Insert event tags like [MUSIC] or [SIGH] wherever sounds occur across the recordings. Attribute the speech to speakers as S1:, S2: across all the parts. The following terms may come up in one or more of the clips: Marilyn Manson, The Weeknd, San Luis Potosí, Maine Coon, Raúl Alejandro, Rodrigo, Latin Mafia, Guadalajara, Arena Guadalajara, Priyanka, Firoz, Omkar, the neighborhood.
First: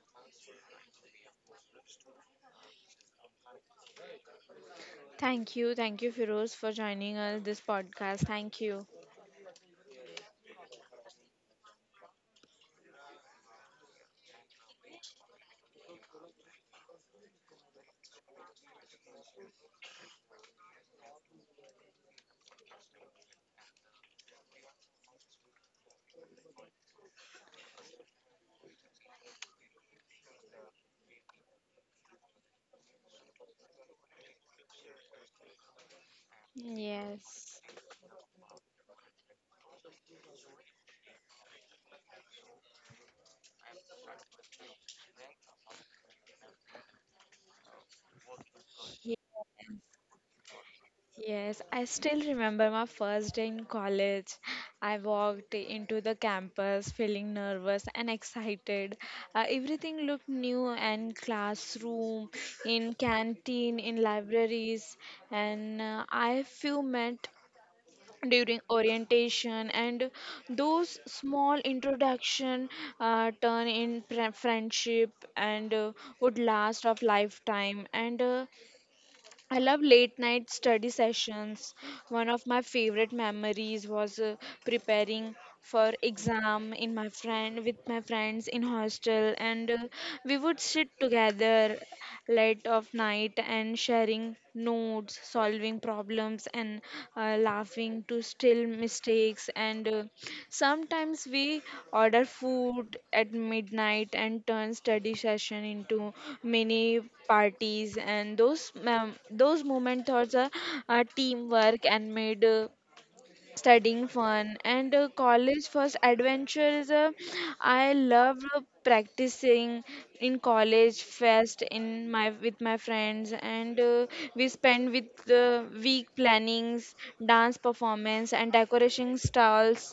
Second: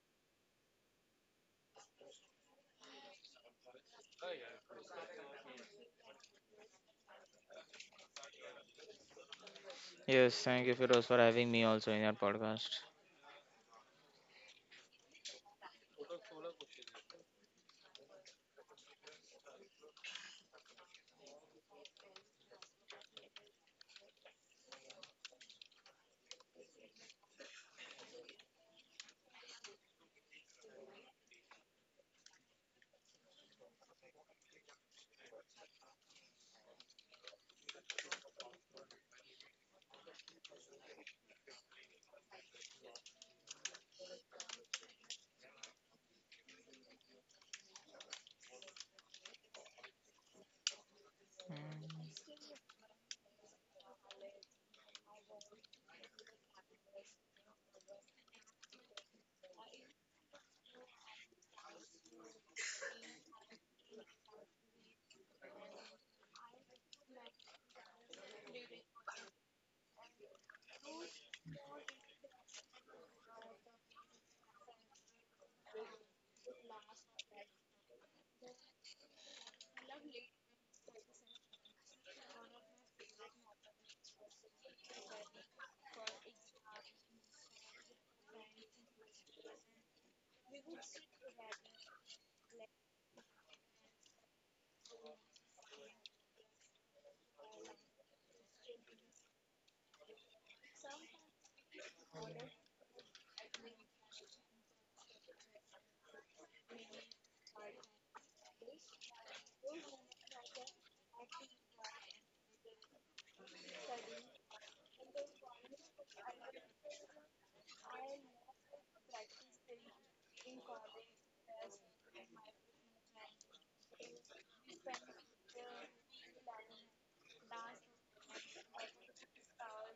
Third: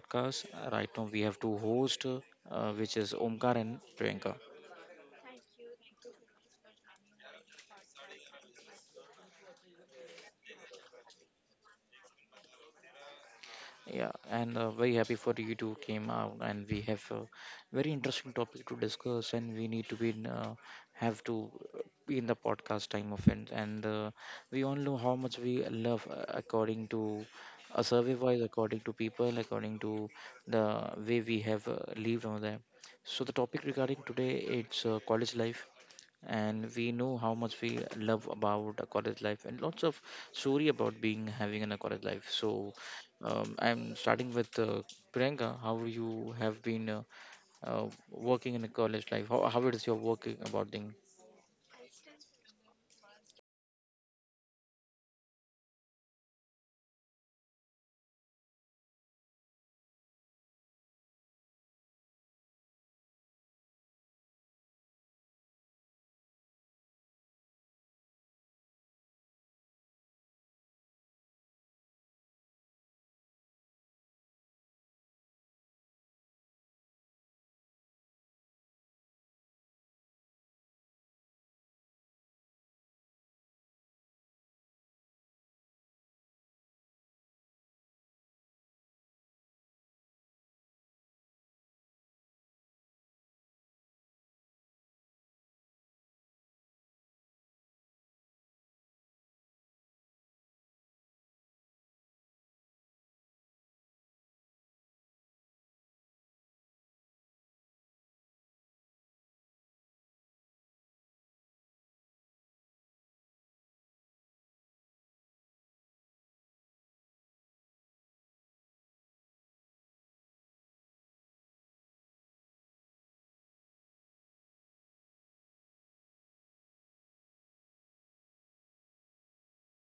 S1: podcast. Right now we have two hosts, which is Omkar and Priyanka.
S2: Thank you. Thank you, Firoz, for joining us this podcast. Thank you.
S3: Yes, thank you, Firoz, for having me also in your podcast.
S1: Yeah, and very happy for you two came out, and we have a very interesting topic to discuss, and we need to be in, have to be in the podcast time of it, and we all know how much we love according to a survey wise, according to people, according to the way we have lived on there. So the topic regarding today it's college life, and we know how much
S2: Yes.
S1: we love about a college life and lots of story about being having in a college life. So I'm starting with Priyanka, how you have been working in a college
S2: Ye-
S1: life, how it is your working about thing.
S2: Yes, I still remember my first day in college. I walked into the campus feeling nervous and excited. Everything looked new and classroom, in canteen, in libraries, and I few met during orientation, and those small introduction turn in friendship and would last of lifetime. And I love late night study sessions. One of my favorite memories was preparing for exam in my friend with my friends in hostel, and we would sit together late of night and sharing notes, solving problems, and laughing to still mistakes. And sometimes we order food at midnight and turn study session into mini parties, and those moment thoughts are teamwork and made. Studying fun and college first adventures. I love practicing in college fest in my with my friends, and we spend with the week plannings, dance performance, and decoration stalls.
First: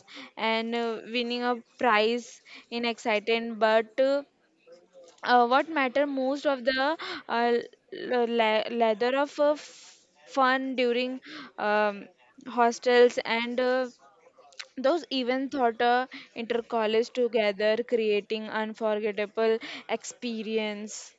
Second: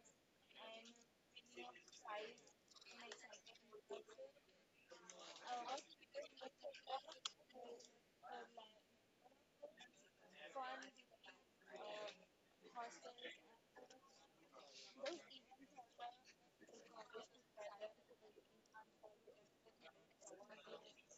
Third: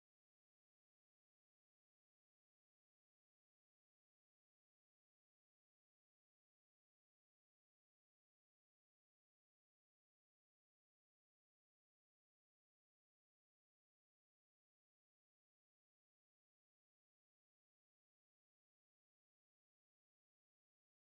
S2: And winning a prize in exciting, but what matter most of the uh, leather of fun during um, hostels. And those even thought intercollege together, creating unforgettable experience.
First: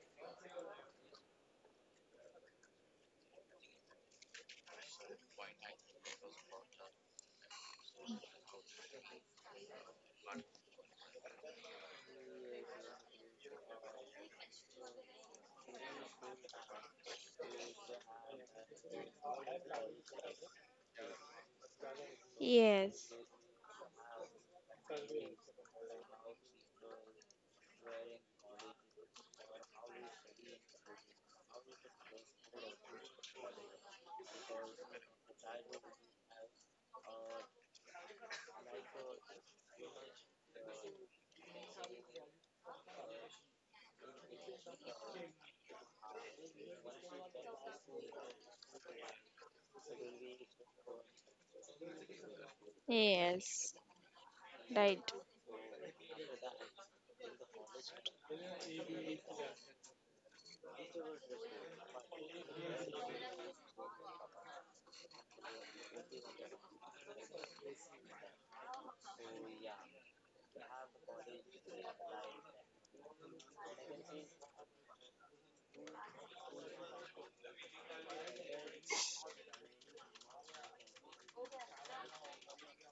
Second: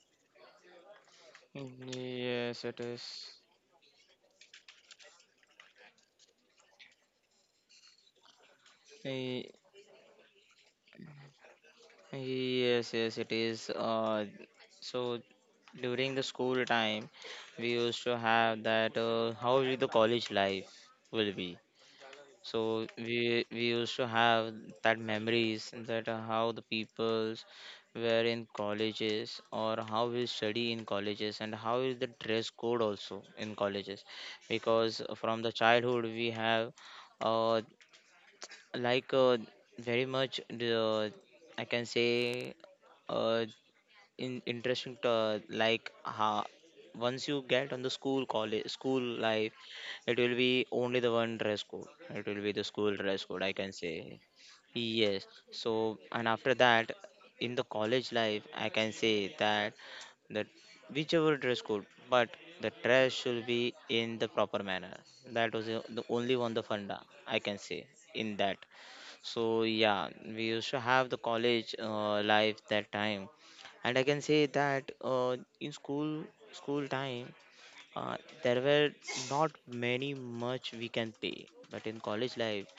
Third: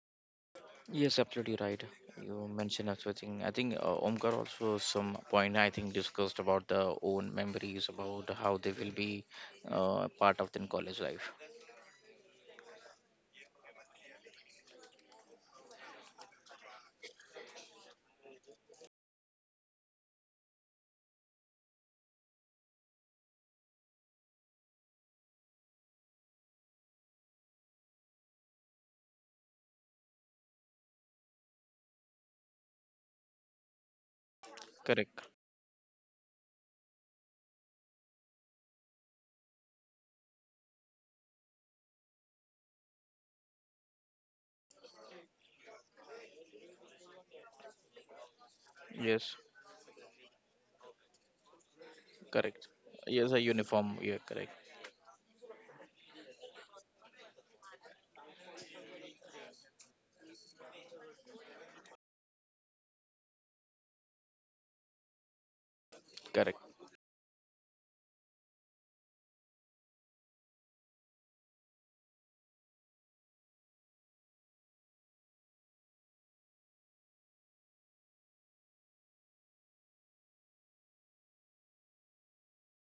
S1: Yes, absolutely right. You
S3: Yes, it
S1: mentioned
S3: is.
S1: everything. I think Omkar also some point I think discussed about the own memories about how they will be
S3: Y-
S1: part of the college life.
S3: Yes, yes, it is. So during the school time, we used to have that, how will the college life will be. So
S2: Yes.
S3: we used to have that memories, that how the peoples were in colleges, or how we study in colleges, and how is the dress code also in colleges, because
S1: Correct.
S3: from the childhood we have, uh, like, very much the, I can say, uh, in interesting to, like, how once you get on the school college school
S1: Yes.
S3: life, it will be only the one dress code. It will be the
S1: Correct.
S3: school dress
S1: Yes,
S3: code,
S1: a
S3: I can
S2: Yes.
S1: uniform.
S3: say.
S1: Yeah, correct.
S2: Right.
S3: Yes. So and after that, in the college life, I can say that whichever dress code, but the dress should be in the proper manner. That was the only
S1: Correct.
S3: one, the funda, I can say, in that. So yeah, we used to have the college life that time. And I can say that, in school time, uh, there were not many much we can pay. But in college life,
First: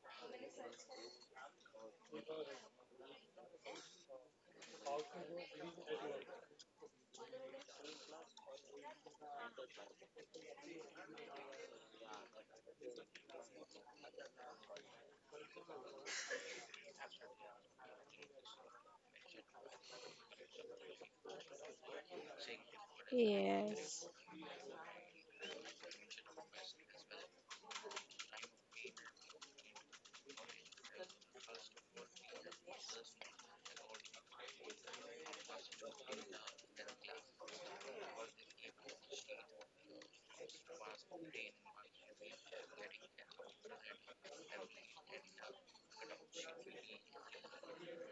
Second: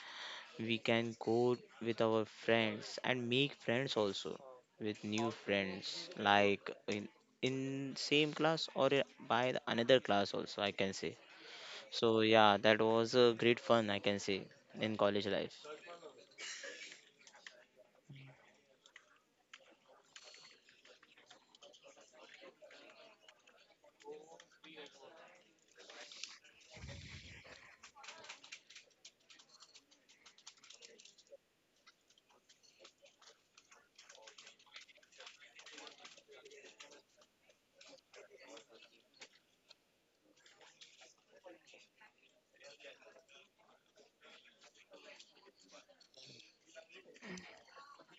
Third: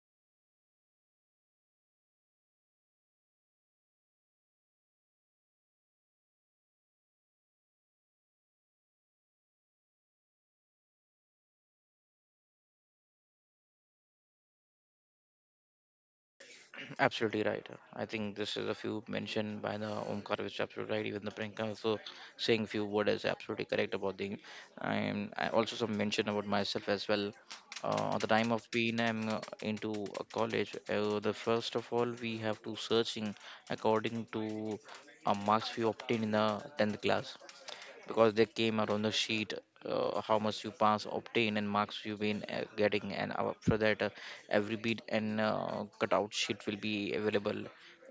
S3: we can go with our friends and make friends also, with new friends, like in in same class, or by the another class also, I can say. So yeah, that was a great fun, I can say, in college life.
S1: Absolutely right. I think this is a few mentioned by the Omkar, which is absolutely right. Even the Priyanka also saying few words is absolutely correct
S2: Yes.
S1: about the. And I also some mention about myself as well. At the time of being I'm into a college, the first of all we have to searching according to a marks we obtain in the tenth class because they came out on the sheet, how much you pass obtain and marks you been getting. And after that every beat and cutout sheet will be available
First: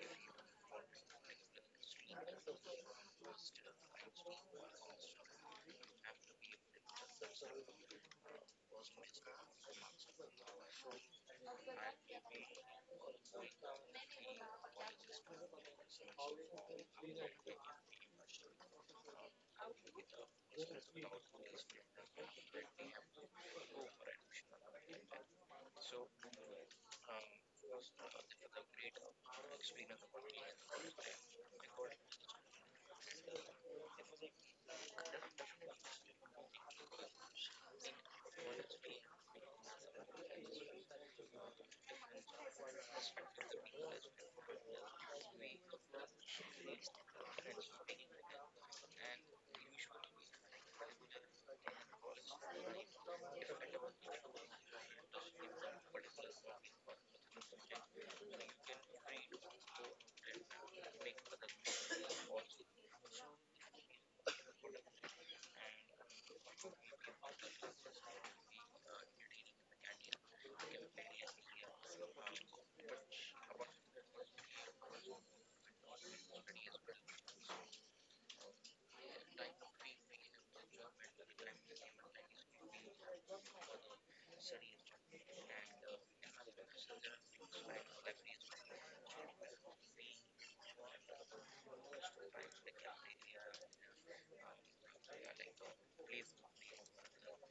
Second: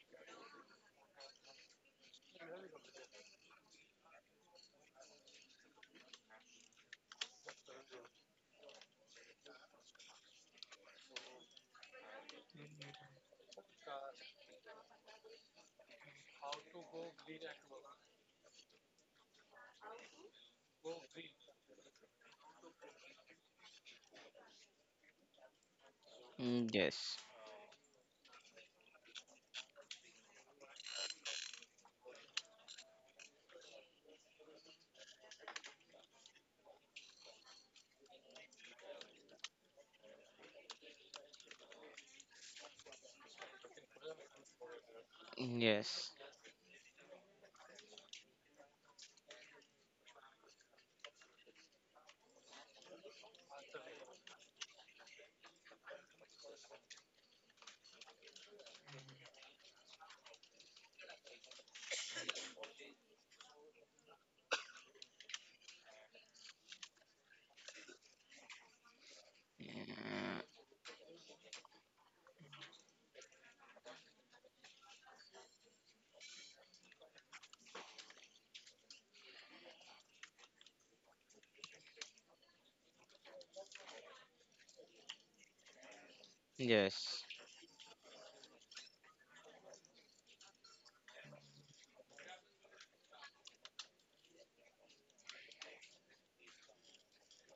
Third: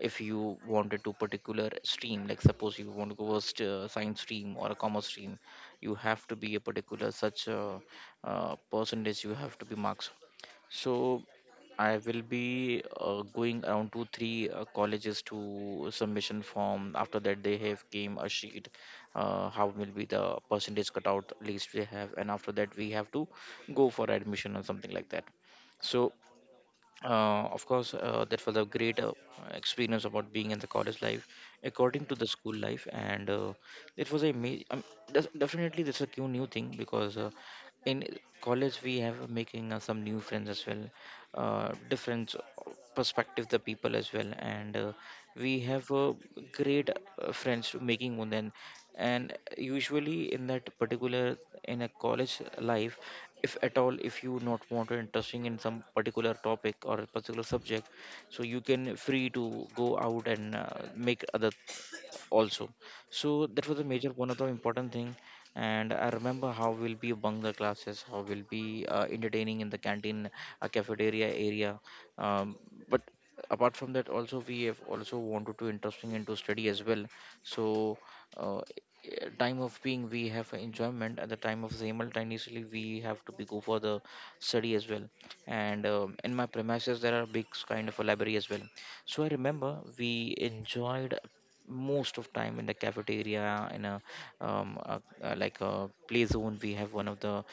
S1: if you wanted to particular stream, like suppose you want to go a science stream or a commerce stream, you have to be a particular such percentage you have to be marks. So I will be going around to three colleges to submission form. After that, they have came a sheet, how will be the percentage cutout list we have, and after that we have to go for admission or something like that. So
S3: Mm, yes,
S1: of course that was a great experience about being in the college life according to the school life, and it was a definitely this is a new new thing because in college we have making some new friends as well, different perspective the people as well, and we have
S3: yes.
S1: great friends making undan. And usually in that particular, in a college life, if at all if you not want to interesting in some particular topic or a particular subject, so you can free to go out and make other also. So that was a major one of the important thing. And I remember how we'll be among the classes, how we'll be entertaining in the canteen,
S3: Yeah.
S1: cafeteria area. um, but apart from that also, we have also wanted to interesting into study as well. So uh, time of being we have enjoyment at the time of simultaneously we have to be go for the study as well. And in my premises there
S3: Yes,
S1: are big kind of a library as well. So I remember we enjoyed most of time in the cafeteria, in a, like a play zone we have one of the,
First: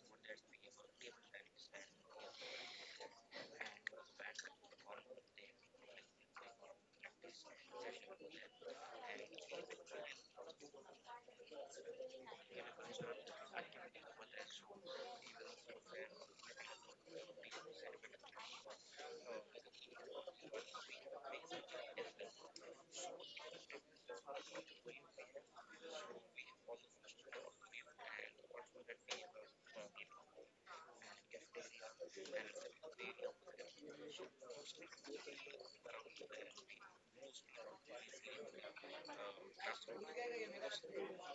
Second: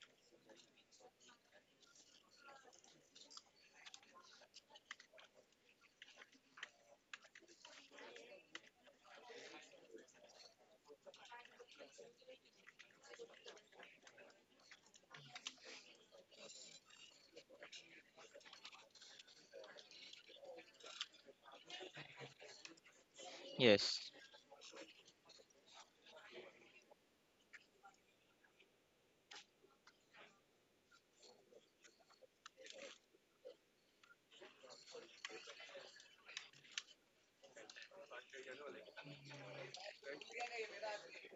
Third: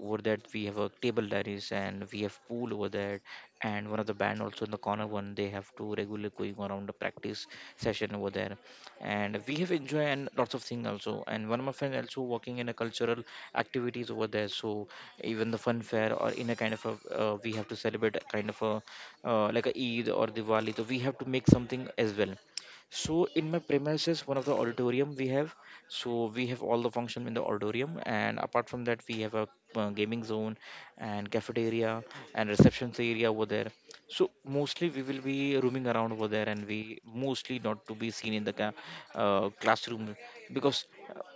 S1: over that we have a table diaries and we have pool over there. And one of the band also in the corner one, they have to regularly going around the practice session over there. And we have enjoyed and lots of things also. And one of my friend also working in a cultural activities over there. So even the fun fair or in a kind of a we have to celebrate a kind of a like a Eid or Diwali, so we have to make something as well. So in my
S3: yes.
S1: premises, one of the auditorium we have. So we have all the function in the auditorium, and apart from that, we have a gaming zone and cafeteria and receptions area over there. So mostly we will be roaming around over there, and we mostly not to be seen in the classroom because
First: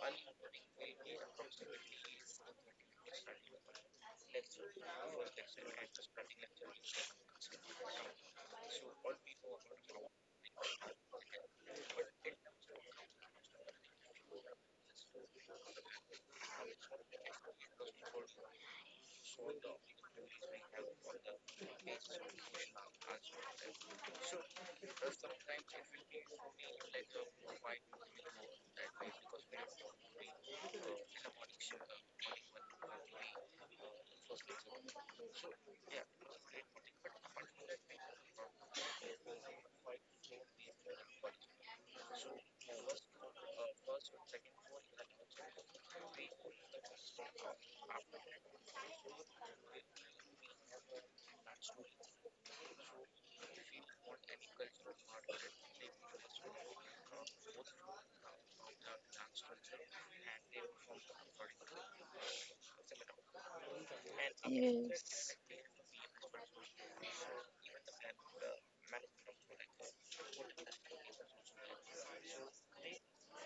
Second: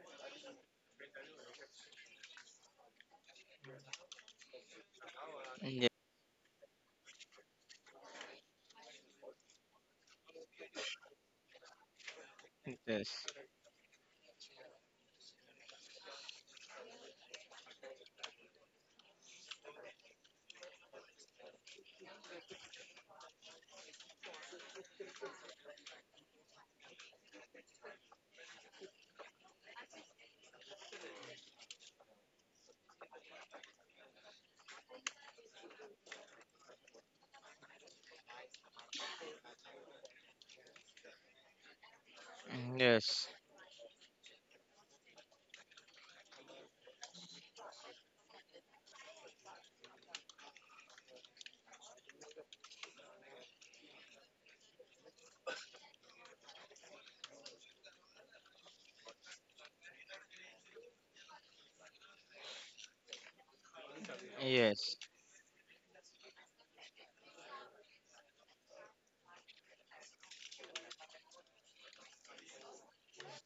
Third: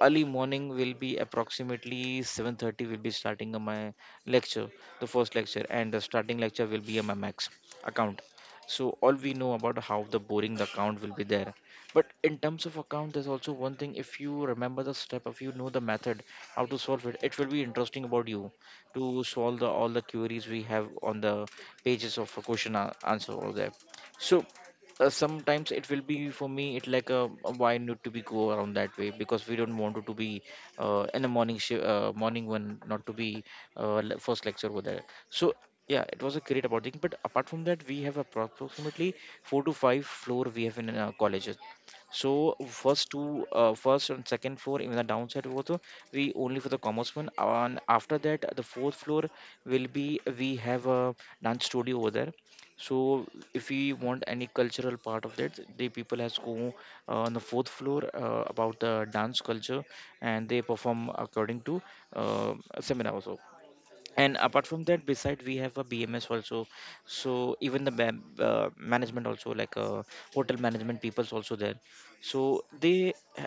S1: early morning will be approximately 7:30 will be starting my lecture, the first lecture. And the starting lecture will be a my max account. So all we know about how the boring the account will be there. But in terms of account, there's
S3: Yes.
S1: also one thing, if you remember the step, if you know the method how to solve it, it will be interesting about you to solve the, all the queries we have on the pages of a answer over there. So sometimes it will be for me it like a, why need to be go around that way, because we don't want it to be in the morning one not to be first lecture over there. So yeah, it was a great about thing. But apart from that, we have approximately four to five floor we have in our colleges. So
S3: Mm.
S1: first
S3: Yes.
S1: two, first and second floor in the downside was we only for the commerce one. And after that, the fourth floor will be we have a dance studio over there. So if we want any cultural part of that, the people has go on the fourth floor about the dance culture, and they perform according to a seminar also. And apart from
S3: Yes.
S1: that,
S2: Yes.
S1: beside we have a BMS also. So even the management also, like hotel management people's also there. So they,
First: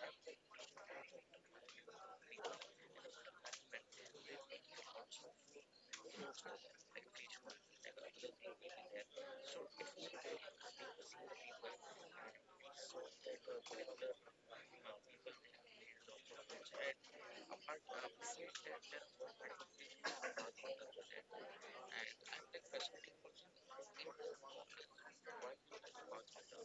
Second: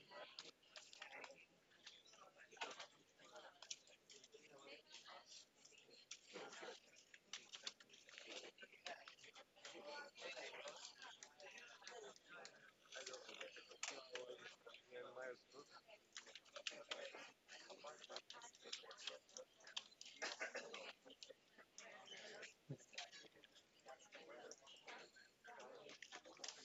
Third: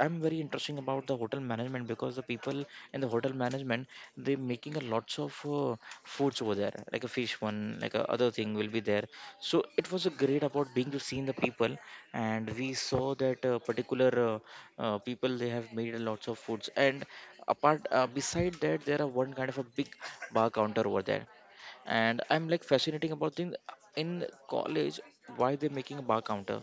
S1: I'm very interesting about the hotel management, because the people in the hotel management, they making a lots of foods over there, like a fish one, like a other thing will be there. So it was a great about being to seeing the people. And we saw that particular people, they have made a lots of foods. And apart beside that, there are one kind of a big bar counter over there. And I'm like fascinating about things in college, why they're making a bar counter.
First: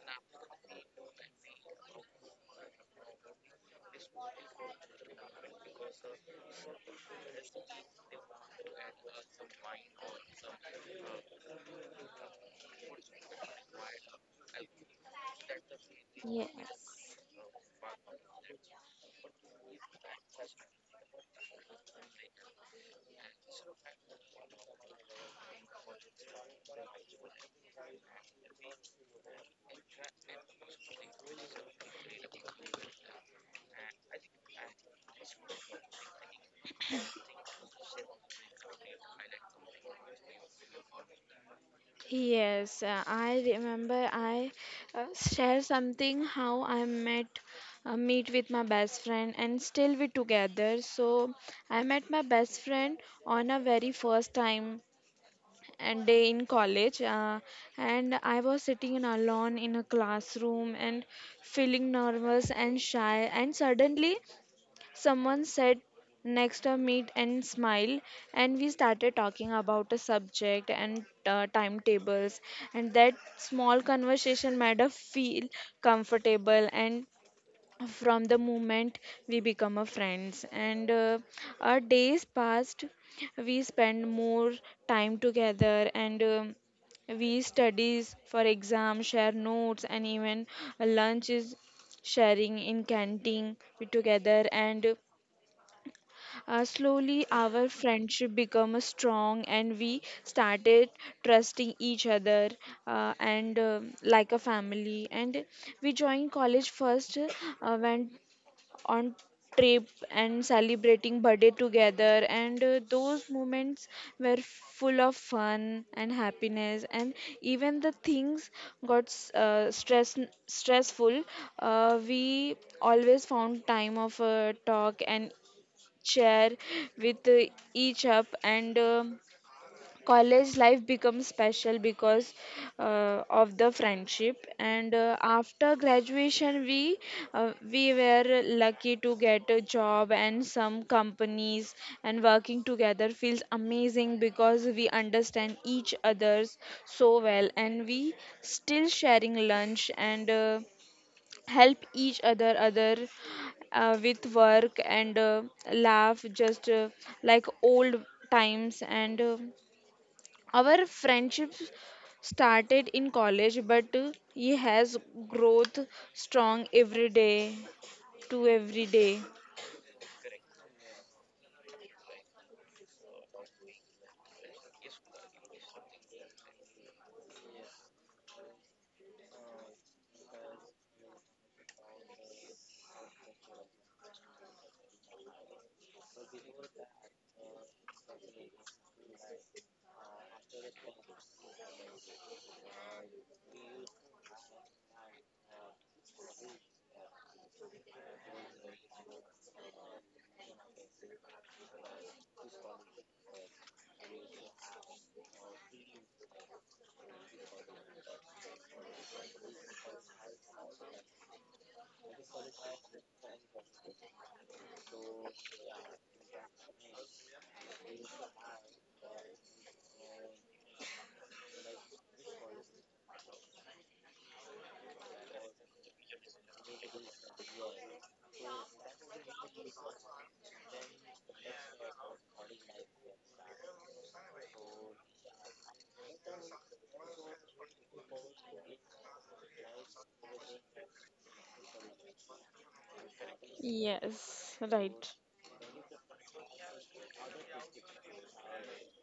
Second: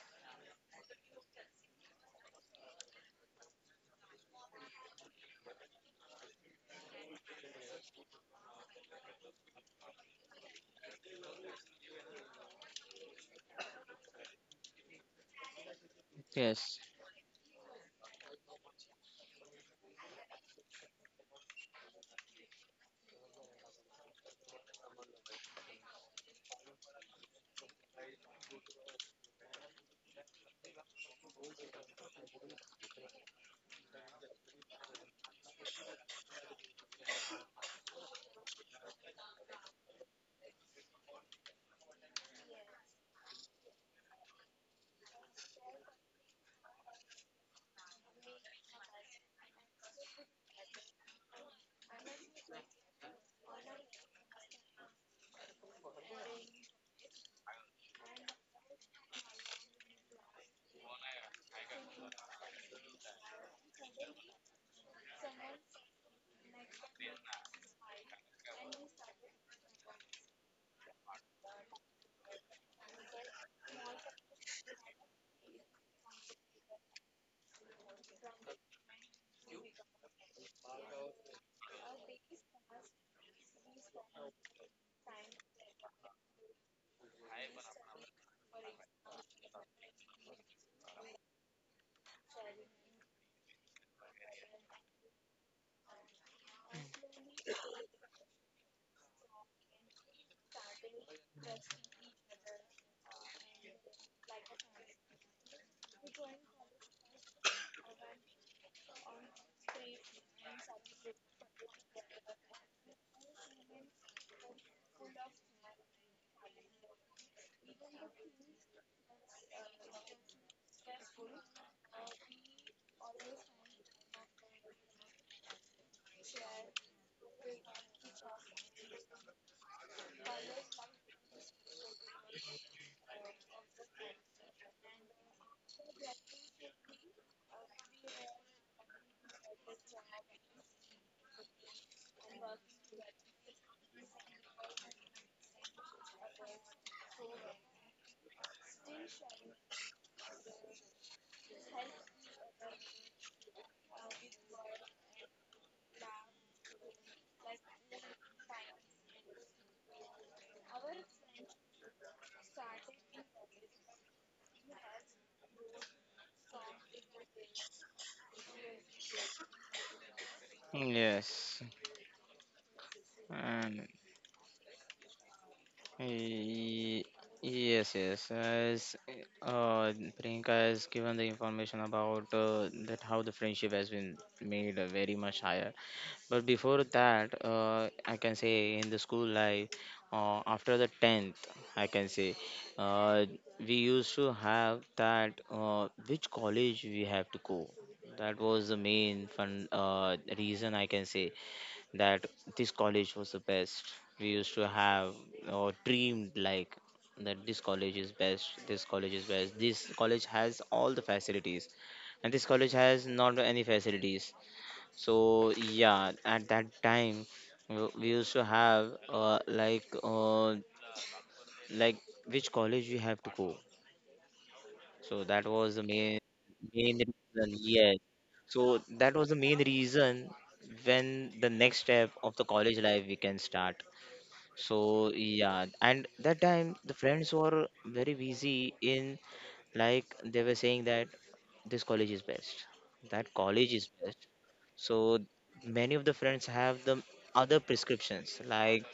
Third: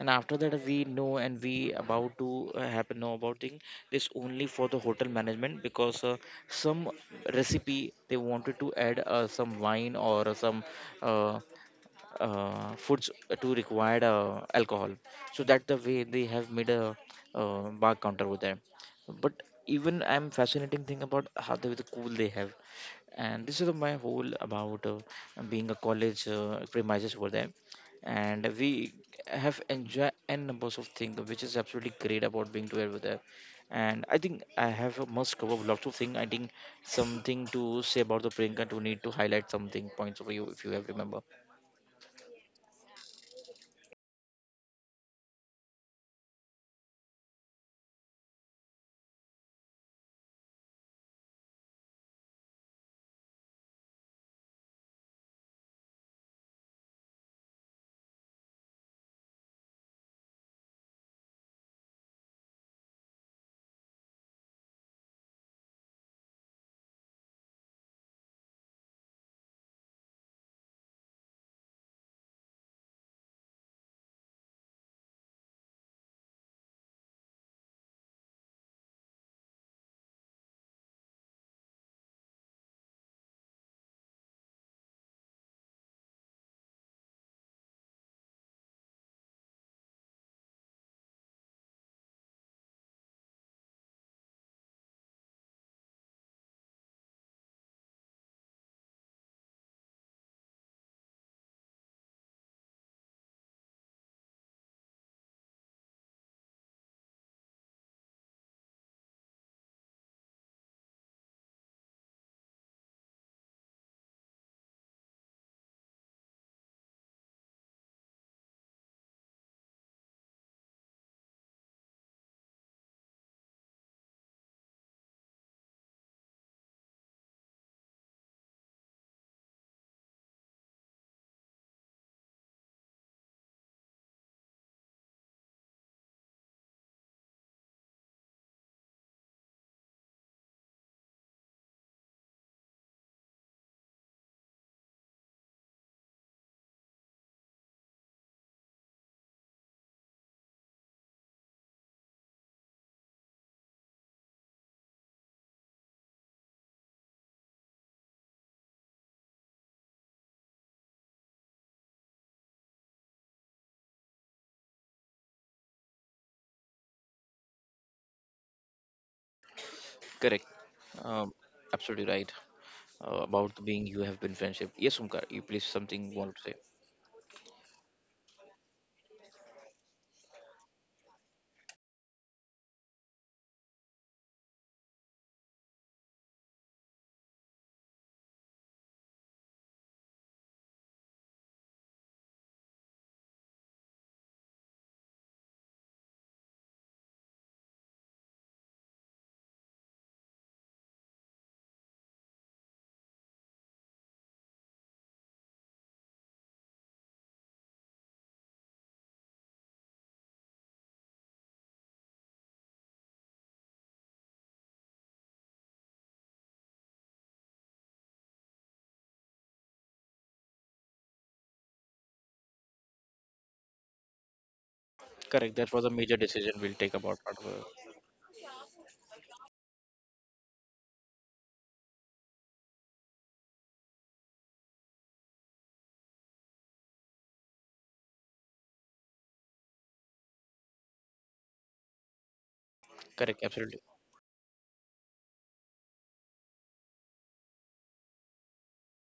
S1: And after that we know, and we about to happen know about thing, this only for the hotel management, because some recipe they wanted to add some wine or some uh, foods to required alcohol. So that the way they have made
S3: Yes.
S1: a
S2: Yes.
S1: bar counter over there. But even I'm fascinating thing about how they the cool they have. And this is my whole about being a college premises over there. And we have enjoy n numbers of things, which is absolutely great about being to over there. And I think I have a must cover lots of things. I think something to say about the Priyanka, to need to highlight something points over you if you have remember.
S2: Yes, I remember I shared something how I met meet with my best friend, and still we together. So I met my best friend on a very first time and day in college, and I was sitting in alone in a classroom and feeling nervous and shy. And suddenly someone said next to meet and smile, and we started talking about a subject and timetables. And that small conversation made us feel comfortable, and from the moment we become a friends. And our days passed, we spend more time together. And we studies for exam, share notes, and even lunch is sharing in canteen we together. And slowly our friendship become strong, and we started trusting each other and like a family. And we joined college first when on trip and celebrating birthday together. And those moments were full of fun and happiness. And even the things got stressful, we always found time of talk and share with each up. And college life becomes special because of the friendship. And after graduation we were lucky to get a job and some companies, and working together feels amazing because we understand each others so well. And we still sharing lunch and help each other with work and laugh just like old times. And our friendship started in college, but he has growth strong every day to every day.
S1: Correct. Um,
S3: Yes.
S1: Absolutely right about the
S3: And
S1: being you have been friendship. Yes, Umkar, you please something want to say.
S3: Y- Yes, yes. As, uh, Priyanka has given the information about, that how the friendship has been made, very much higher. But before that, I can say in the school life, after the tenth, I can say, uh, we used to have that, which college we have to go. That was the main fun reason, I can say, that this college was the best. We used to have, or dreamed like, that this college is best, this college is best, this college has all the facilities, and this college has not any facilities. So, yeah, at that time, we used to have, like which college we have to go. So that
S1: Correct. That
S3: was
S1: was
S3: the
S1: a major
S3: main
S1: decision we'll take
S3: main
S1: about part of.
S3: reason.
S1: Uh,
S3: Yes. So that was the main reason when the next step of the college life we can start. So yeah, and that time the friends were very busy in, like, they were saying that this college is best, that
S1: correct. Absolutely.
S3: college is best.
S2: Yes, right.
S3: So many of the friends have the other prescriptions, like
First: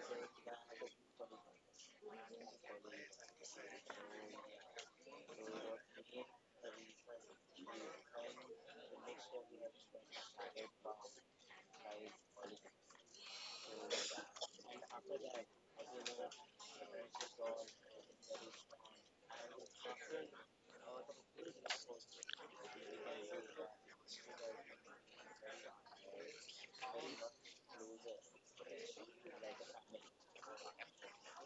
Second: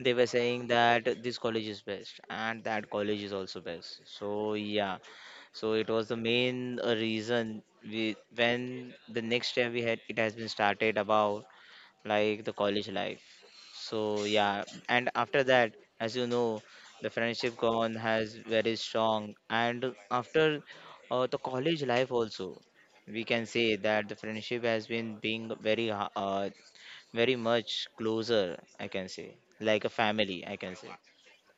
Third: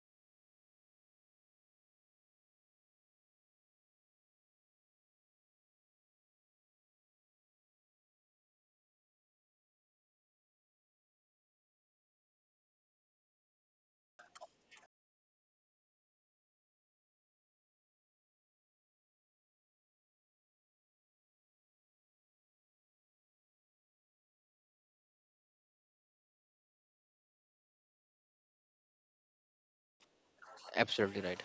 S3: they were saying that this college is best, and that college is also best. So yeah, so it was the main reason, we when the next year we had, it has been started about, like, the college life. So yeah. And after that, as you know, the friendship gone has very strong. And after, the college life also, we can say that the friendship has been being very very much closer. I can say, like a family, I can say.
S1: Absolutely right.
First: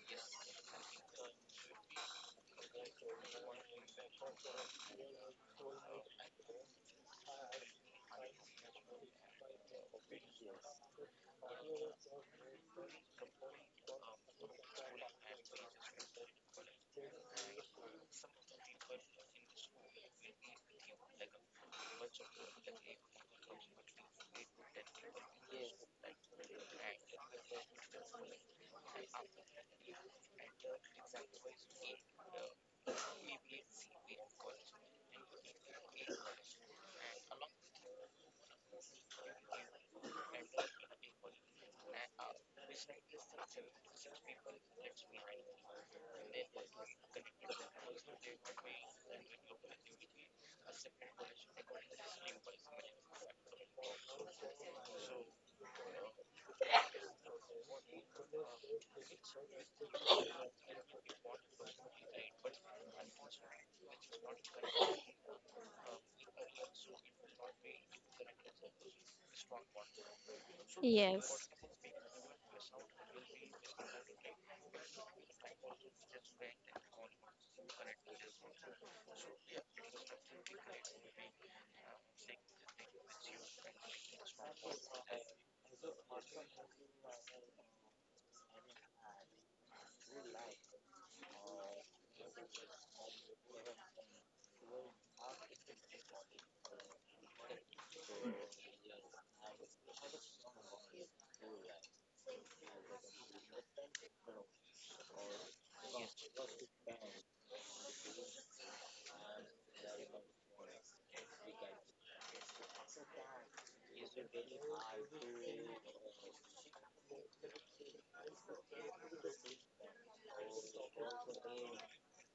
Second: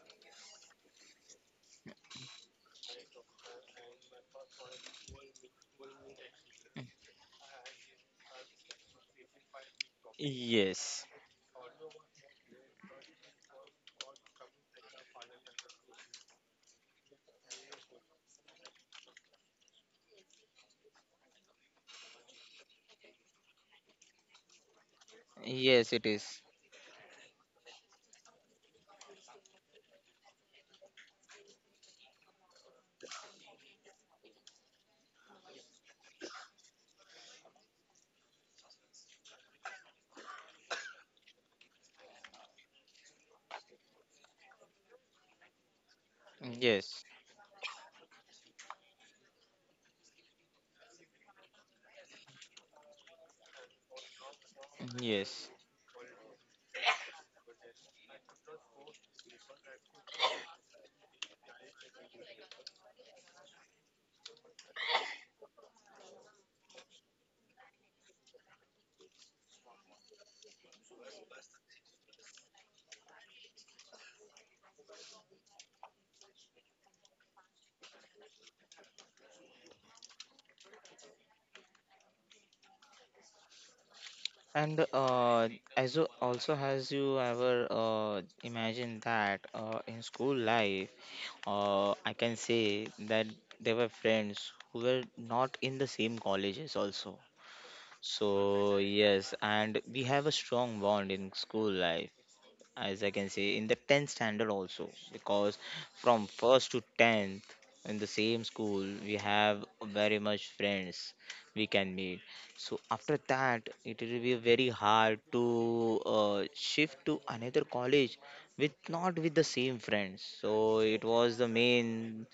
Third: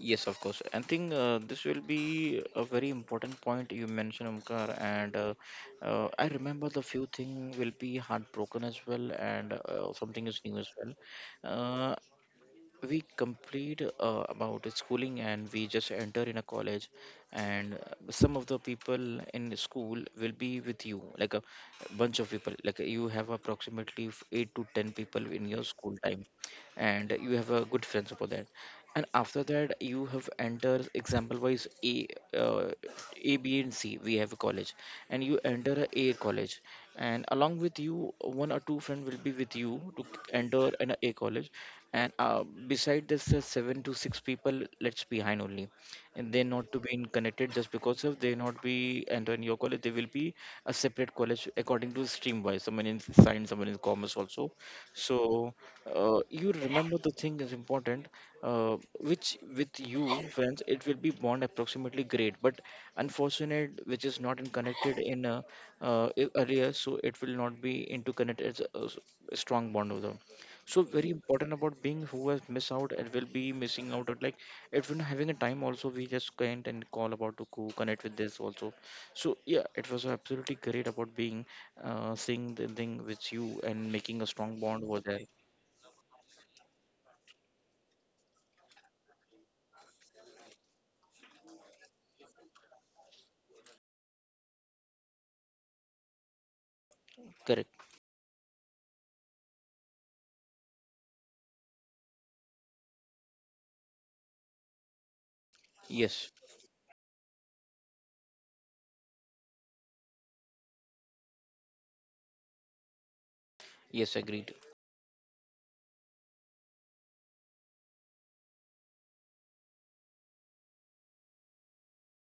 S1: Yes, of course. I think this will be a very important point you mentioned, Omkar. And I remember the few thing will be heartbroken as well, and something is new as well.
S3: Yes,
S1: Uh, we complete about the schooling, and we just enter in a college. And some of the people in the school will be with you, like a bunch of people, like you have approximately 8 to 10 people in your
S3: yes,
S1: school
S3: it
S1: time,
S3: is.
S1: and you have a good friends about that. And after that you have enter, example wise, a uh, a, b and c we have a college, and you enter a college, and along with you one or two friend will be with you to enter an a college. And beside this seven to six people let's behind only, and they not to be
S3: Yes,
S1: in connected just because of they not be entering your college. They will be a separate college according to stream wise, someone in science, someone in commerce also.
S3: yes.
S1: So you remember the thing is important, which with you friends it will be bond approximately great, but unfortunate which is not in connected in earlier, so it will not be into connected as a, a strong bond with them. So very
S2: Yes.
S1: important about being who has missed out and will be missing out at like, if we're not having a time also, we just can't and call about to connect with this also. So yeah, it was absolutely great about being seeing the thing with you and making a strong bond
S3: And,
S1: over there.
S3: as you also has, you ever imagined that, in school life, I can say that they were friends who were not in the same colleges also.
S1: Correct.
S3: So yes, and we have a strong bond in school life, as I can say, in the 10th standard also, because from
S1: Yes.
S3: first to 10th in the same school, we have very much friends we can meet. So after that, it
S1: Yes,
S3: will be
S1: agreed.
S3: very hard to shift to another college, with not with the same friends. So it was the main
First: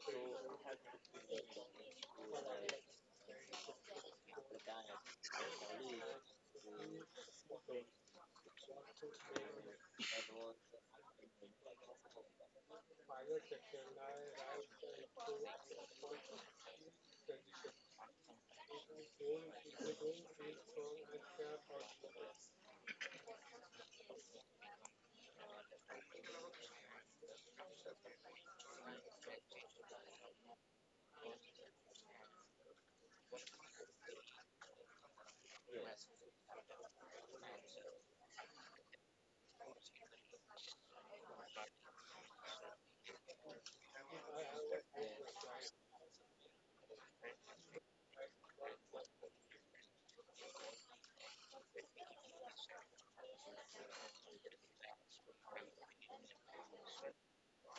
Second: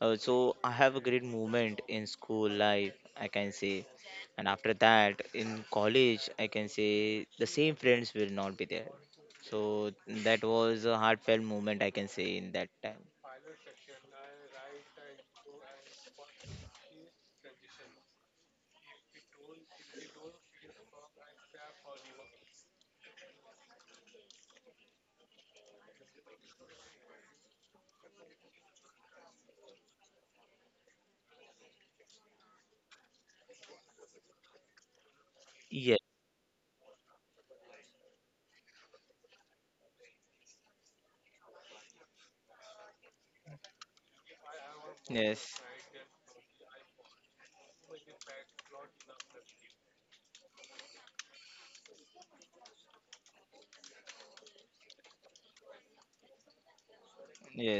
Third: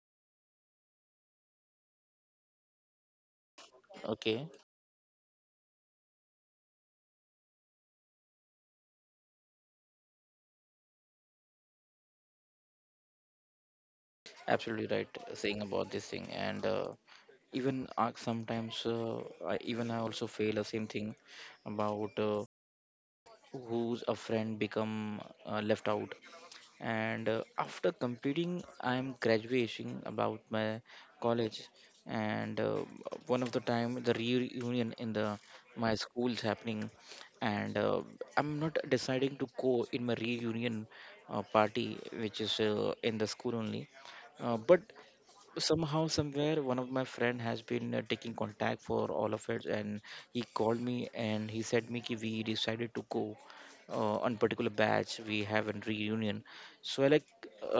S3: so I have a great moment in school life, I can say,
S1: Okay.
S3: and after that in college, I can say the same friends will not be there. So that was a heartfelt moment, I can say, in that time.
S1: Absolutely right saying about this thing. And even sometimes, I, even I also feel the same thing about who's a friend become left out, and after completing I am graduating about my college. And one of the time the reunion in the my
S3: Yes,
S1: school is happening, and I'm not deciding to go in my reunion party, which is in the school only, but
S3: yes,
S1: somehow somewhere one of my friend has been taking contact for all of it, and he called me and he said me ki we decided to go on particular batch we have a reunion. So I like,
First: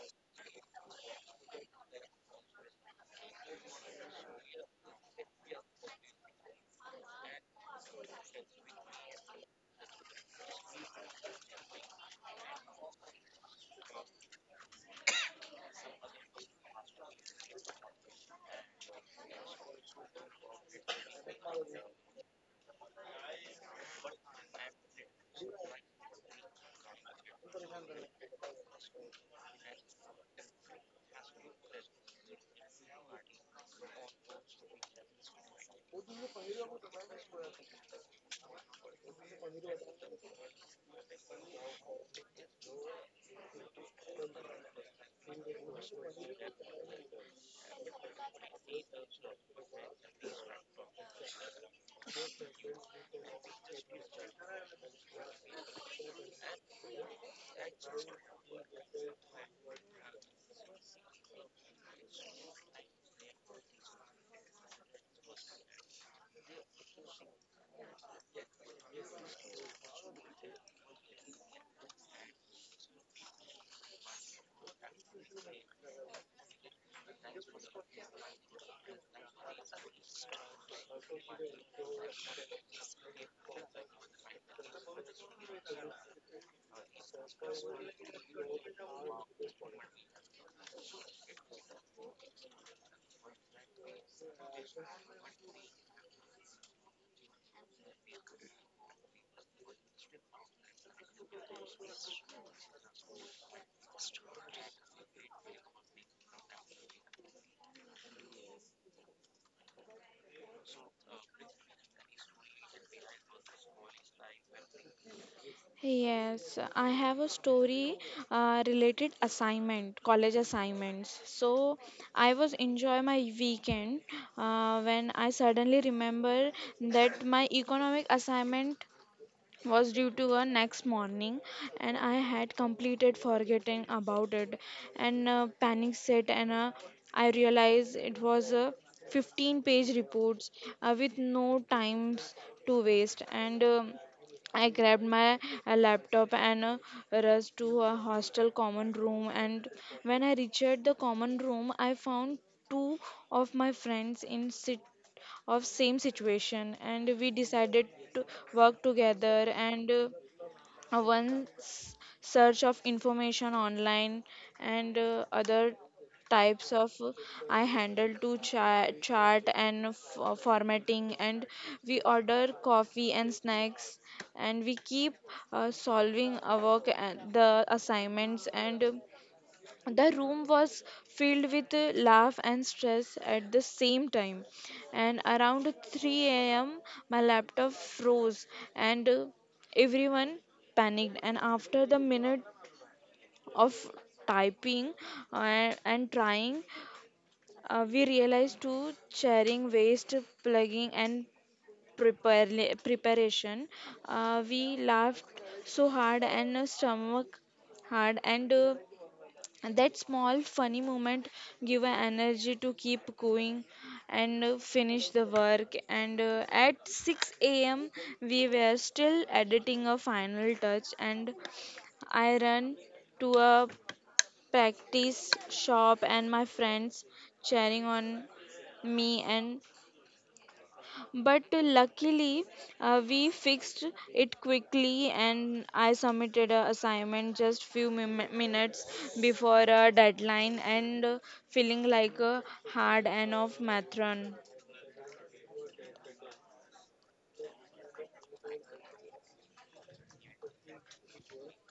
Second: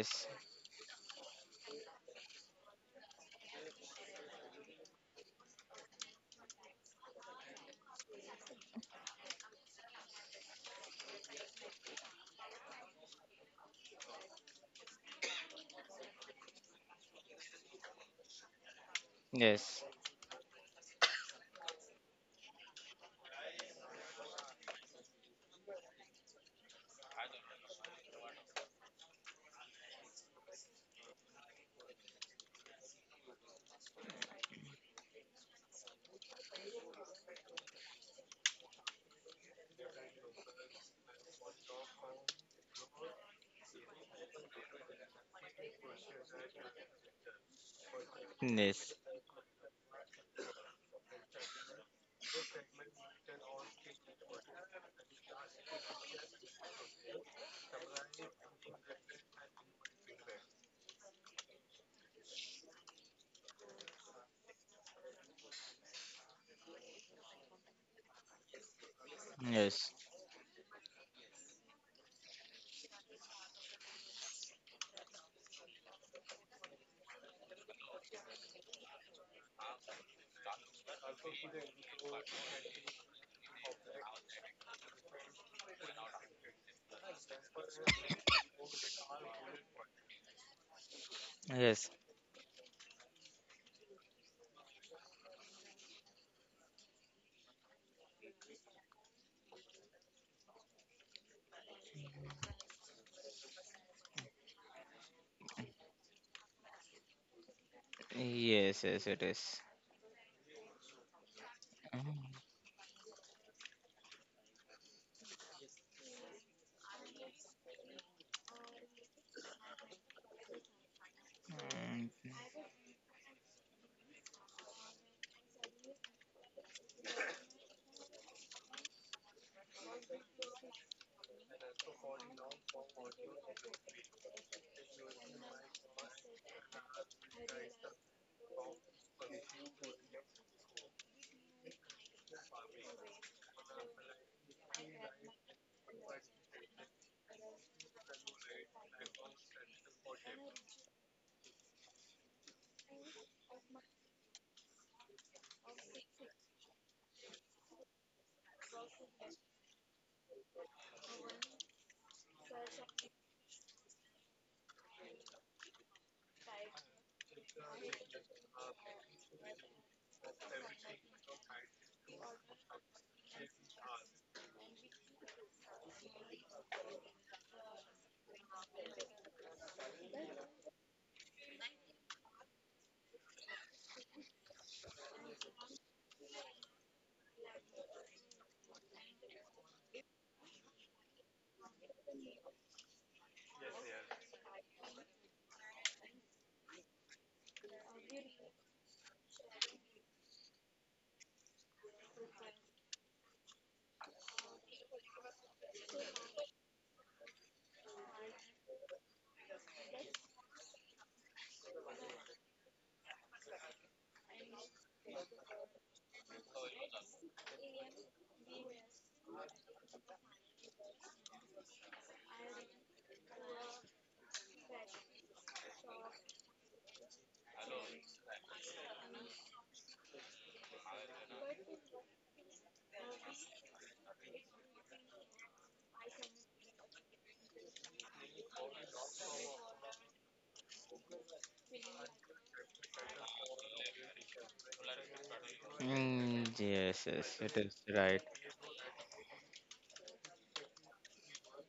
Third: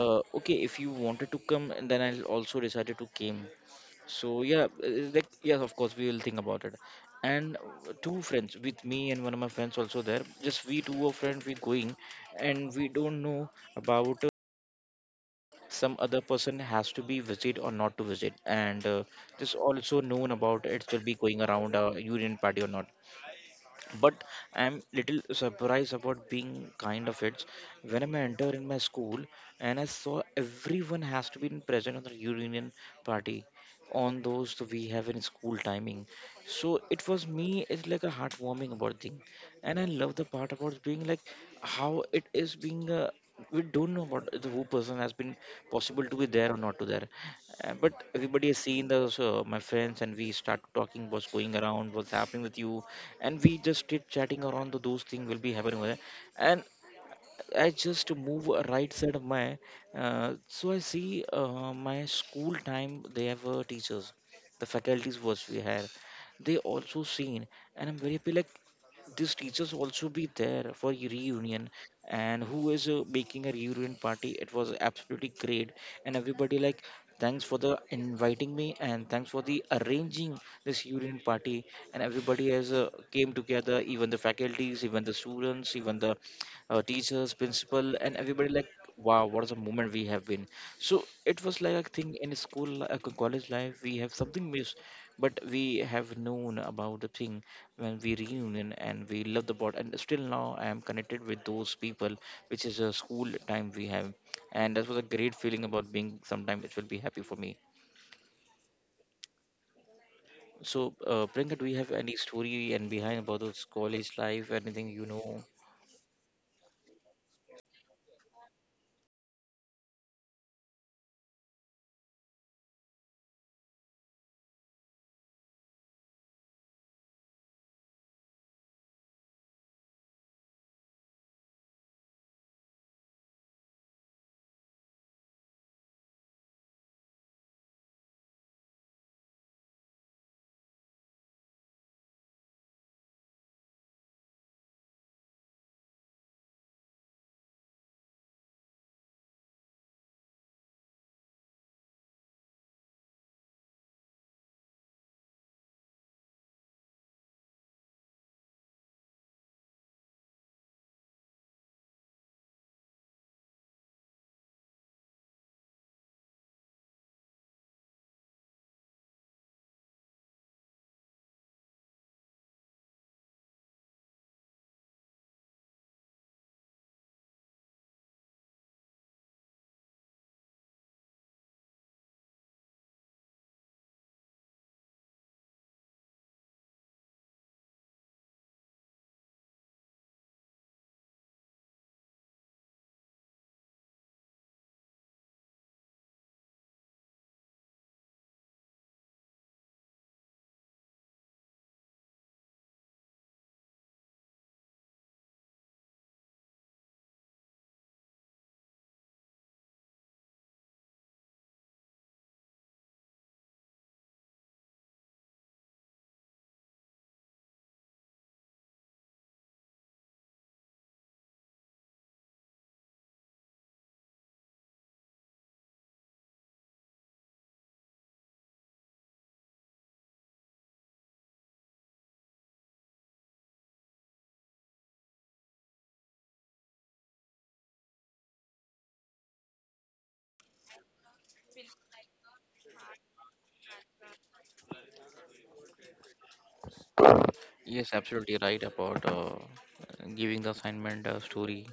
S1: okay, if you wanted to come, and then I also decided to came. So yeah, like yes of course we will think about it. And two friends with me and one of my friends also there, just we two of friends we going, and we don't know about some other person has to be visit or not to visit. And this
S3: yes,
S1: also known about it will be going around a union party or not, but I'm little surprised about being kind of it when I enter in my school, and I saw everyone has to be in present on the union party on those that we have in school timing. So it was me, it's like a heartwarming about thing, and I love the part about being like how it is being, we don't know what the who person has been possible to be there or not to there, but everybody has seen
S3: yes,
S1: those, my friends, and we start talking, what's going around, what's happening with you. And we just chit chatting around the, those things will be happening over there. And I just move right side of my, so I see my school time. They have teachers, the faculties was we had. They also seen, and I'm very happy. Like, these teachers
S3: yes,
S1: also be there for your reunion, and who is making a reunion party? It was absolutely great, and everybody like thanks for the inviting me and thanks for the arranging this reunion party. And everybody has came together, even the faculties, even the students, even the teachers, principal, and everybody like, wow, what is a moment we have been. So it was like I
S3: yes,
S1: think in school, college life, we have something missed, but we have known about the thing when we reunion, and we love the board. And still now I am connected with those people, which is a school time we have, and that was a great feeling about being. Sometime it will be happy for me.
S3: yes, yes, it is.
S1: So, Priyanka, do you have any
S3: Mm,
S1: story and behind about those college life, anything you know?
S2: Yes, I have a story related assignment, college assignments. So I was enjoy my weekend when I suddenly remember that my economic assignment was due to a next morning, and I had completed forgetting about it. And panic set. And I realized it was a 15-page reports with no times to waste. And I grabbed my laptop and rushed to a hostel common room. And when I reached the common room, I found two of my friends in sit of same situation, and we decided to work together. And one search of information online, and other types of I handle to chart and formatting. And we order coffee and snacks, and we keep solving our the assignments. And the room was filled with laugh and stress at the same time. And around 3 a.m., my laptop froze, and everyone panicked. And after the minute of typing and trying, we realized to sharing waste, plugging, and preparation. We laughed so hard, and stomach hard. And and that small funny moment give a energy to keep going and finish the work. And at 6 a.m. we were still editing a final touch, and I ran to a practice shop, and my friends cheering on me. And but luckily, we fixed it quickly, and I submitted a assignment just few minutes before a deadline, and feeling like a hard and of matron.
S3: mm, mm. Yes, yes, it is
S1: Yes,
S3: right.
S1: absolutely right about giving the assignment story.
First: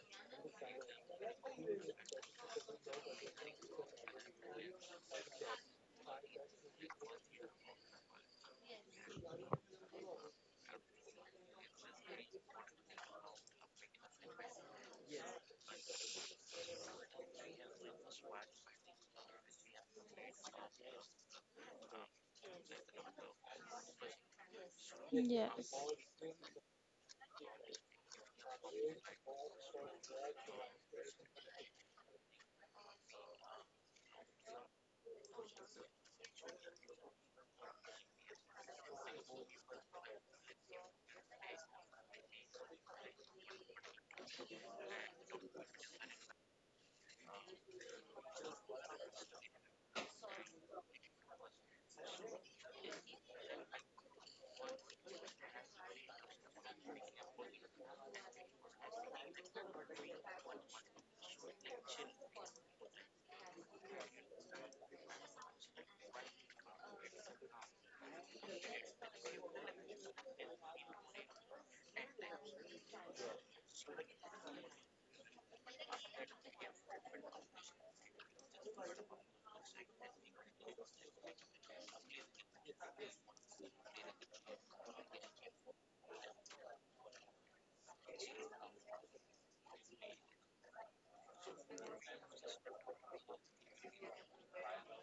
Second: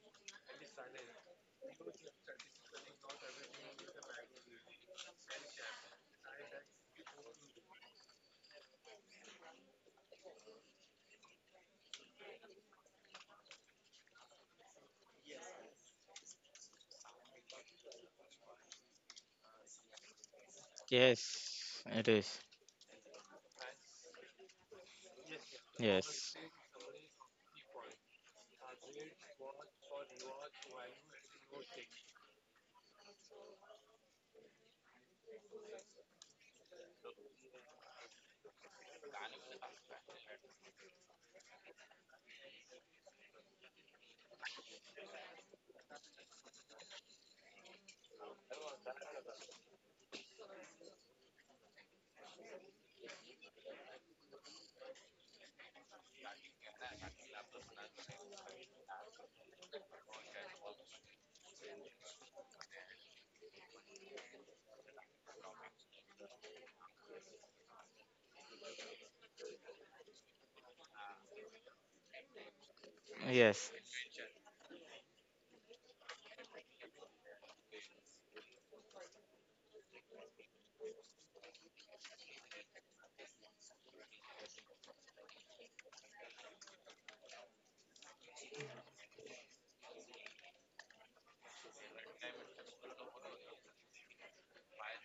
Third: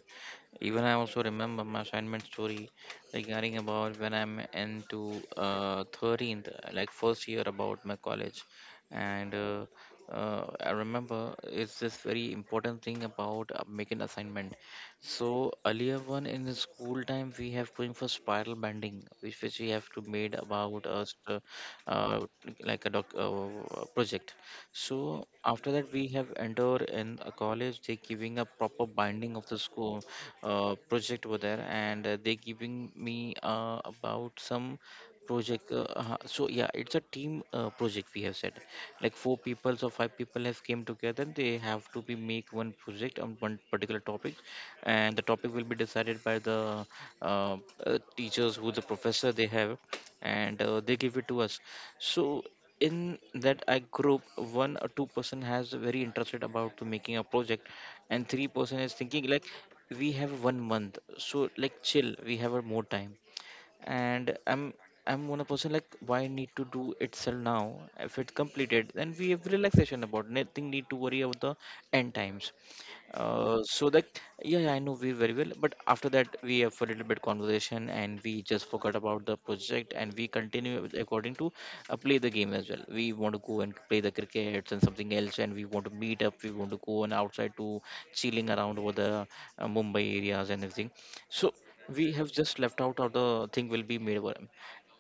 S1: Even I also remember my assignment story regarding about when I'm into 13th, like first year about my college, and I remember it's this very important thing about making assignment. So earlier one in the school time we have going for spiral bending, which we have to made about us,
S3: Yes, it
S1: uh,
S3: is.
S1: like a doc project. So
S2: Yes.
S1: after that, we
S3: Yes,
S1: have entered in a college. They giving a proper binding of the school project over there, and they giving me about some project. So yeah, it's a team project. We have said like four people or five people have came together. They have to be make one project on one particular topic, and the topic will be decided by the uh, teachers who the professor they have, and they give it to us. So in that I group, one or two-person has very interested about to making a project, and three person is thinking like we have one month, so like chill, we have a more time, and I'm one person like why need to do itself now, if it's completed then we have relaxation about nothing need to worry about the end times.
S3: yes,
S1: So that yeah, yeah, I know we very well. But after that we have a little bit conversation and we just forgot about the project, and we continue according to play the game as well, we want to go and play the crickets and something else, and we want to meet up, we want to go and outside to chilling around over the Mumbai areas and everything. So we have just left out of the thing will be made midterm,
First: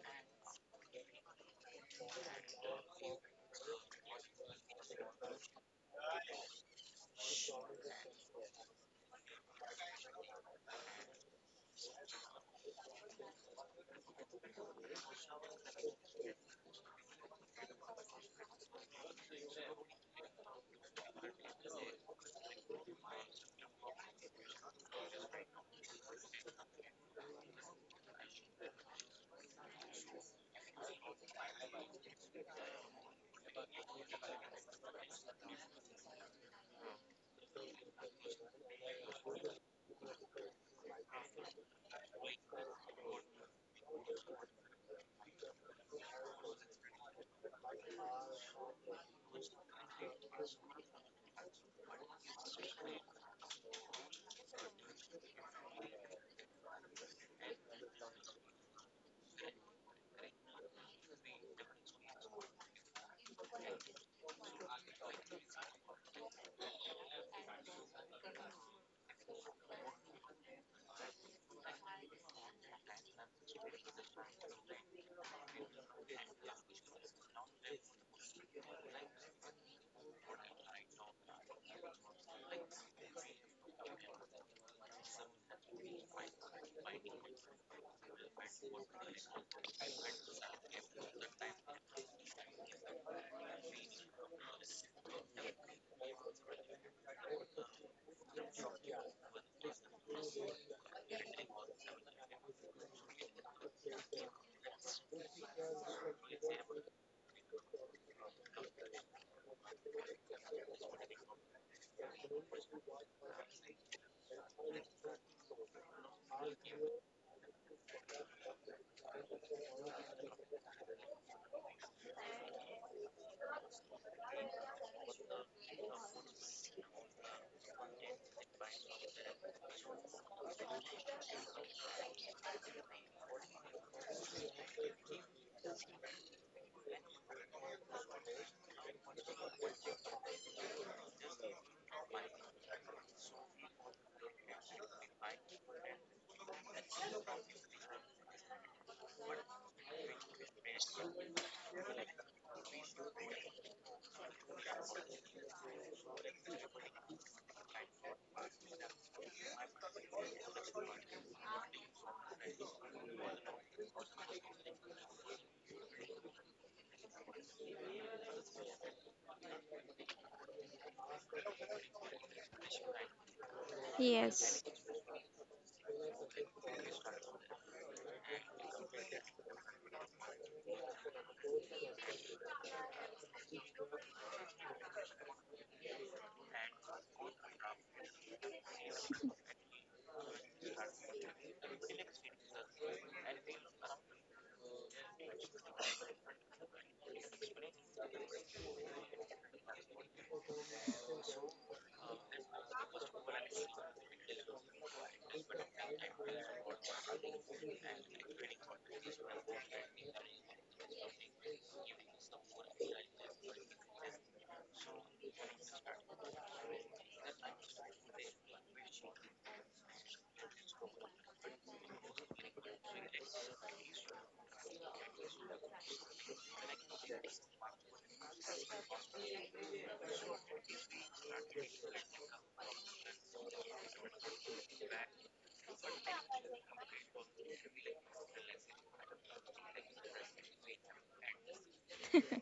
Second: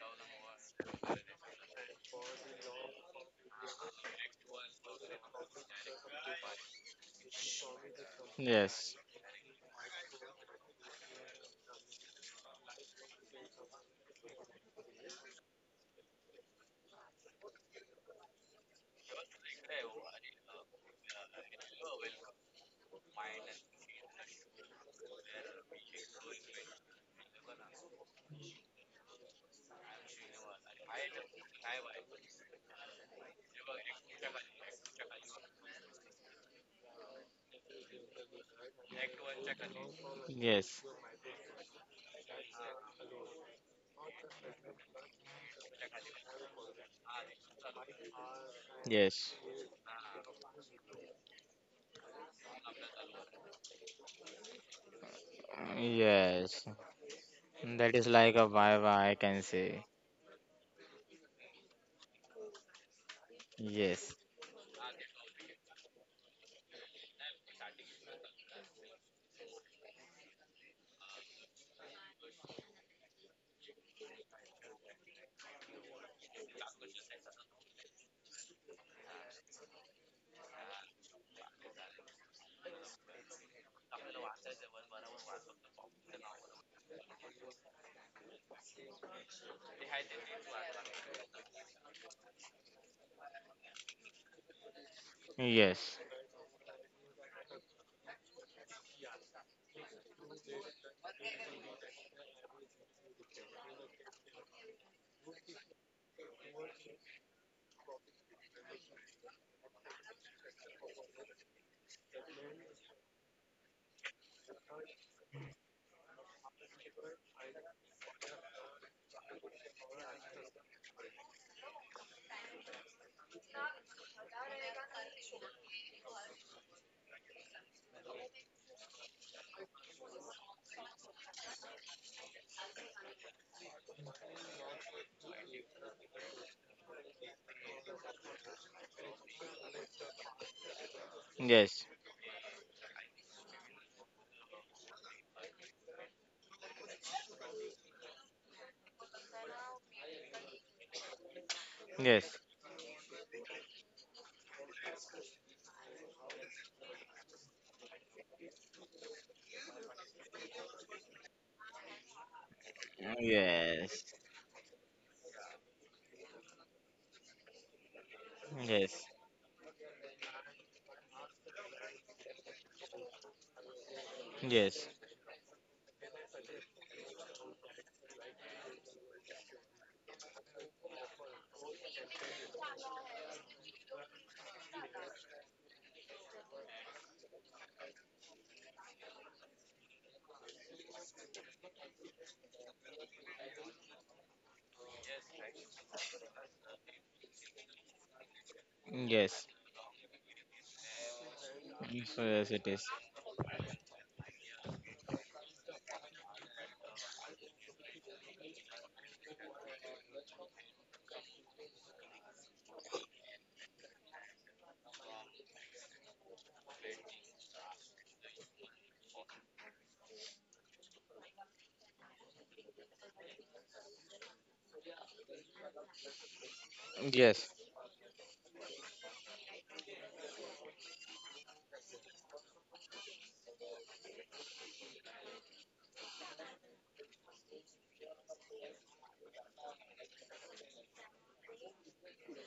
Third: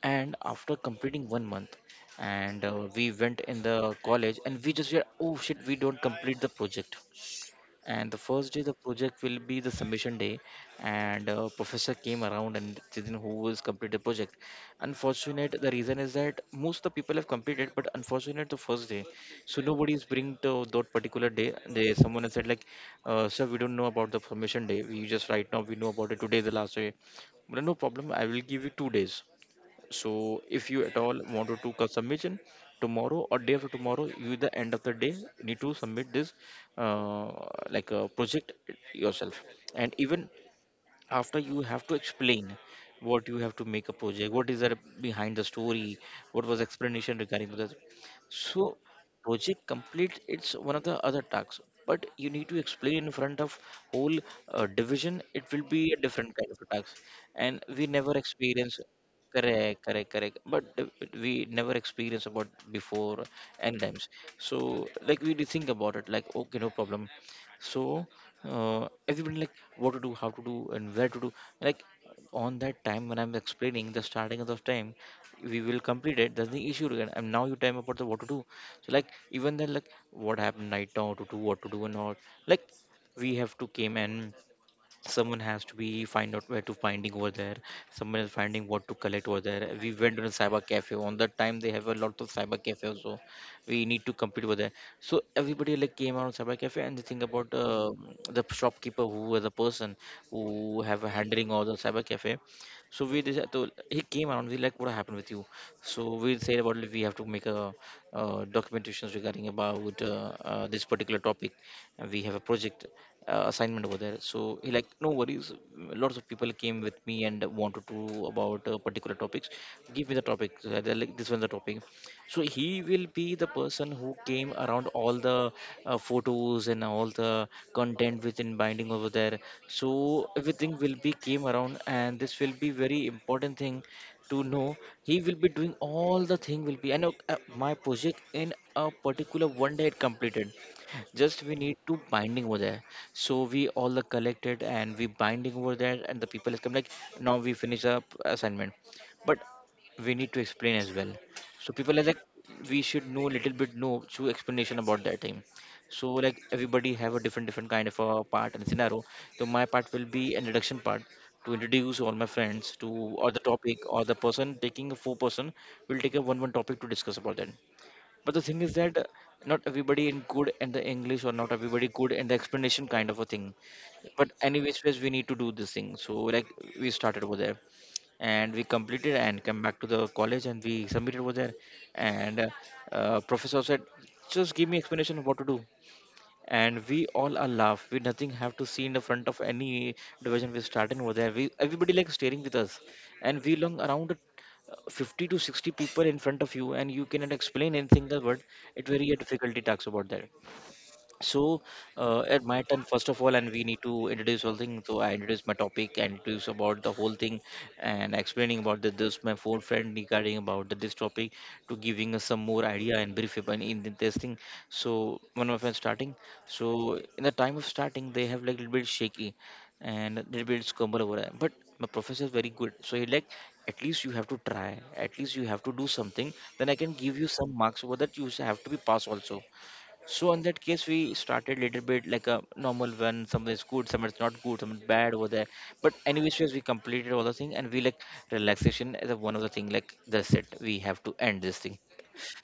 S1: and after completing one month, and we went in the college and we just were, oh shit, we don't complete the project, and the first day the
S3: yes.
S1: project will be the submission day. And professor came around and then who has completed the project, unfortunate, the reason is that most of the people have completed, but unfortunate the first day, so nobody is bring to that particular day. They someone has said like, sir, we don't know about the submission day, we just right now we know about it, today is the last day. Well, no problem, I will give you 2 days, so if you at all wanted to submission tomorrow or day after tomorrow, you the end of the day need to submit this uh, like a project yourself. And even
S3: Yes.
S1: after you have to explain what you have to make a project, what is there behind the story, what was explanation regarding that. So
S3: Yes.
S1: project complete it's one of the other tasks, but you need to explain in front of whole division, it will be a different kind of
S3: Yes.
S1: a task, and we
S3: That is
S1: never
S3: like a
S1: experience.
S3: vibe, I can say.
S1: Correct, correct, correct, but we never experience about before and times.
S3: Yes.
S1: So like we did think about it like, okay, no problem. So everybody like what to do, how to do, and where to do, like on that time when I'm explaining the starting of the time we will complete it, that's the issue again, and now you tell me about the what to do. So like even then like what happened, night down to do, what to do, and all, like we have to came, and someone has to be find out where to finding over there, someone is finding what to collect over there. We went to a cyber cafe, on that time they have a lot of cyber cafe also, we need to compete over there. So everybody like
S3: Yes.
S1: came out on cyber cafe, and they think about the shopkeeper who was a person who have a handling all the cyber cafe. So we decided to he came around, we like what happened with you. So we said about it, we have to make a documentations regarding about this particular topic, and we have a project assignment over there. So he like no worries, lots of people came with me and wanted to about particular topics, give me the topic, they're like this one's the topic. So he will be the person who came around all the photos and all the content within binding over there. So everything will be came around, and this will be very important thing to know, he will be doing all the thing will be, I know my project in a particular one day it completed, just we need
S3: Yes.
S1: to binding over there. So we all are collected and we binding over there, and the people is come like, now we finish up assignment, but we need to explain as well. So people are like,
S3: Yes.
S1: we should know little bit know through explanation about that time. So like everybody have a different different kind of a part and scenario. So my part will be introduction part to introduce all my friends to or the topic or
S3: Yes.
S1: the person taking a four-person will take a one topic to discuss about that but the thing is that
S3: Yes.
S1: not everybody in good in the english or not everybody good in the explanation kind of a thing but
S2: Yes.
S1: anyways
S3: Yes.
S1: ways we need to do this thing so like we started over there and we completed and came back to the college and we submitted over there and professor said just give me explanation of what to do and we all are laugh we nothing have to see in the front of any division we starting over there we everybody like staring with us and we long around 50 to 60 people in front of you and you cannot explain anything the word it very a
S3: Yes.
S1: difficulty talks about that so
S3: So
S1: at
S3: yes,
S1: my
S3: it is.
S1: turn first of all and we need to introduce whole thing so I introduce my topic and introduce about the whole thing and explaining about this my phone friend regarding about this topic to giving us some more idea and brief upon in the this thing. So one of my friends starting, so in the time of starting they have like little bit shaky and a little bit stumble over it. But my professor is very good so he like at least you have to try, at least you have to do something, then I can give you
S3: Yes.
S1: some marks over that, you have to be pass also. So on that case, we started little bit like a normal one. Some is good, some is not good, some is bad over there. But anyways, yes, we completed all the thing, and we like relaxation as a one of the thing. Like that's it, we have to end this thing.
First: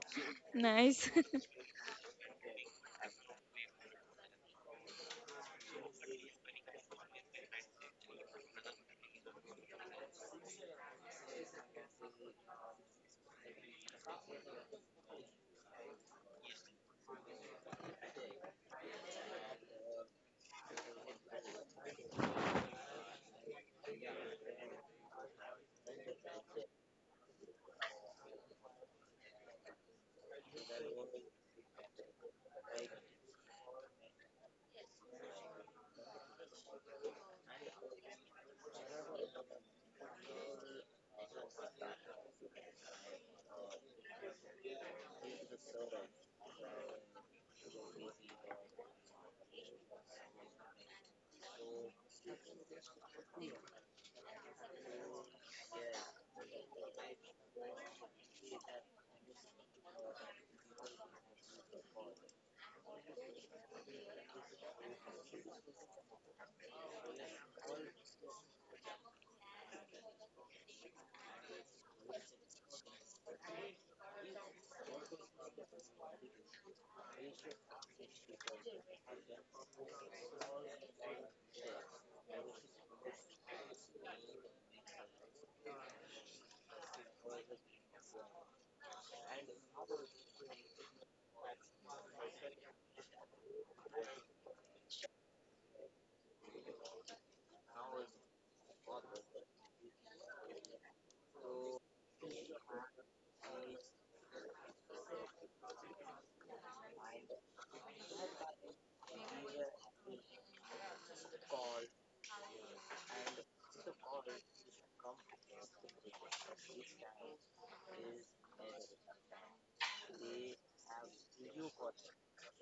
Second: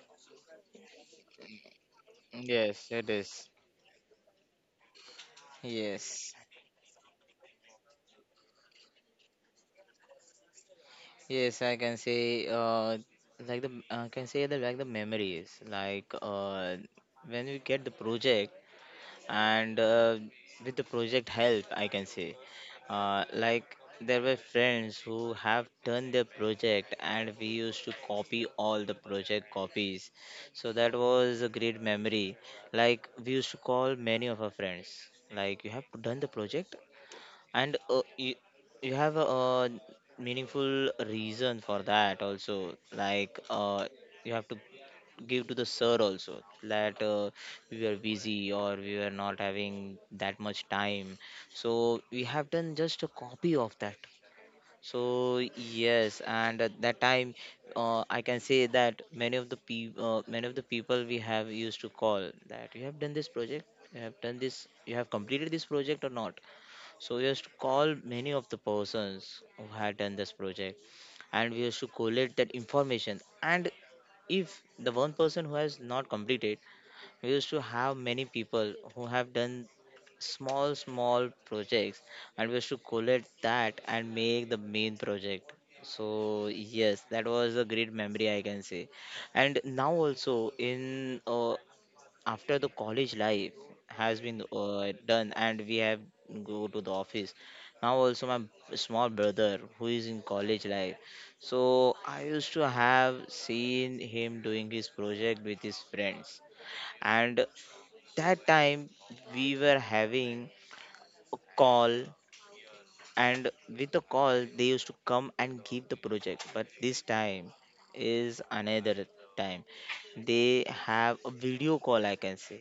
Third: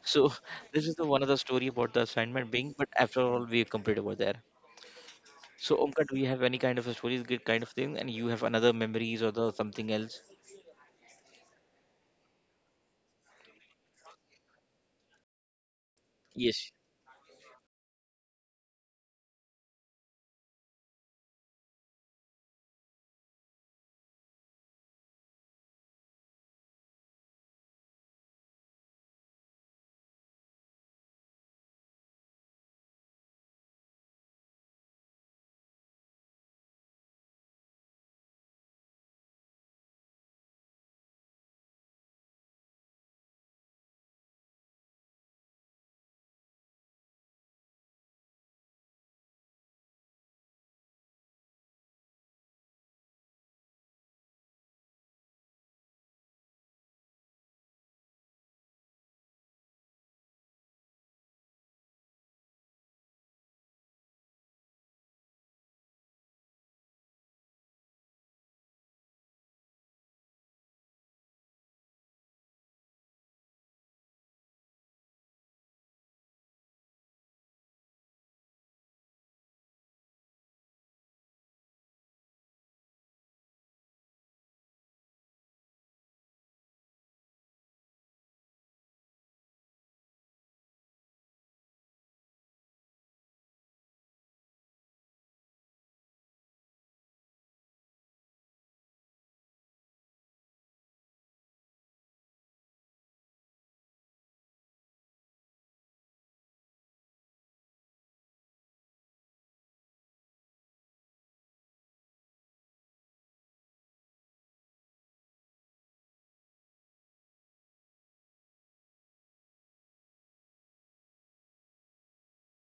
S1: So [LAUGHS] this is the
S2: Nice.
S1: one of the
S2: [LAUGHS]
S1: story about the assignment being.
S3: Yes,
S1: But
S3: it
S1: after all,
S3: is.
S1: we completed over there. So Omkar, do you
S3: Yes.
S1: have any kind of a stories, good kind of thing, and you have another memories or the something else?
S3: Yes, I can say, like the, I can say that, like, the memories, like,
S1: Yes.
S3: when we get the project, and, with the project help, I can say, like there were friends who have done their project, and we used to copy all the project copies. So that was a great memory. Like we used to call many of our friends, like, you have done the project, and, you, have a meaningful reason for that also, like, you have to give to the sir also, that, we were busy, or we were not having that much time, so we have done just a copy of that. So yes, and at that time, I can say that many of the many of the people we have used to call, that you have done this project, you have done this, you have completed this project or not. So we used to call many of the persons who had done this project, and we used to collect that information. And if the one person who has not completed, we used to have many people who have done small, small projects, and we used to collect that and make the main project. So yes, that was a great memory, I can say. And now also, in, after the college life has been, done, and we have go to the office, now also my small brother who is in college life, so I used to have seen him doing his project with his friends. And that time we were having a call, and with the call they used to come and give the project, but this time is another time, they have a video call, I can say.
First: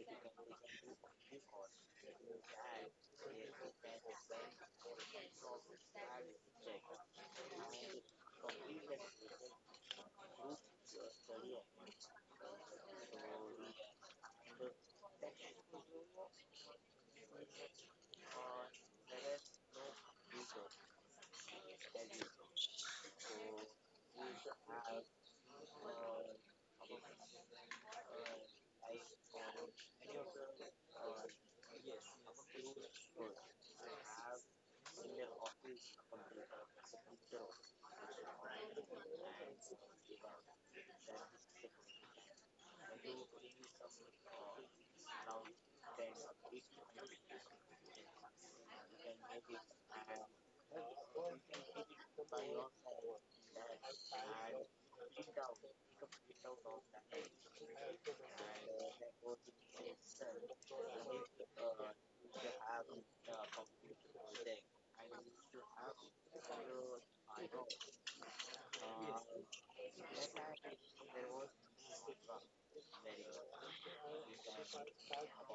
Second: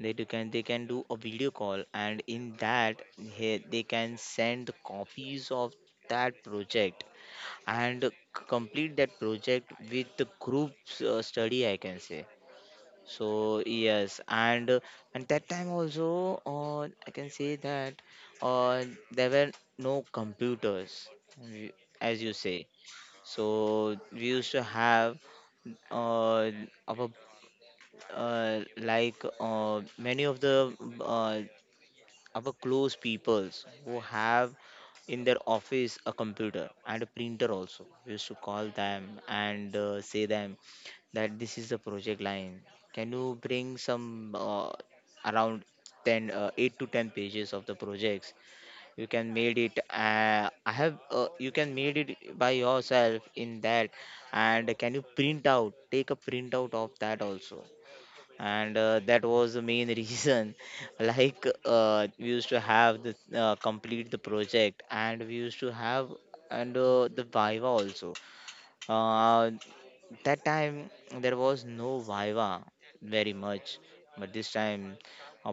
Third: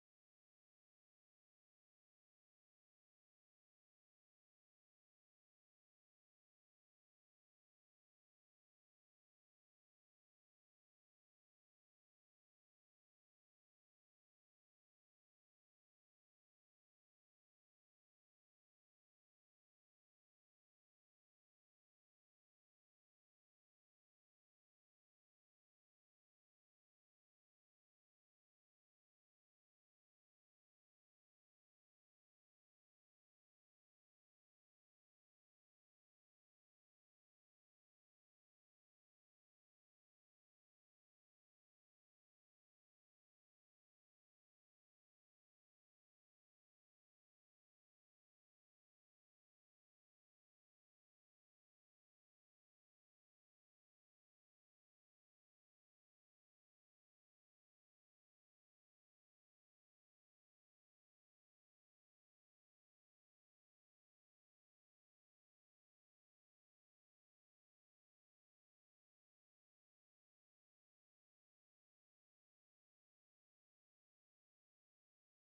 S3: They can do a video call, and in that they can send the copies of that project, and complete that project with the group study, I can say. So yes, and and that time also, I can say that, uh, there were no computers, we- as you say. So we used to have, uh, of a, like, many of the, uh, our close peoples who have in their office a computer and a printer also, we used to call them and, say them, that this is the project line. Can you bring some, around 10, 8 to 10 pages of the projects? You can made it, I have, you can made it by yourself in that. And can you print out, take a printout of that also? And, that was the main reason, [LAUGHS] like, we used to have the, complete the project. And we used to have, and, the viva also. Uh, that time there was no viva very much, but this time,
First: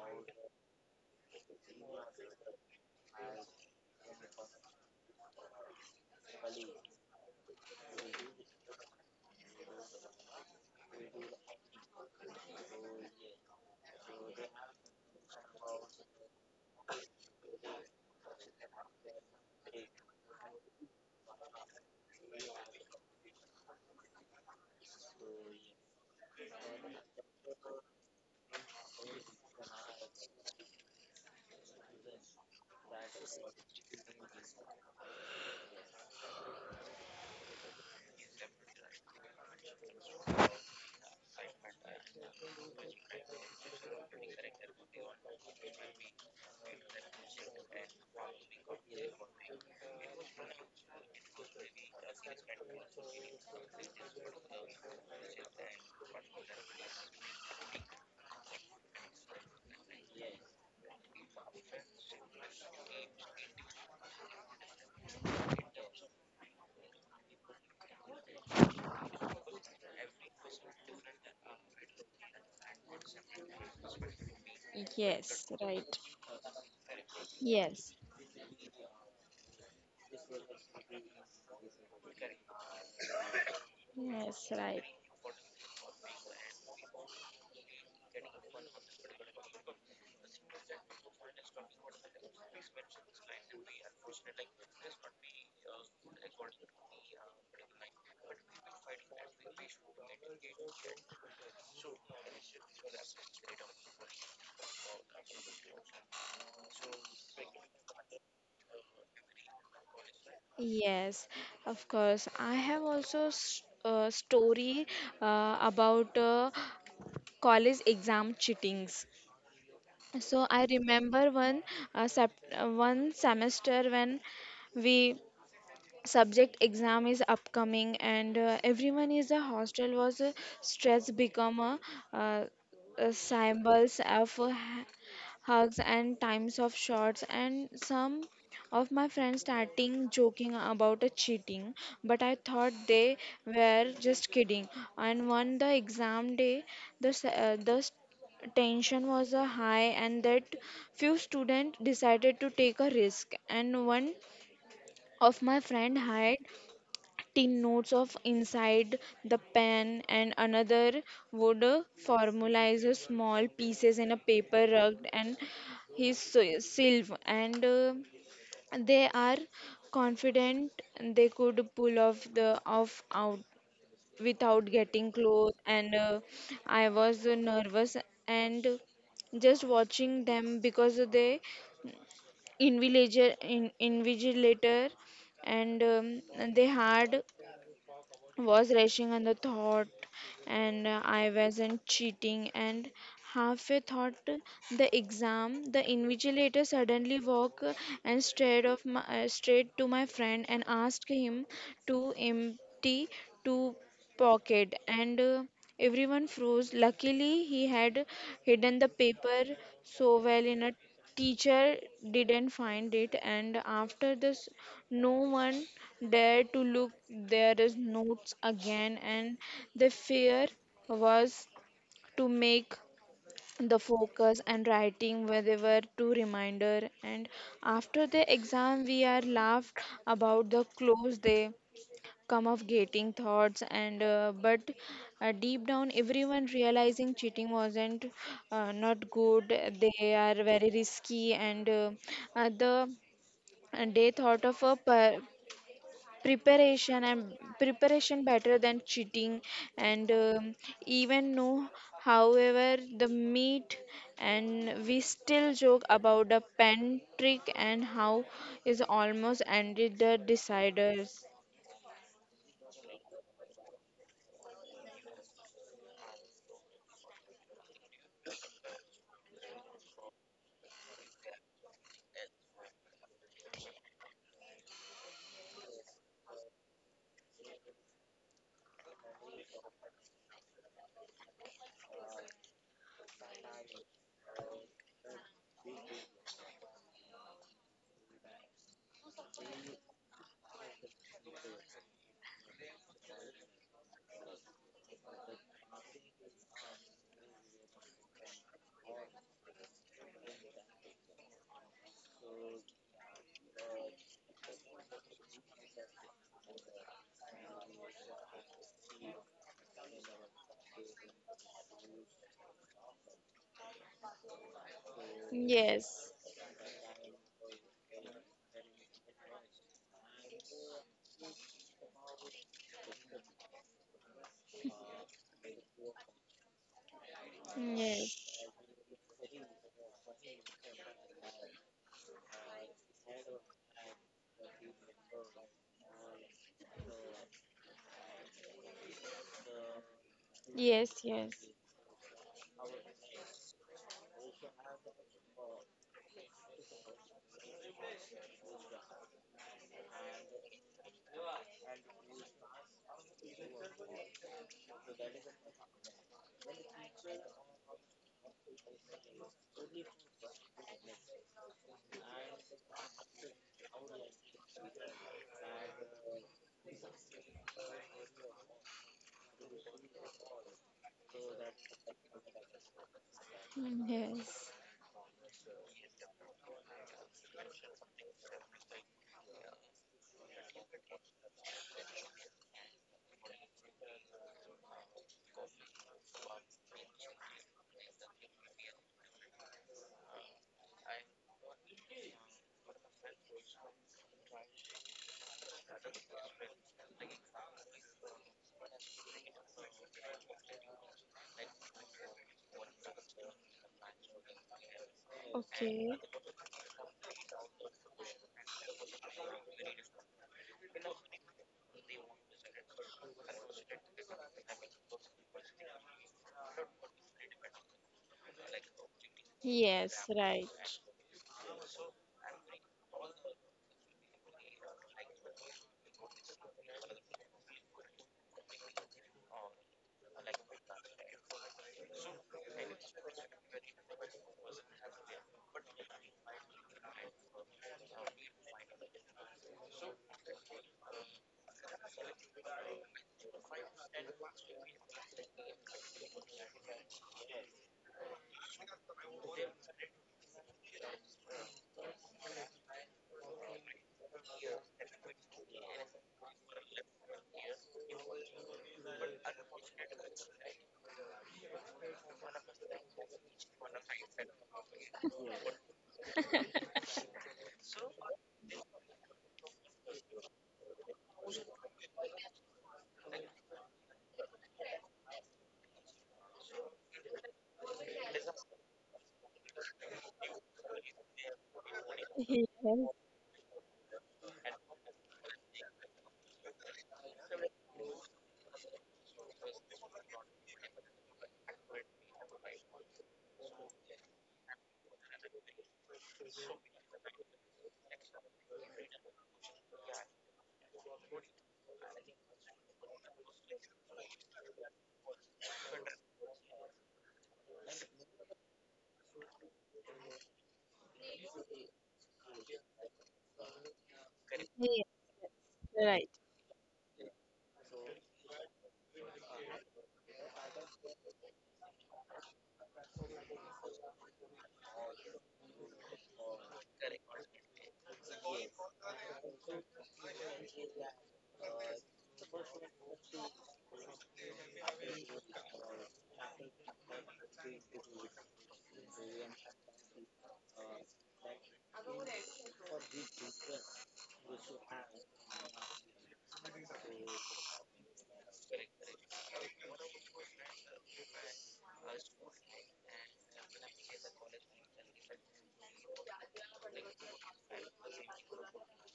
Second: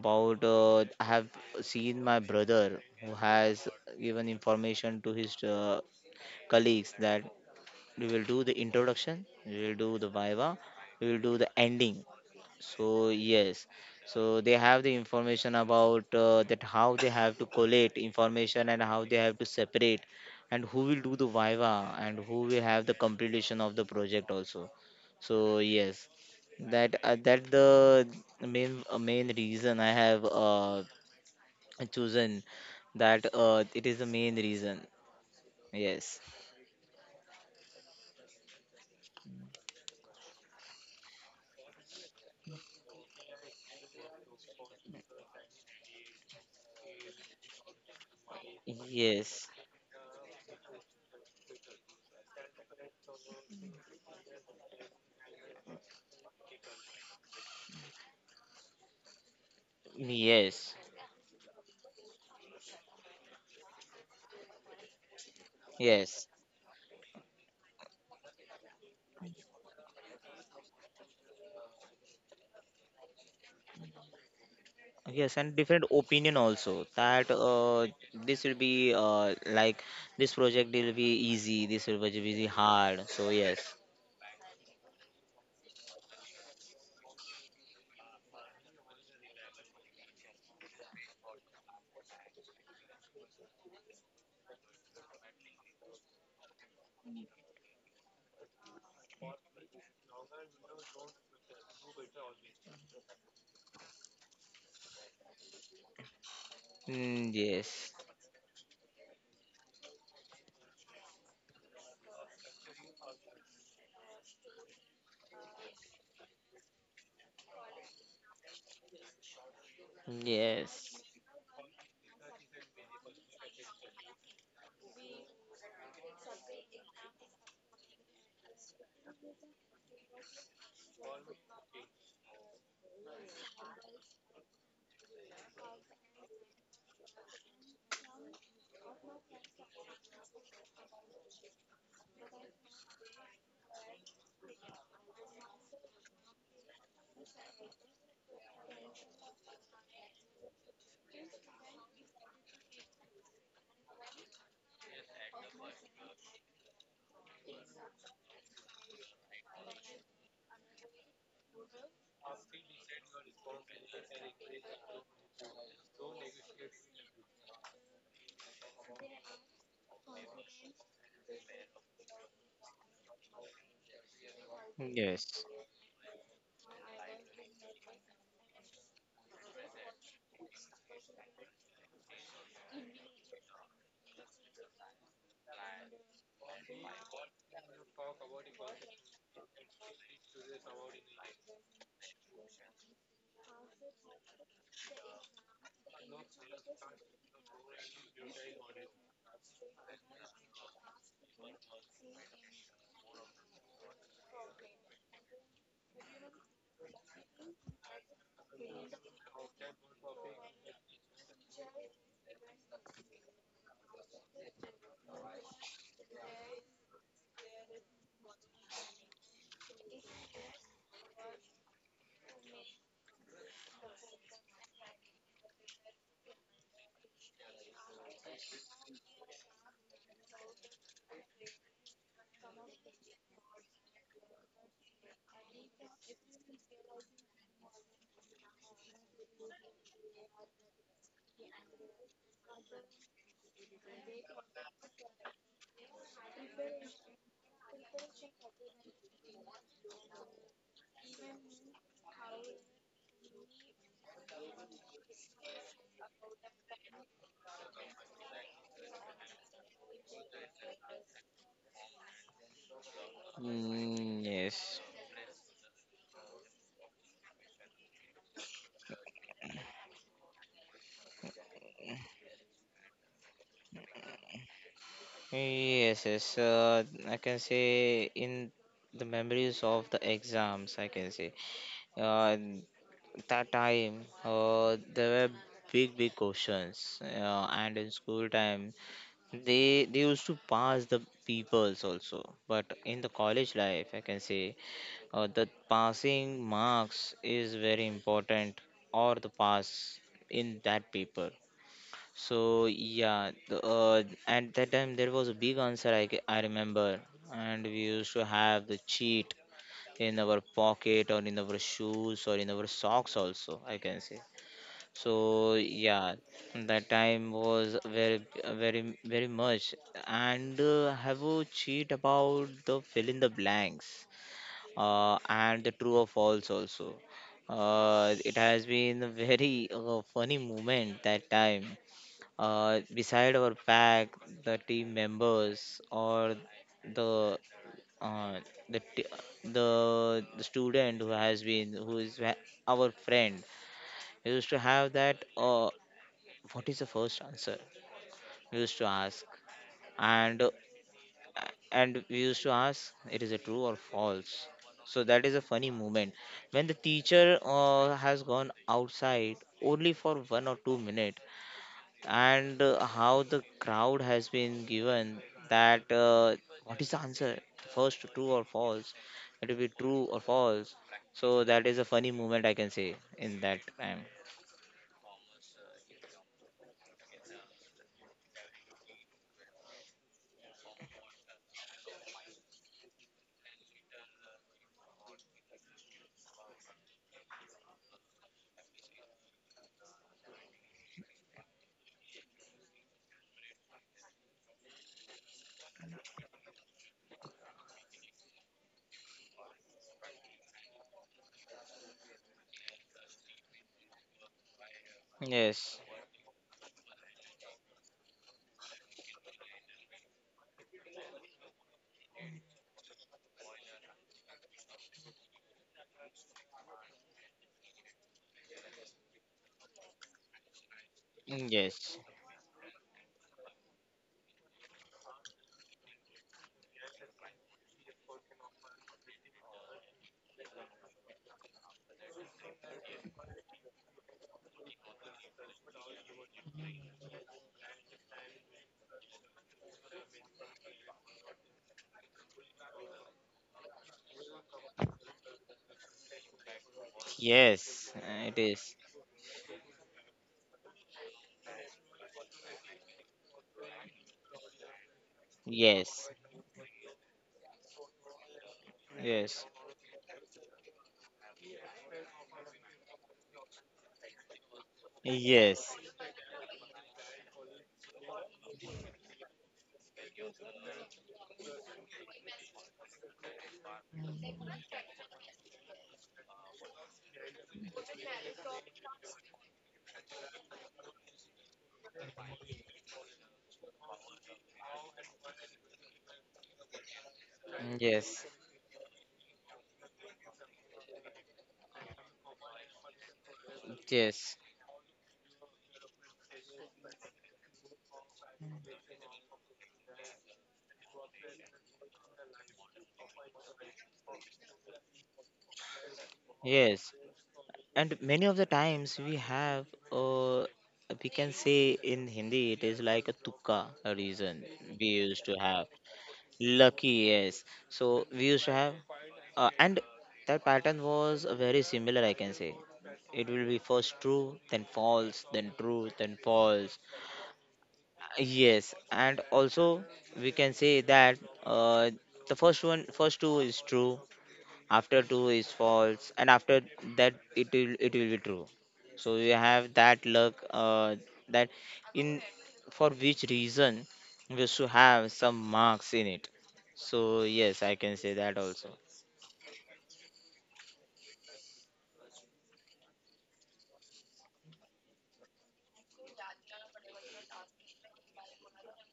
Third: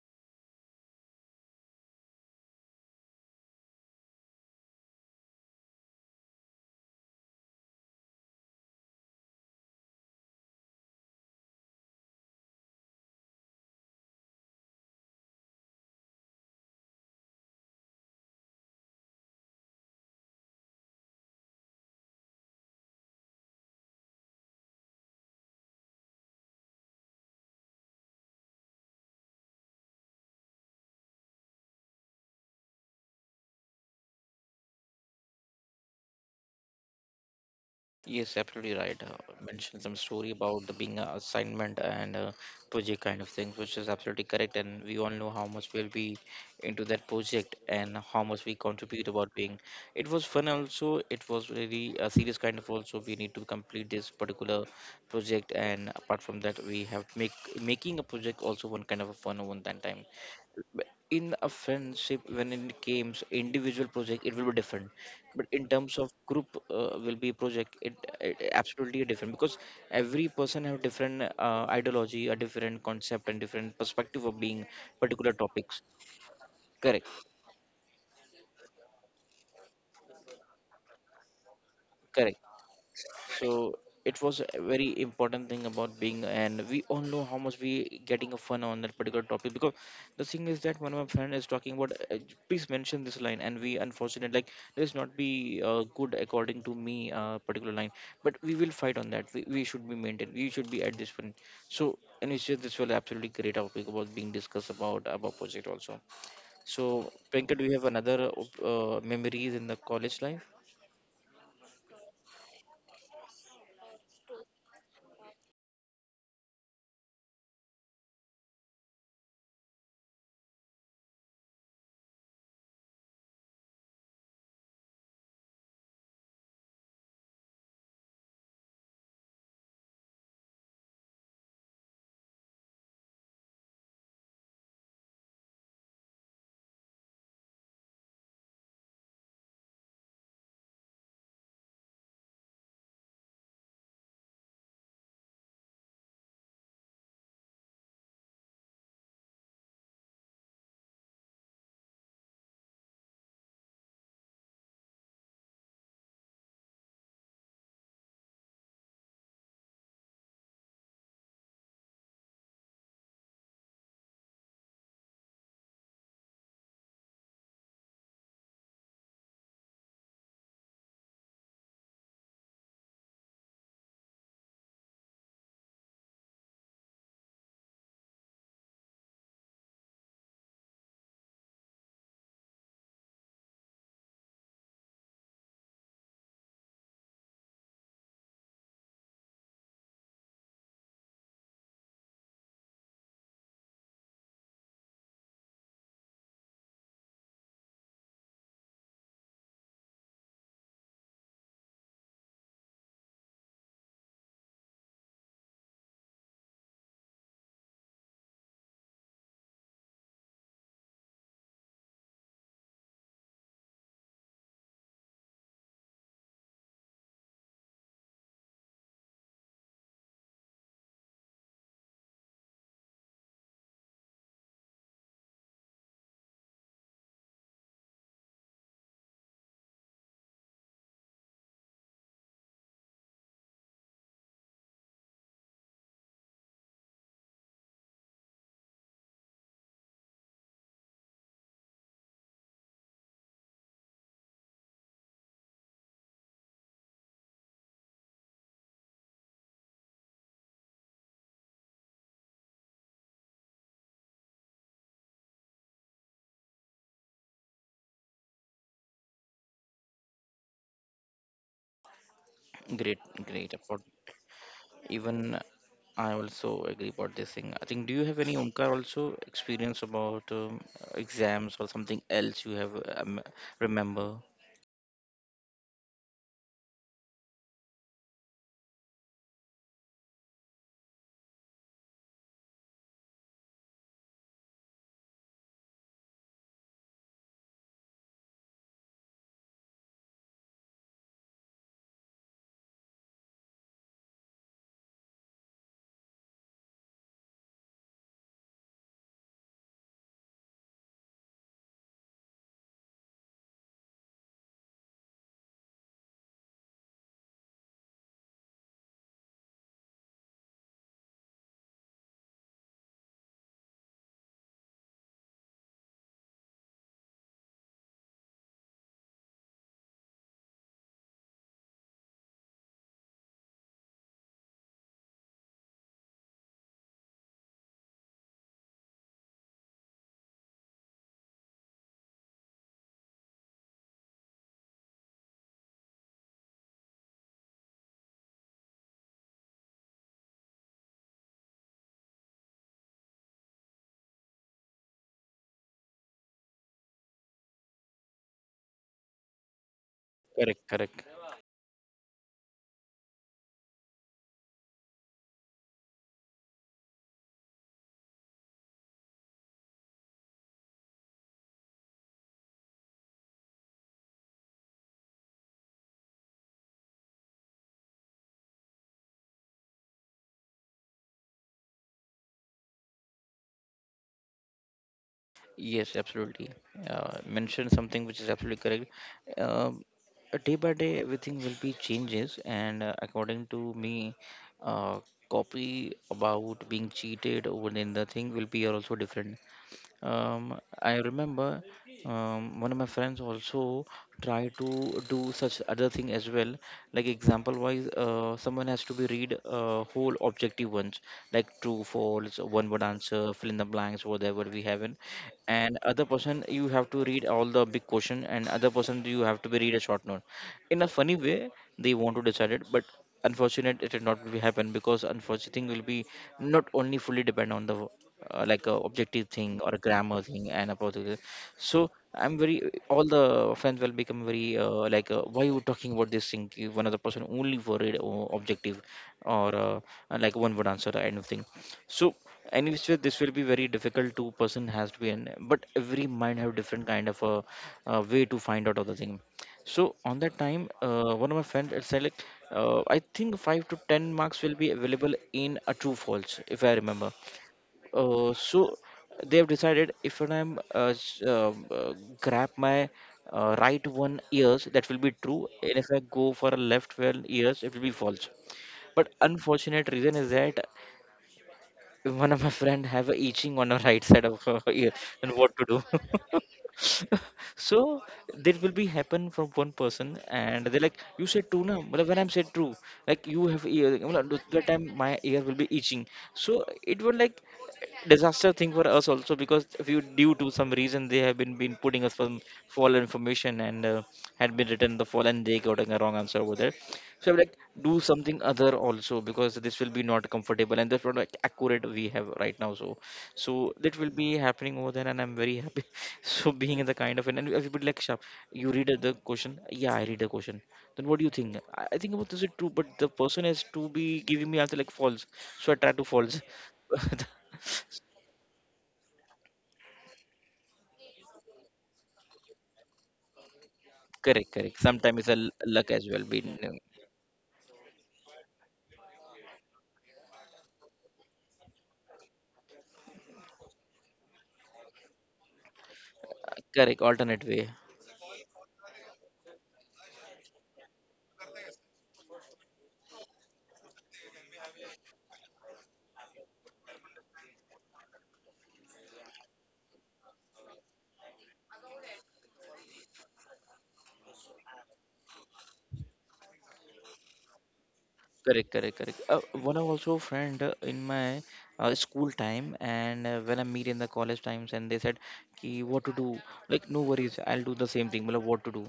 S3: about, I have seen my brother who has given information to his, colleagues, that we will do the introduction, we will do the viva, we will do the ending. So yes, so they have the information about, that how they have to collect information, and how they have to separate, and who will do the viva, and who will have the completion of the project also. So yes, that, that the main reason I have, chosen, that, it is the main reason. Yes,
S1: Yes, absolutely right. Mentioned some story about the being a assignment and project kind of things, which is absolutely correct. And we all know how much we'll be into that project and how much we contribute about
S3: yes,
S1: being. It was fun also. It was really a serious kind of also. We need to complete this particular project, and apart from that, we have make making a project also one kind of a fun one that time.
S3: yes,
S1: But in a friendship, when it comes individual project, it will be different. But in terms of
S3: yes.
S1: group, will be project, it absolutely different because every person have different ideology, a different concept, and different perspective of being particular
S3: Yes,
S2: Yes.
S3: and
S1: topics.
S3: different
S2: Right.
S3: opinion also,
S1: Correct,
S3: that,
S2: Yes.
S3: this will be, like, this project will be easy, this will be
S1: correct.
S3: be hard. So yes.
S1: So it was
S2: Yes.
S1: a
S2: Right.
S1: very important thing about being and we all know how much we getting a fun on that particular topic because the thing is that one of my friend is talking about please mention this line and we unfortunate like this not be good according to me particular line but we will fight on that we should be maintained we should be at this point so and it's just this was absolutely great topic about being discussed about project also. So
S3: Mm,
S1: Priyanka do
S3: yes,
S1: you have another memories in the college life?
S2: Yes, of course. I have also a story about college exam cheatings. So I
S3: yes,
S2: remember one semester when we subject exam is upcoming, and everyone is the hostel was stress become a, uh, symbols of hugs and times of shots. And some of my friends starting joking about a cheating, but I thought they were just kidding. And one the exam day, the tension was high. And that few students decided to take a risk, and one of my friend hide taking notes of inside the pen, and another would formalize a small pieces in a paper rug and his sylve. And they are confident they could pull off the off out without getting
S3: yes.
S2: close. And I was nervous and just watching them because they invigilator. And they had was rushing on the thought. And I wasn't cheating. And halfway thought the exam, the invigilator suddenly walked and stared of my, straight to my friend, and asked him to empty two pocket. And everyone froze. Luckily, he had hidden the paper so well in a teacher didn't find it. And after this, no one dared to look their notes again, and the fear was to make the focus and writing where they were to reminder. And after the exam, we are laughed about the clothes they come of gating thoughts. And but deep down, everyone realizing cheating wasn't not good, they are very risky. And the and they thought of a preparation and preparation better than cheating. And even know, however the meat, and we still joke about the pen trick and how is almost ended the deciders.
S1: Great, great about,
S3: Mm, yes,
S1: even I also agree about this thing. I think, do you have any Omkar also experience about exams or something else you have remember?
S3: yes, yes. I can say, in the memories of the exams, I can say, uh, that time, there were big big questions, and in school time, they used to pass the peoples also. But in the college life, I can say, the passing marks is very important, or the pass in that paper. So yeah, the, at that time there was a big answer, I remember. And we used to have the cheat in our pocket, or in our shoes, or in our socks also, I can say. So
S2: Yes.
S3: yeah, that time was very, very, very much. And, have you cheat about the fill in the blanks, and the true or false also. Uh,
S2: Yes.
S3: it has been a very funny moment that time. Beside our pack, the team members or the uh, the t- the student
S2: Yes,
S3: who
S2: yes.
S3: has been who is ha- our friend used to have that what is the first answer we used to ask and uh,
S1: Correct, correct.
S3: and we used to ask it is a true or false. So that is a funny moment when the teacher has gone outside only for 1 or 2 minutes. And how the crowd has been given that what is the answer, first true or false, it will be true or false. So that is a funny moment, I can say, in that time.
S2: Yes.
S1: Yes, absolutely. Mentioned something which is absolutely correct. Um, Day by day, everything will be changes, and according to me, uh, copy about being cheated over in the thing will be also different. I remember one of my friends also tried to do such other thing as well. Like example wise, someone has to be read whole objective ones, like true, false, one word answer, fill in the blanks, whatever we have in. And
S3: Yes,
S2: Okay.
S1: other person you have to read all the big question, and other person you have to be read a short note. In a funny way, they want to decide it, but unfortunate it did not be happen because unfortunate thing will be not only fully depend on the like a objective thing or a
S2: Yes,
S1: grammar
S2: right.
S1: thing and about particular. So
S3: yes,
S1: I'm very, all the friends will become very like why you talking about this thing to one other person only worried or objective or and like one word answer kind of thing. So anyways so this will be very difficult to person has to be in but every mind have different kind of a, way to find out of the thing. So on that time one of my friends had said like I think 5 to 10 marks will be available in a true false if I remember.
S3: yes, it is.
S1: So they have decided if when I'm s- grab my right one ears, that will be true, and if I
S3: Yes,
S1: go for a left one ears, it will be false. But
S3: yes,
S1: unfortunate reason is that one of my friend have a itching on the right side of her ear and what to
S3: yes,
S1: do. [LAUGHS] So that will be happen from one person and they're like you said true, na. But when I'm said true, like you have ear मतलब that time my ear will be itching. So it was like disaster thing for us also because if you due to some reason they have been putting us some
S2: Yes.
S1: false information and had been written the false and they got a wrong answer over there. So I'm like, do
S3: yes,
S1: something other also because this will be not comfortable and that's what like accurate we have right now. So, so that will
S3: yes,
S1: be happening over there, and I'm very happy. [LAUGHS] So being in the kind of and everybody like sharp. You read the question, yeah, I read the question. Then what do you think? I think about this is true, but the person has to be giving me answer like false. So I try to false.
S3: yes.
S1: [LAUGHS]
S3: And many of the times we have, we can say in Hindi, it is like a tukka a reason
S1: Correct, correct.
S2: Yes.
S3: we
S1: Sometimes
S3: used
S1: it's
S3: to
S1: a
S3: have.
S1: luck
S2: Right.
S1: as well. Being
S3: Lucky, yes. So we used to have, and that pattern was very similar, I can say. It will be first true, then false, then true, then false.
S1: correct alternate way.
S3: Yes, and also we can say that uh, the first one, first two is true, after two is false, and after that it will be true. So you have that luck that in for which reason we should have some marks in it. So yes, I can say that also.
S1: Correct, correct, correct. One of also friend in my school time and when I meet in the college times and they said, "Ki what to do?" Like no worries, I'll do the same thing. Matlab, what to do?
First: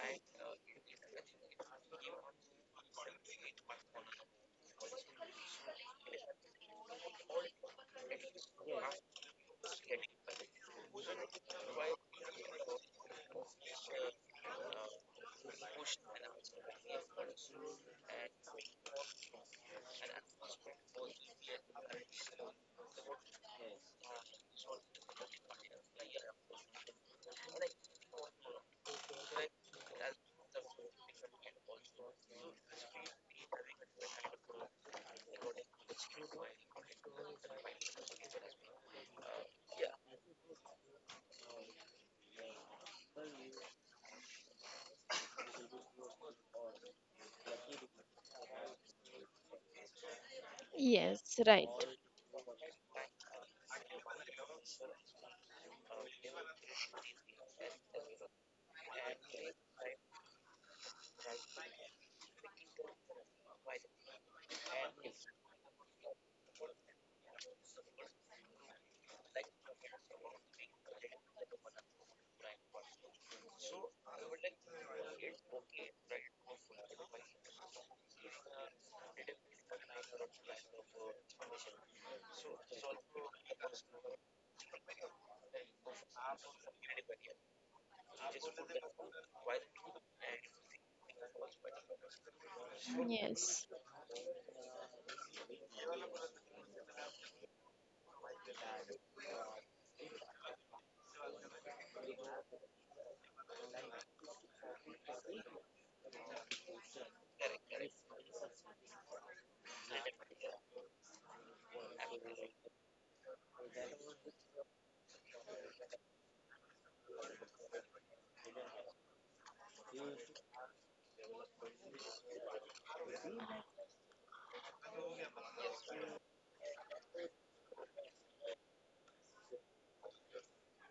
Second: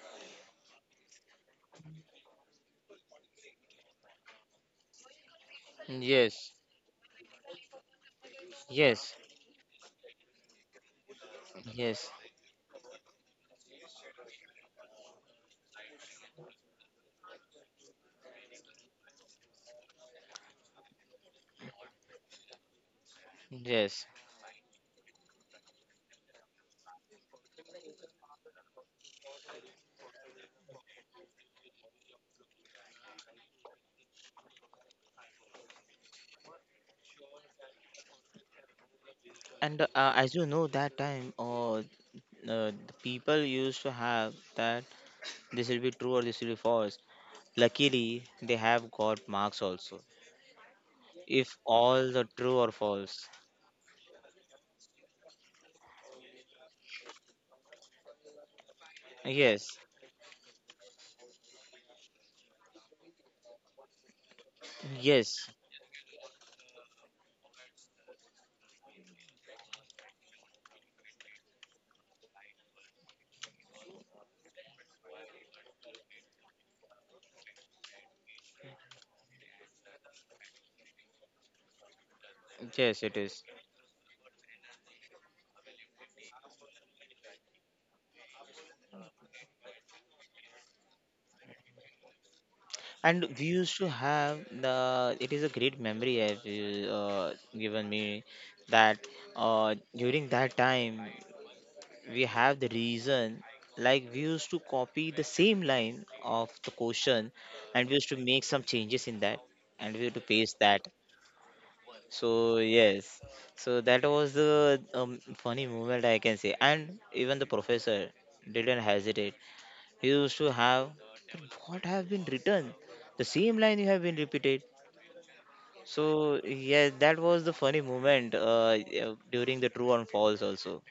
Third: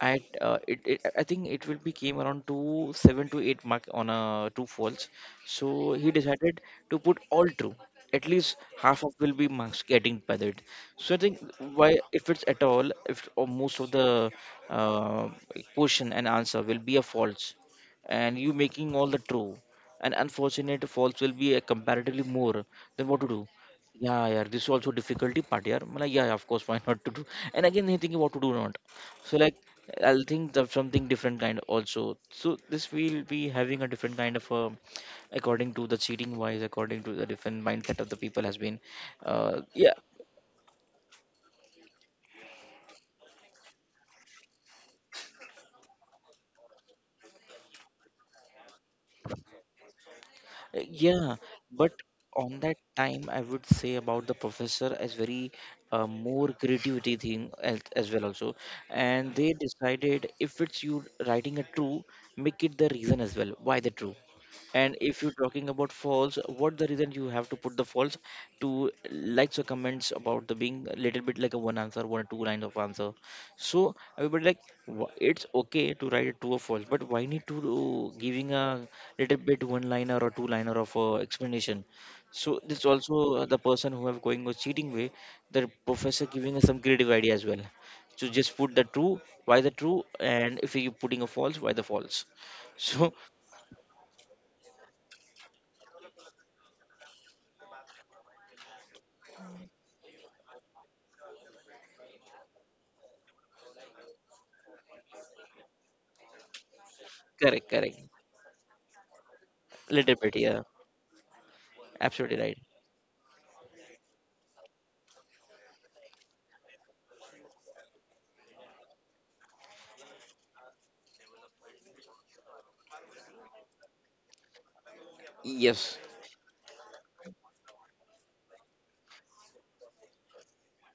S1: I it I think it will be came around to seven to eight mark on two false. So he
S3: Yes,
S1: decided to put all true. At least half of
S3: yes,
S1: will be marks getting by that. So I think why
S3: yes,
S1: if it's at all if or most of the uh, question and answer will be a false and you making all the true and unfortunate false will be a comparatively more then what to do.
S3: yes.
S1: Yeah, yeah, this is also difficulty part. Yeah I'm like, yeah yeah, of course why not to do and again they thinking what to do not. So like I'll think of something different kind also, so this will be having a different kind of according to the cheating wise according to the different mindset of the people has been
S3: And
S1: yeah.
S3: as you know, that time the people used to have that this will be true or this will be false. Luckily, they have got marks also.
S1: Yeah,
S2: Yes,
S3: If
S2: right.
S1: but
S3: all the true
S1: on
S3: or
S1: that time,
S3: false,
S1: I would say about the professor as very more creativity thing as well also, and they
S3: yes,
S1: decided if it's you writing a true, make it the reason as well why the true, and if you're
S3: yes,
S1: talking about false, what the reason you have to put the false, to likes or comments about the being a little bit like a one answer one or two lines of answer. So everybody like it's okay to write a true or false but why need to do giving a little bit one liner or two liner of explanation. So this
S3: yes, it
S1: also
S3: is.
S1: the person who have going or cheating way, the professor giving us some creative idea as well, so just put the true, why the true, and if you're putting a false, why the false. [LAUGHS] So
S3: And we
S2: Yes.
S3: used to have the. It is a great memory have you, given me that during that time we have the reason, like we used to copy the same line of the question
S1: correct,
S3: and
S1: correct,
S3: we used to make some changes in that and we
S1: little
S3: used to
S1: bit,
S3: paste
S1: yeah.
S3: that.
S1: Absolutely right.
S3: So yes, so that was the funny moment I can say, and even the professor didn't hesitate. He used to have, "But what have been written, the same line you have been repeated."
S1: Yes.
S3: So yeah, that was the funny moment yeah, during the true and false also.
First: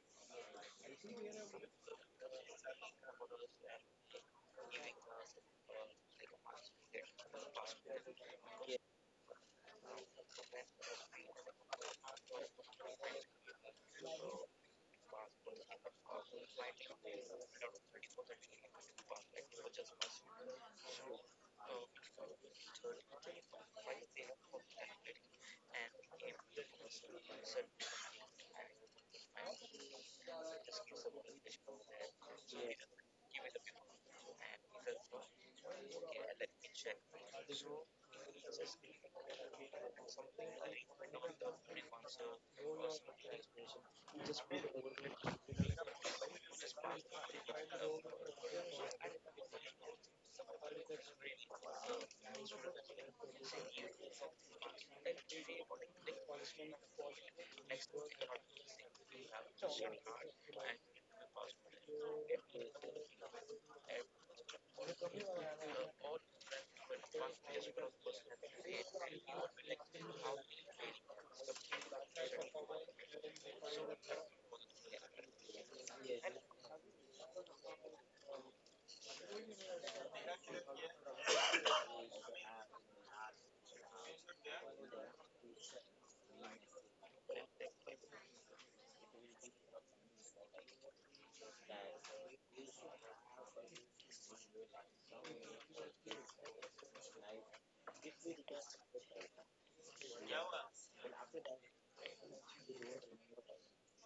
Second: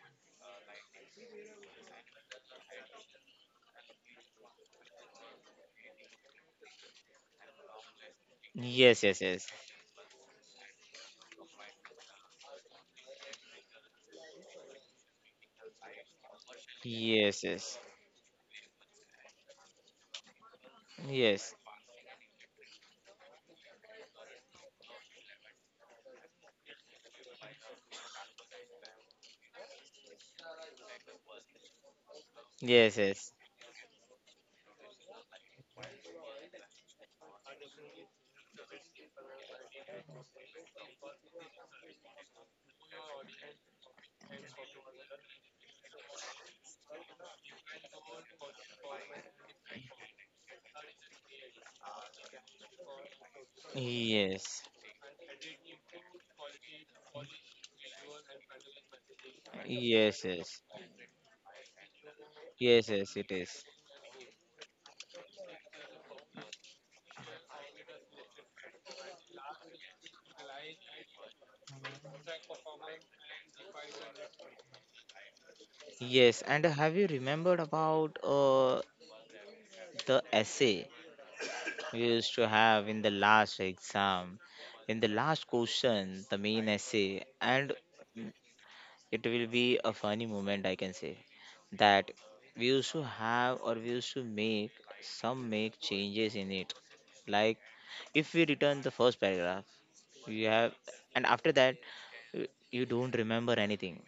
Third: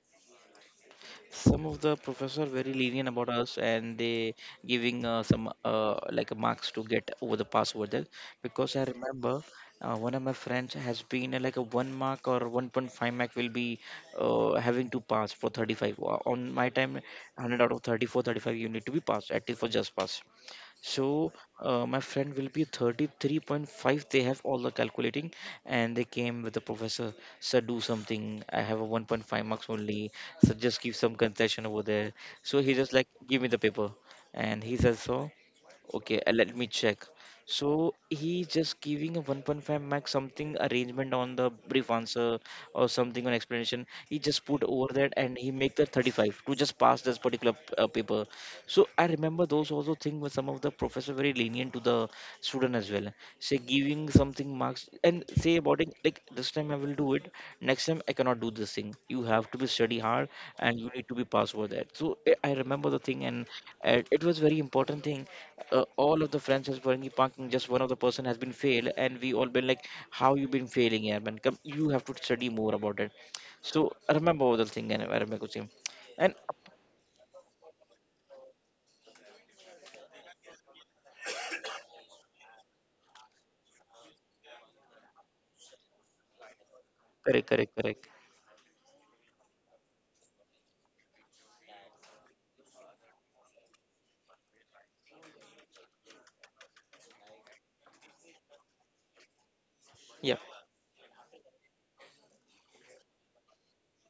S1: Some of the professors are very lenient about us, and they giving some like marks to get over the pass over there. Because I
S3: Yes, yes,
S1: remember
S3: yes,
S1: one of my friends has been like a one mark or 1.5 mark will be having to pass for 35. On my time, one
S3: yes,
S1: hundred out of
S3: yes,
S1: 34, 35, you need to be passed at least for just pass. So
S3: yes,
S1: my friend will be 33.5. They have all the calculating, and they came with the professor. Sir, do something. I have a 1.5 marks only. So just give some concession over there. So he just
S3: yes,
S1: like
S3: yes,
S1: give me the paper, and he says so. Okay, let me check. So he just giving a 1.5 max something arrangement on the brief answer or something on explanation. He just put over that and he make that 35 to just pass this particular paper. So I remember those also thing where some of the professor very lenient to the student as well. Say giving something
S3: yes,
S1: marks and say about it like this time I will do it, next time I cannot do this thing. You have to be study
S3: yes,
S1: hard
S3: yes,
S1: and you need to be pass for that. So I remember
S3: yes,
S1: the
S3: yes.
S1: thing
S3: It
S1: and
S3: is.
S1: it was very important thing. All of the friends was burning parking. Just one of the person has been failed and we all been like, how you been failing, yeah, man? Come, you have to study more about it. So I remember all the thing and I remember the thing. And
S3: Yes, and have you remembered about the essay we used to have in the last exam, in the last question, the main essay,
S1: correct, correct,
S3: and
S1: correct.
S3: it will be a funny moment, I can say, that we used to have or we used to make some make changes in it. Like if we return the first paragraph,
S1: Yeah.
S3: you have, and after that, you don't remember anything.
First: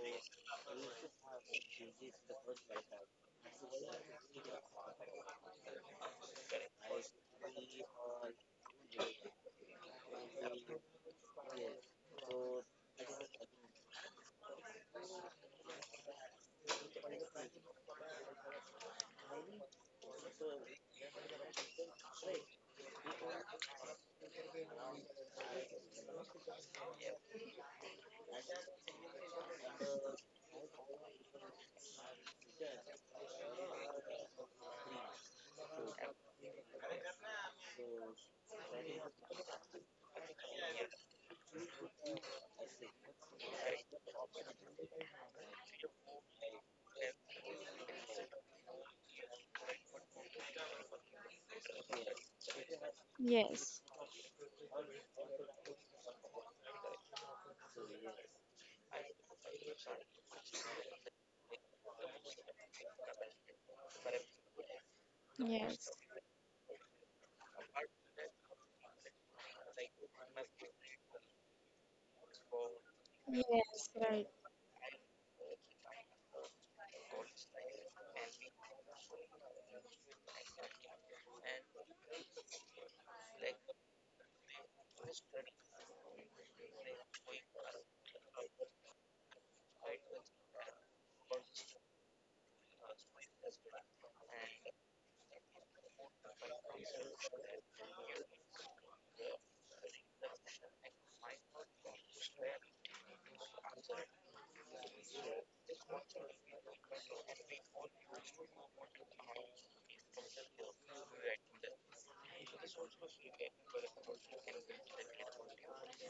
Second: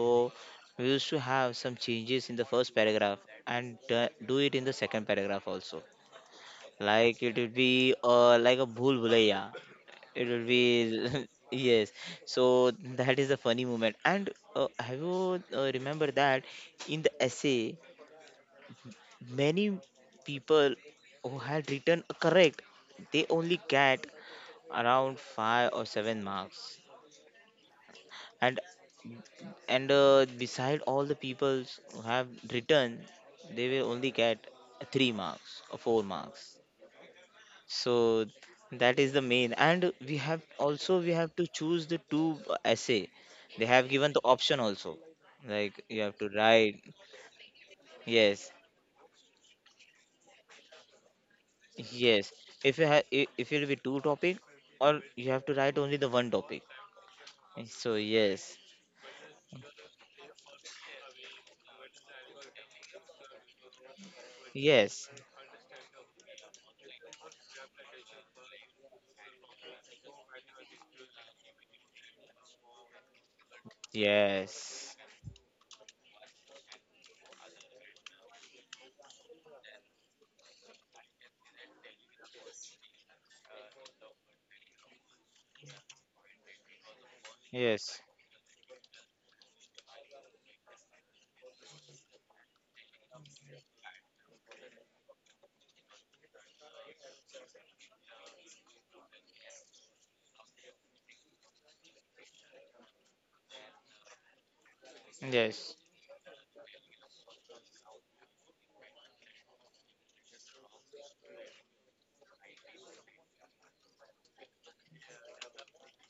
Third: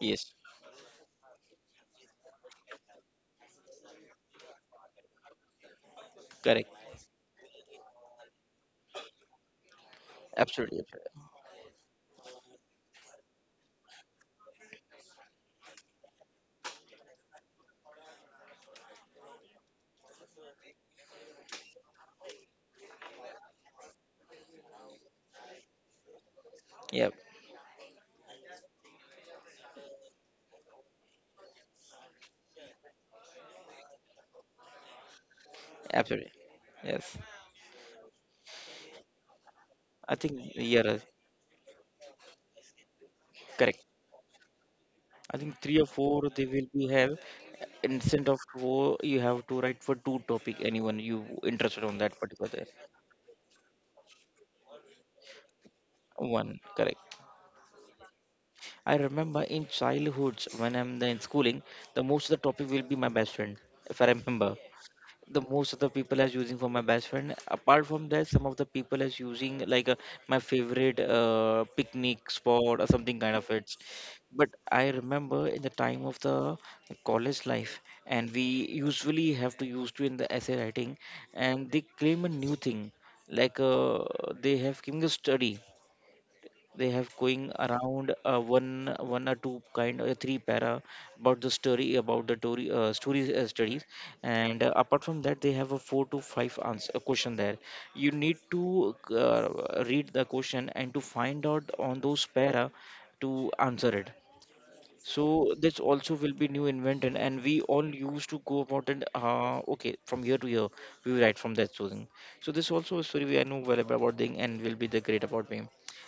S1: Yes.
S3: we used to have some changes in the first paragraph and do it in the second paragraph also,
S1: Correct.
S3: like it would be like a Bhool Bhulaiya. It would
S1: Absolutely, absolutely.
S3: be [LAUGHS] yes. So that is a funny moment. And have you remember that in the essay, many people who had written a correct, they only get around five or seven marks.
S1: Yep.
S3: And and beside all the people who have written, they will only get three marks or four
S1: Absolutely.
S3: marks.
S1: Yes.
S3: So that is the main, and we
S1: I
S3: have
S1: think you're
S3: also, we have to choose the two essay. They
S1: correct.
S3: have given the option also,
S1: I think three
S3: like
S1: or
S3: you have to
S1: four they will
S3: write.
S1: be have instead of
S3: Yes,
S1: four you have to write for two topic anyone you interested on that
S3: yes,
S1: particular
S3: if you have, if it will be
S2: Yes.
S3: two topic or you have to write only the one
S1: one,
S3: topic.
S1: correct.
S3: So yes,
S1: I remember in childhoods when in schooling the most of the topic will be my best friend if I remember,
S3: yes,
S1: the most of
S2: Yes.
S1: the people as using for my best friend. Apart from that some of the people as using like my favorite picnic spot or something kind of it.
S2: Yes, right.
S1: But I
S3: yes,
S1: remember in the time of the college life and we usually have to use to in the essay writing, and they claim a new thing like they have given a study. They have going
S3: yes,
S1: around one or two kind of three para about the story, about the story, stories, studies. And apart from that they have a four to five answer a question there. You need to read the question and to find out on those para to answer it. So
S3: yes,
S1: this also will be new invention and we all used to go about it, okay, from year to year we will write from that story. So this also a story we I know well about thing and will be the great about me.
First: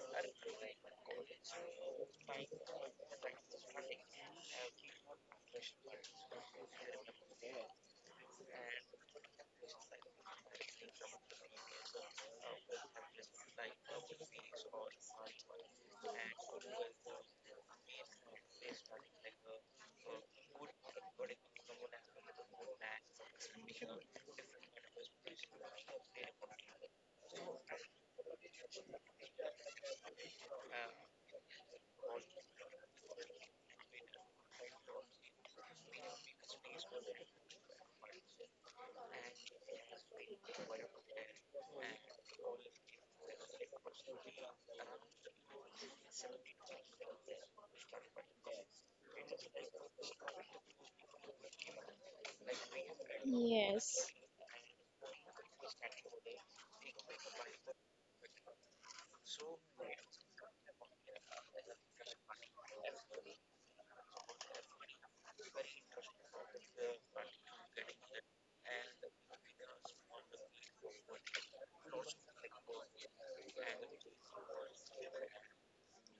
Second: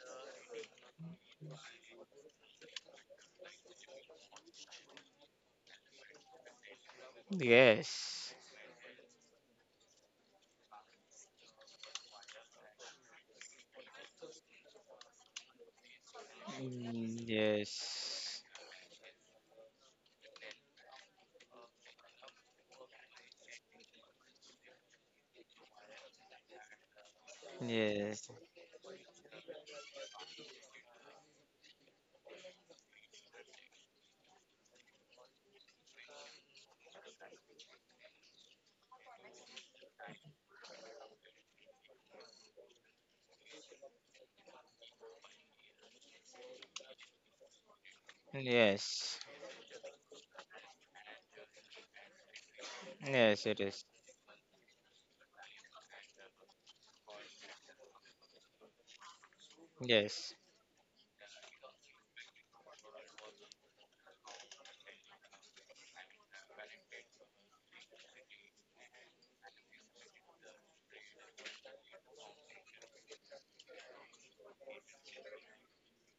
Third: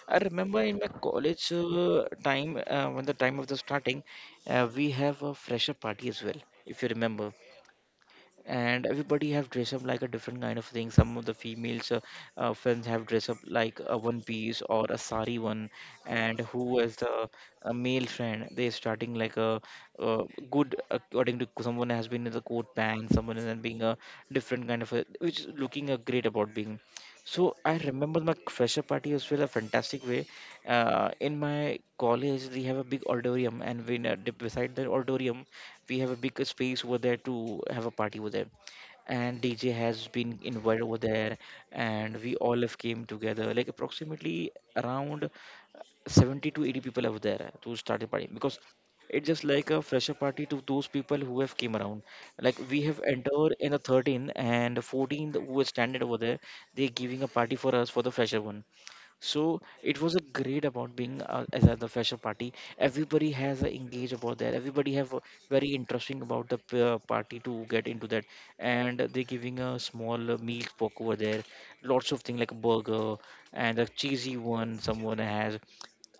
S1: I remember in my college time when the time of the starting, we have a fresher party as well, if you remember.
S3: yes.
S1: And everybody have dressed up like a different kind of thing. Some of the females friends have dressed up like a one piece or a sari one. And who is the
S3: Mm,
S1: a male
S3: yes,
S1: friend, they're starting like a, uh good, according to someone has been in the coat pants, someone is being a different kind of a, which is looking a great about being. So I remember
S3: yes,
S1: my fresher party was well a fantastic way. In my college they have a big auditorium, and when beside the auditorium we have a big space over there to have a party over there. And DJ has been invited over there, and we all have came together. Like approximately around 70 to 80 people over there to start the party, because
S3: yes,
S1: it's just like a fresher party to those people who have came around. Like we have
S3: yes,
S1: entered
S3: it
S1: in the
S3: is.
S2: Yes.
S1: 13th and 14th who were standing over there. They're giving a party for us for the fresher one, so it was a
S3: Yes,
S1: great about being as at the fashion party. Everybody has a engaged about that. Everybody have a very interesting about the party to get into that, and they're giving a small meal poke over there. Lots of things like a burger and a cheesy one someone has.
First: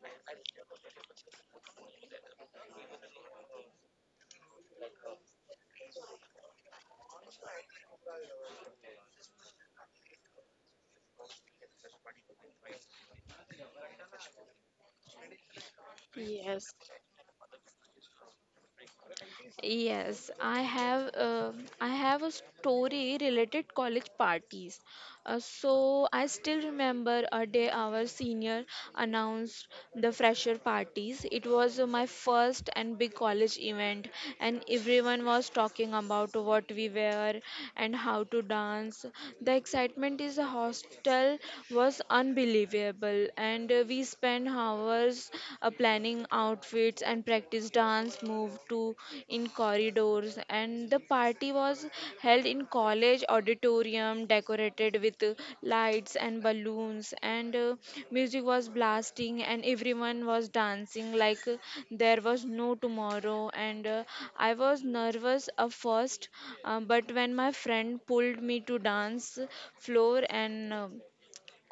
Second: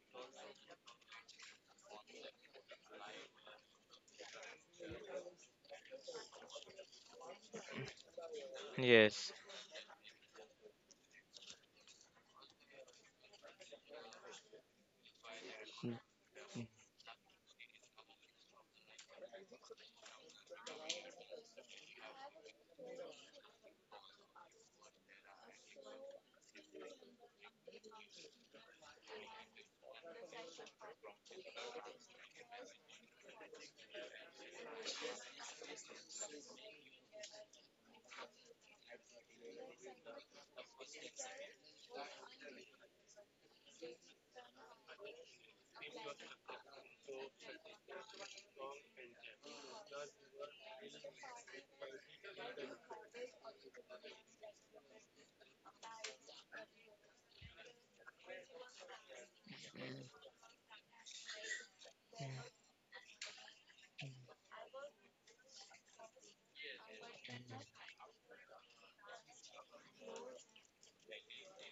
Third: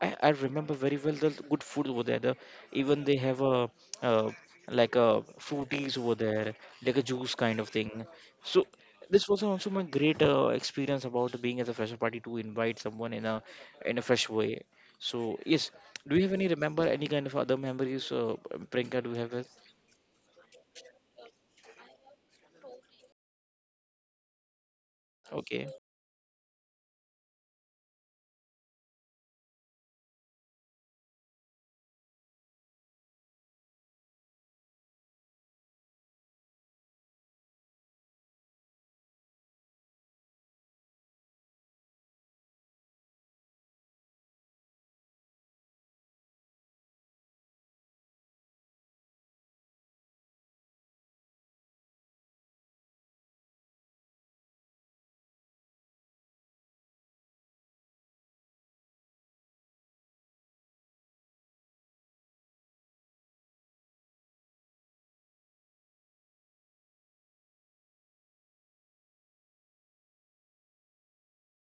S1: I remember very well the good food over there. The, even they have a uh, like a fruities over there, like a juice kind of thing. So this
S3: yes.
S1: was also my great experience about being as a fresher party to invite someone in a, in a fresh way. So yes, do you have any remember any kind of other memories, Priyanka? Do you have it?
S2: Yes, I have a story related college parties.
S1: Okay.
S2: So I still remember a day our senior announced the fresher parties. It was my first and big college event, and everyone was talking about what we wear and how to dance. The excitement in the hostel was unbelievable, and we spent hours rehearse planning outfits and practice dance move to in corridors. And the party was held in college auditorium, decorated with lights and balloons. And music was blasting, and everyone was dancing like there was no tomorrow. And I was nervous at first, but when my friend pulled me to dance floor and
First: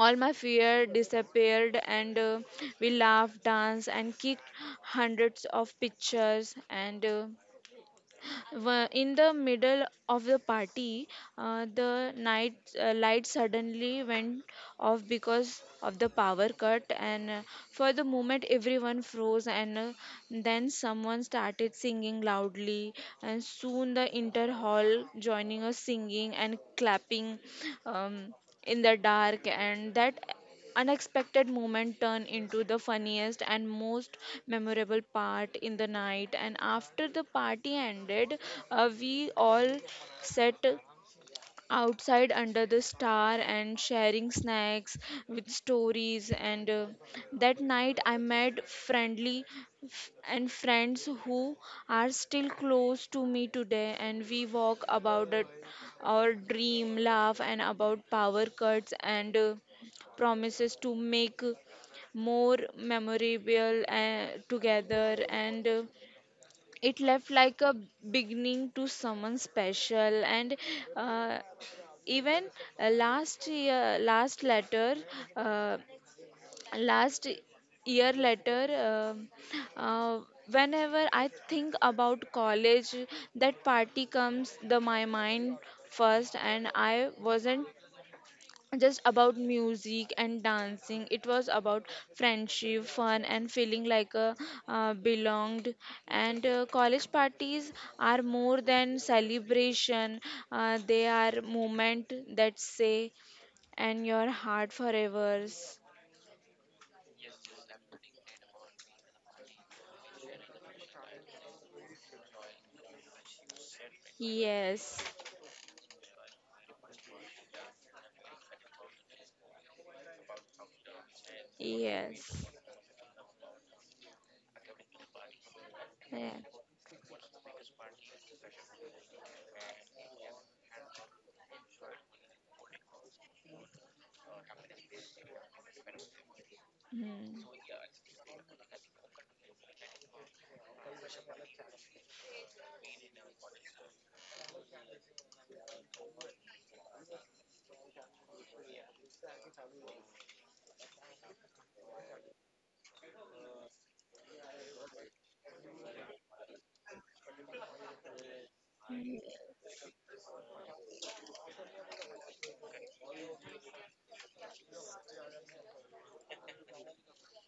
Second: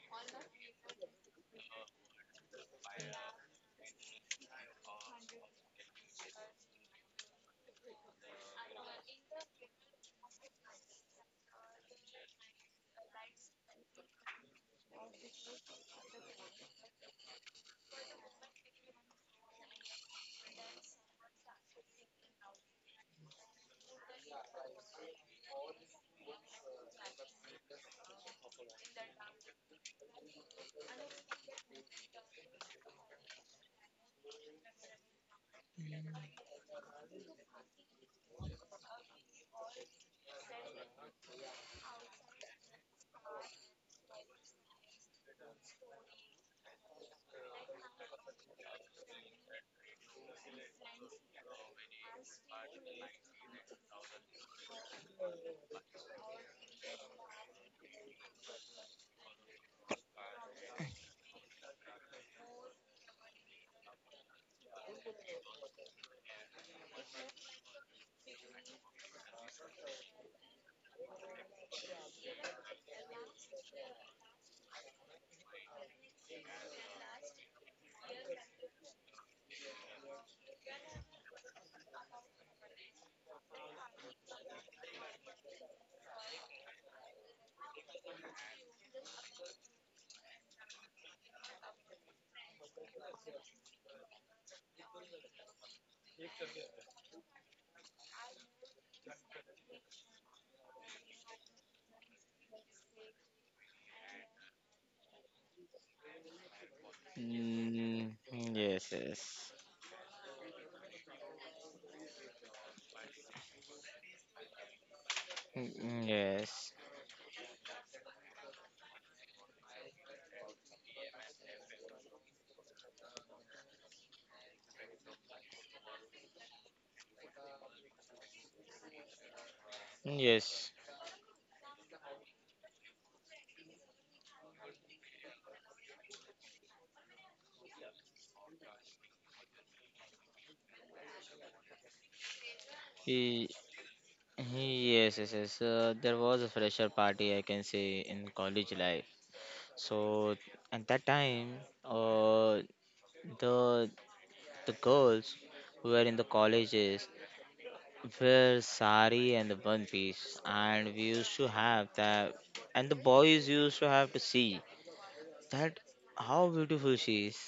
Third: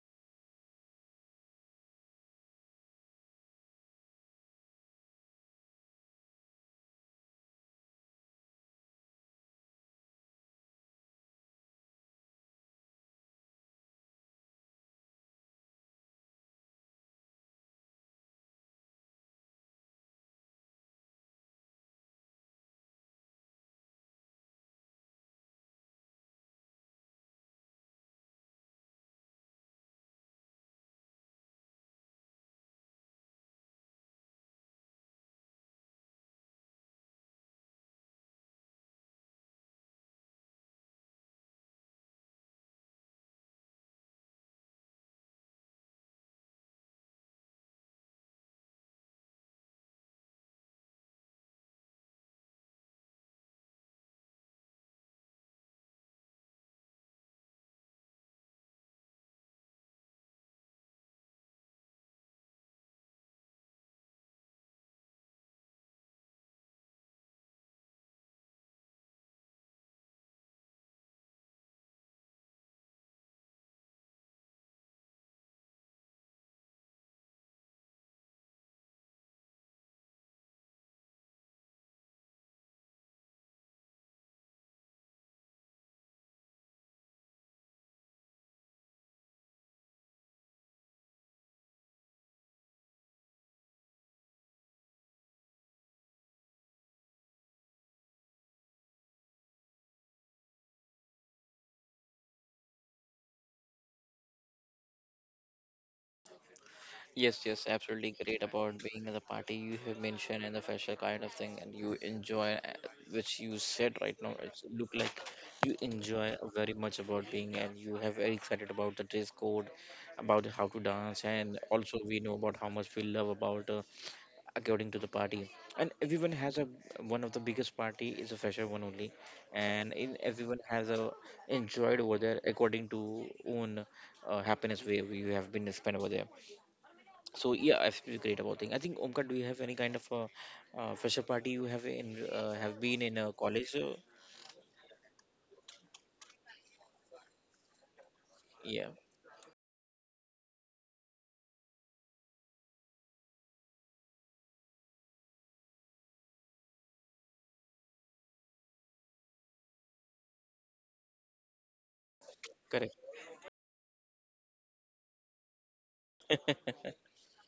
S2: all my fear disappeared. And we laughed, danced, and kicked hundreds of pictures. And in the middle of the party, the night light suddenly went off because of the power cut. And for the moment, everyone froze. And then someone started singing loudly. And soon, the inter hall joining us singing and clapping. Um, in the dark, and that unexpected moment turn into the funniest and most memorable part in the night. And after the party ended, we all sat outside under the star and sharing snacks with stories. And that night I met friendly f- and friends who are still close to me today. And we walk about it, our dream laugh, and about power cuts, and promises to make more memorable together. And it left like a beginning to someone special. And uh, even last year last letter uh, last year letter, uh, whenever I think about college, that party comes the my mind first. And I wasn't just about music and dancing, it was about friendship, fun, and feeling like a belonged. And college parties are more than celebration, they are moment that say and your heart forever.
S1: Yes, yes,
S3: Mm,
S1: absolutely great about
S3: yes,
S1: being at the
S3: yes.
S1: party you have mentioned and the fashion kind of thing, and you enjoy, which you said right now. It's look
S2: Yes.
S1: like
S3: Mm,
S1: you
S3: mm,
S1: enjoy
S3: yes.
S1: very much about being, and you have very excited about the dress code, about how to dance, and also we know
S2: Yes.
S1: about how much we love about according to the party. And
S2: Yeah.
S1: everyone has a one of the biggest party is a fresher one only. And in,
S3: Mm,
S1: everyone
S3: yes.
S1: has a enjoyed over there according to own happiness way we have been spent over there. So
S2: Hmm.
S1: yeah, I feel great about thing. I think Omkar, do you have any kind of a fresher party you have in have been in a
S3: He,
S1: college
S3: yes, yes, yes. There was a fresher party, I can say, in college
S1: yeah,
S3: life. So at that time, uh, the the girls who were in the colleges wear sari and the one piece, and we used to have that, and
S1: correct,
S3: the boys used to have to see that how beautiful she is.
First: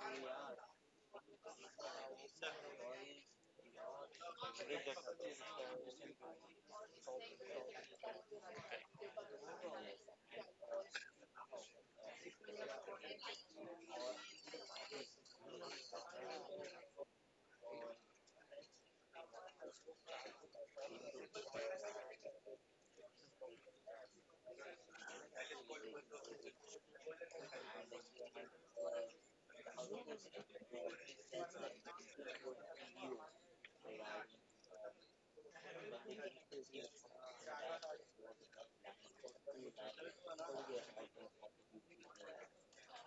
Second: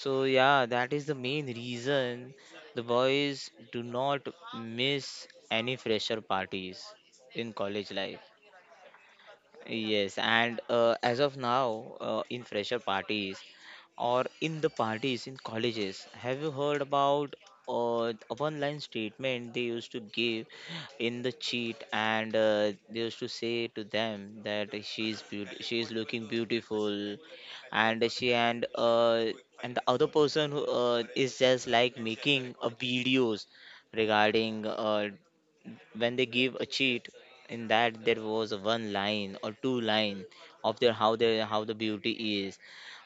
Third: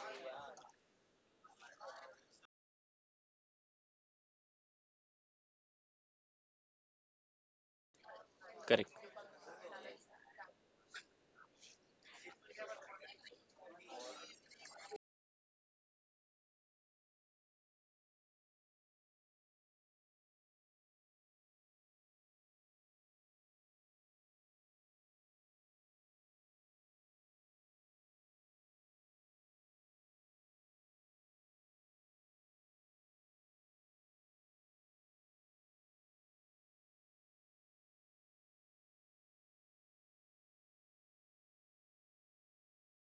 S3: So yeah, that is the main reason the boys do not miss any fresher parties in college life.
S1: correct.
S3: Yes, and as of now, in fresher parties or in the parties in colleges, have you heard about a one-line statement they used to give in the cheat, and they used to say to them that she's beaut- she is looking beautiful, and she and the other person who is just like making a videos regarding when they give a cheat, in that there was one line or two line of their, how the beauty is,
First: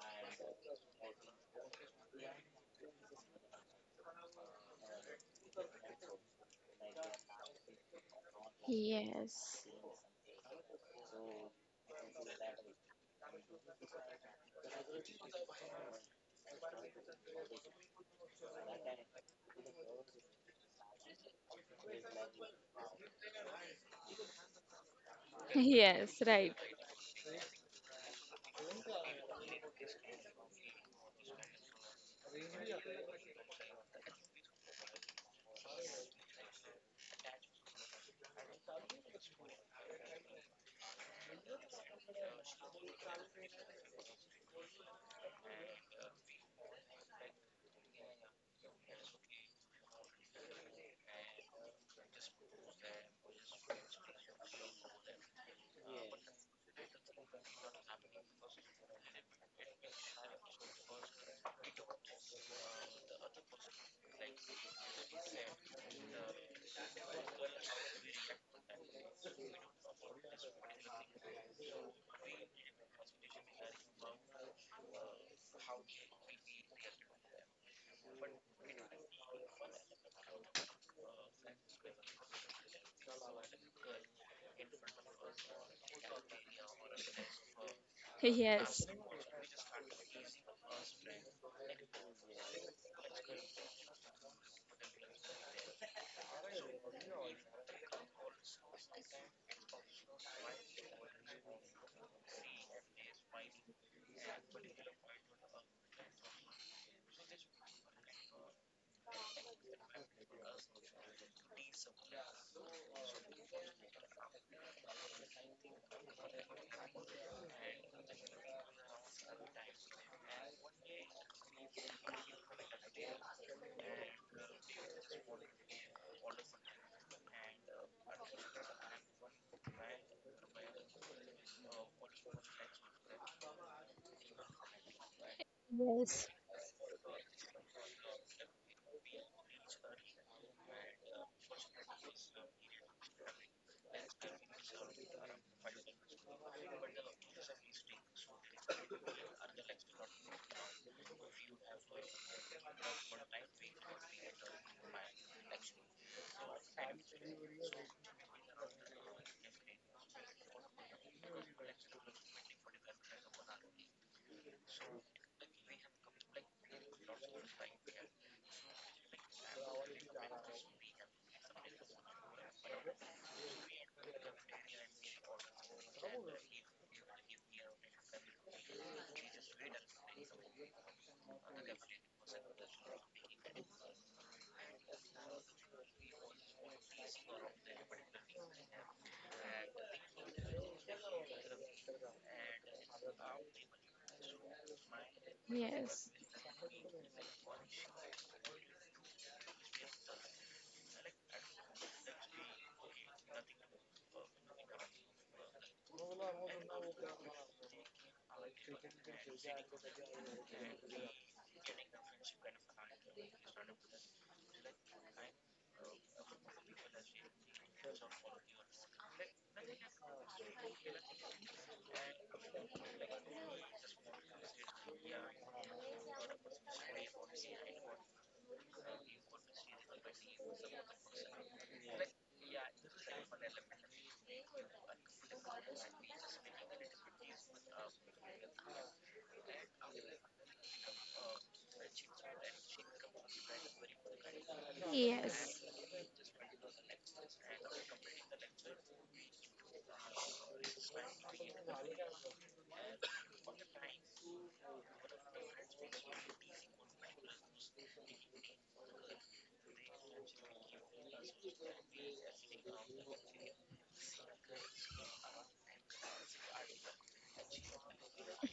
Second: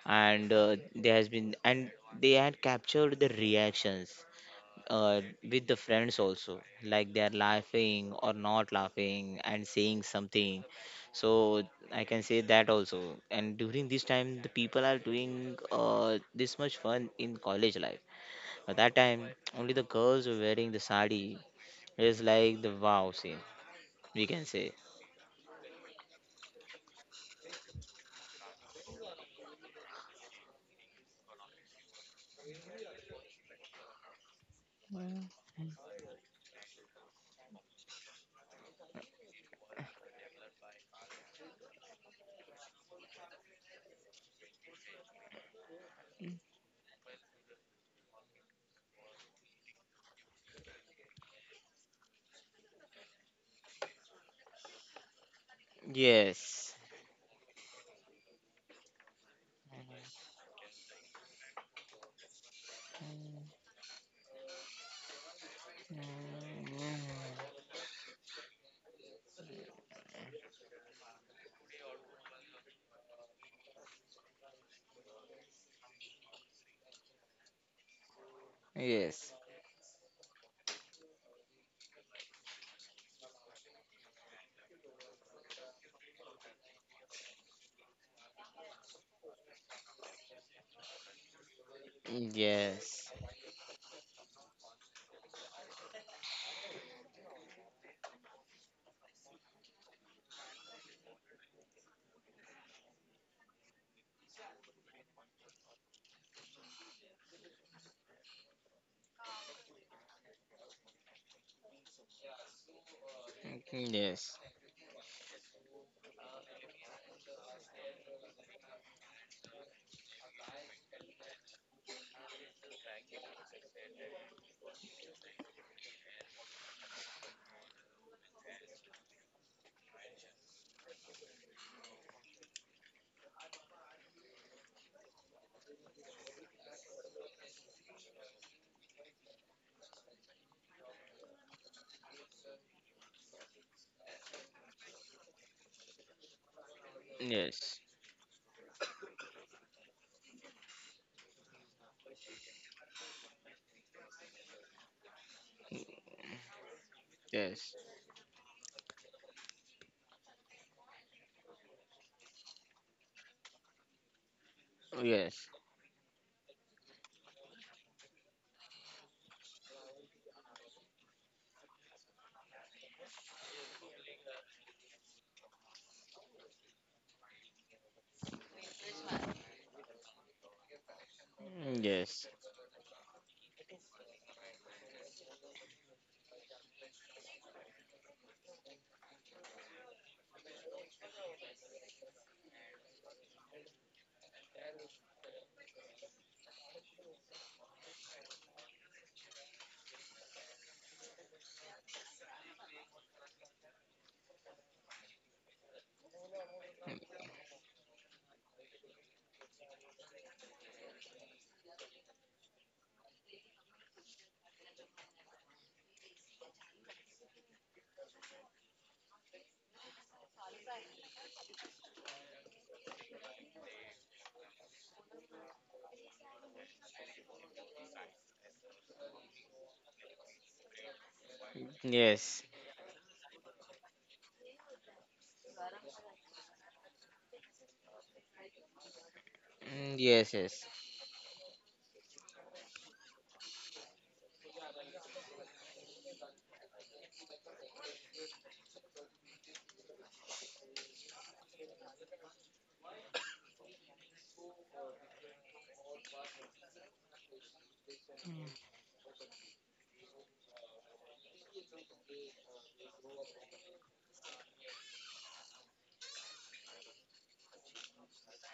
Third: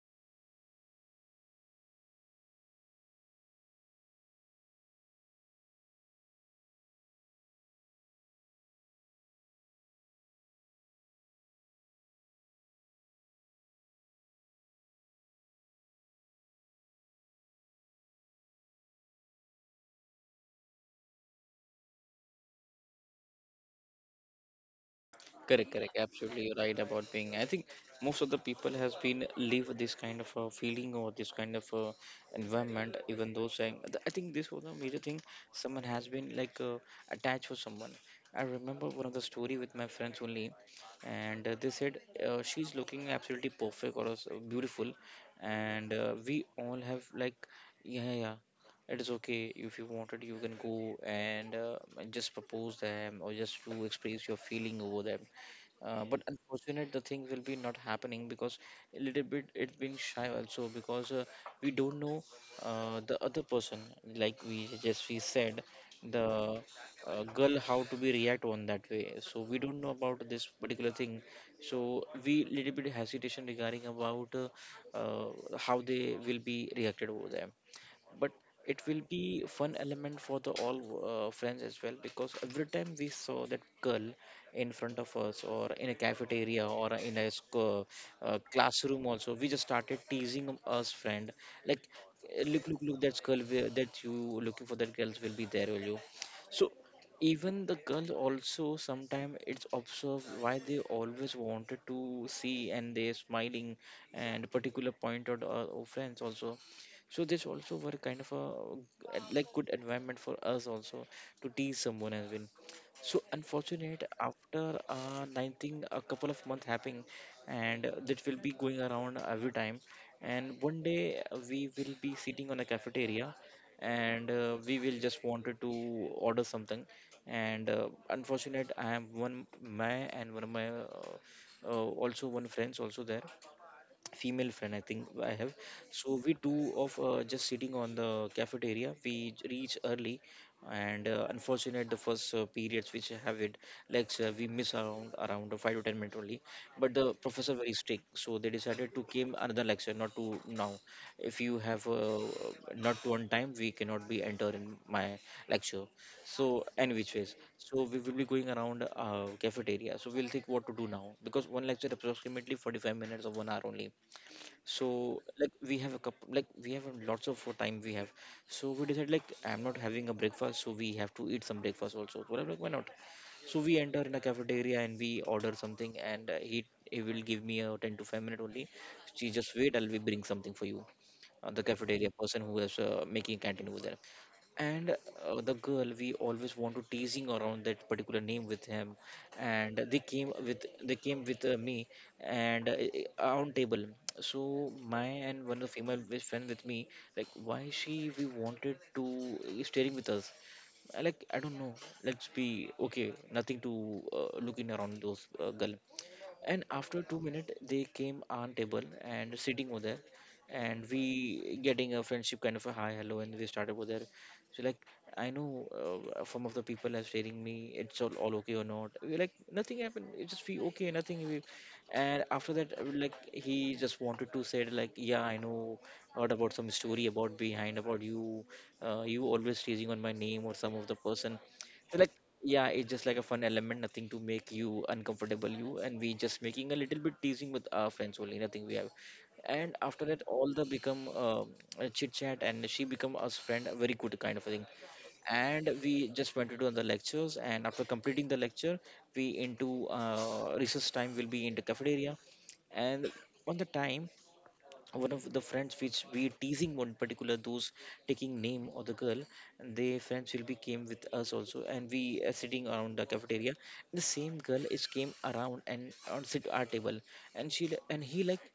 S3: and there has been, and they had captured the reactions uh, with the friends also, like they are laughing or not laughing
S2: Yes.
S3: and saying something. So I can say that also. And during this time the people are doing this much fun in college life. At that time only the girls were wearing the sari. It's like the wow scene, we can say.
S2: [LAUGHS]
S1: Correct, correct.
S2: Yes,
S1: Absolutely
S2: right.
S1: you're right about being. I think most of the people has been live this kind of feeling or this kind of environment. Even though saying, I think this was a major thing. Someone has been like attached for someone. I remember one of the story with my friends only, and they said she's looking absolutely perfect or else, beautiful, and we all have like, yeah, yeah, yeah, it is okay. If you wanted you can go and just propose them or just to express your feeling over them. But
S3: Yes.
S1: unfortunate the thing will be not happening, because a little bit it being shy also, because we don't know the other person, like we just we said the girl how to be react on that way, so we don't know about this particular thing. So we little bit hesitation regarding about uh, how they will be reacted over there. But it will
S3: Yes. Yes.
S1: be fun element for the all friends as well, because every time we saw that girl in front of us or in a cafeteria or in a
S2: yes
S1: classroom also, we just started teasing us friend like, "Eh, look look look
S3: Yes.
S1: that girl that you looking for, that girls will be there, will you?" So even the girls also sometime it's observed why they always wanted to see, and they smiling and particular point out our friends also. So this also were kind of a like good environment for us also to tease someone as well. So unfortunate
S3: Yes.
S1: after 19 a couple of months happening, and that will be going around every time. And one day we will be sitting on a cafeteria, and we will just wanted to order something. And unfortunate I am one my and one of my also one friends also there, female friend I think I have. So we two of just sitting on the cafeteria, we reach early. And unfortunate the first periods which have it, like we miss around 5 to 10 minutes only. But the professor very
S3: Yes.
S1: strict, so they decided to came another lecture not to now. If you have not to on time we cannot be enter in my lecture. So and which
S3: Yes.
S1: ways,
S3: Yes. Yes.
S1: so
S3: Yes.
S1: we will be going around cafeteria, so we'll think what to do now, because one lecture approximately 45 minutes or one hour only. So like we have a couple like we have a lots of time we have. So we decided like I'm not having a breakfast, so we have to eat some breakfast also, so I'm like why not? So we enter in a cafeteria and we order something, and he will give me a 10 to 5 minute only. She just wait, I'll be bring something for you. The cafeteria person who is making canteen over there. And the girl we always want to teasing around that particular name with him. And they came with me and on table. So my and one of the female
S2: yes
S1: best friend with me, like why she we wanted to is staring with us. I like I don't know, let's be okay, nothing to looking around those girl. And after 2 minutes they came on table and sitting over there, and we getting a friendship kind of a hi hello, and we started over there. So like I know some of the people are staring me, it's all okay or not, we're like nothing happened, it's just we okay nothing we. And after that like he just wanted to say like, yeah I know, heard about some story about behind about you, you always teasing on my name or some of the person. So like yeah, it's just like a fun element, nothing to make you uncomfortable. You and we just making a little bit teasing with our friends only, nothing we have. And
S3: Yes.
S1: after that,
S3: Yes.
S1: all the
S3: Yes.
S1: become a chit chat, and she become us friend, a very good kind of a thing.
S2: yes
S1: And we just went to do the lectures, and after completing the lecture, we into recess time will be in the cafeteria. And on the time one of the friends which we teasing one particular those taking name of the girl, and their friends will be came with us also, and we are sitting around the cafeteria. The same girl is came around and on sit our table, and he like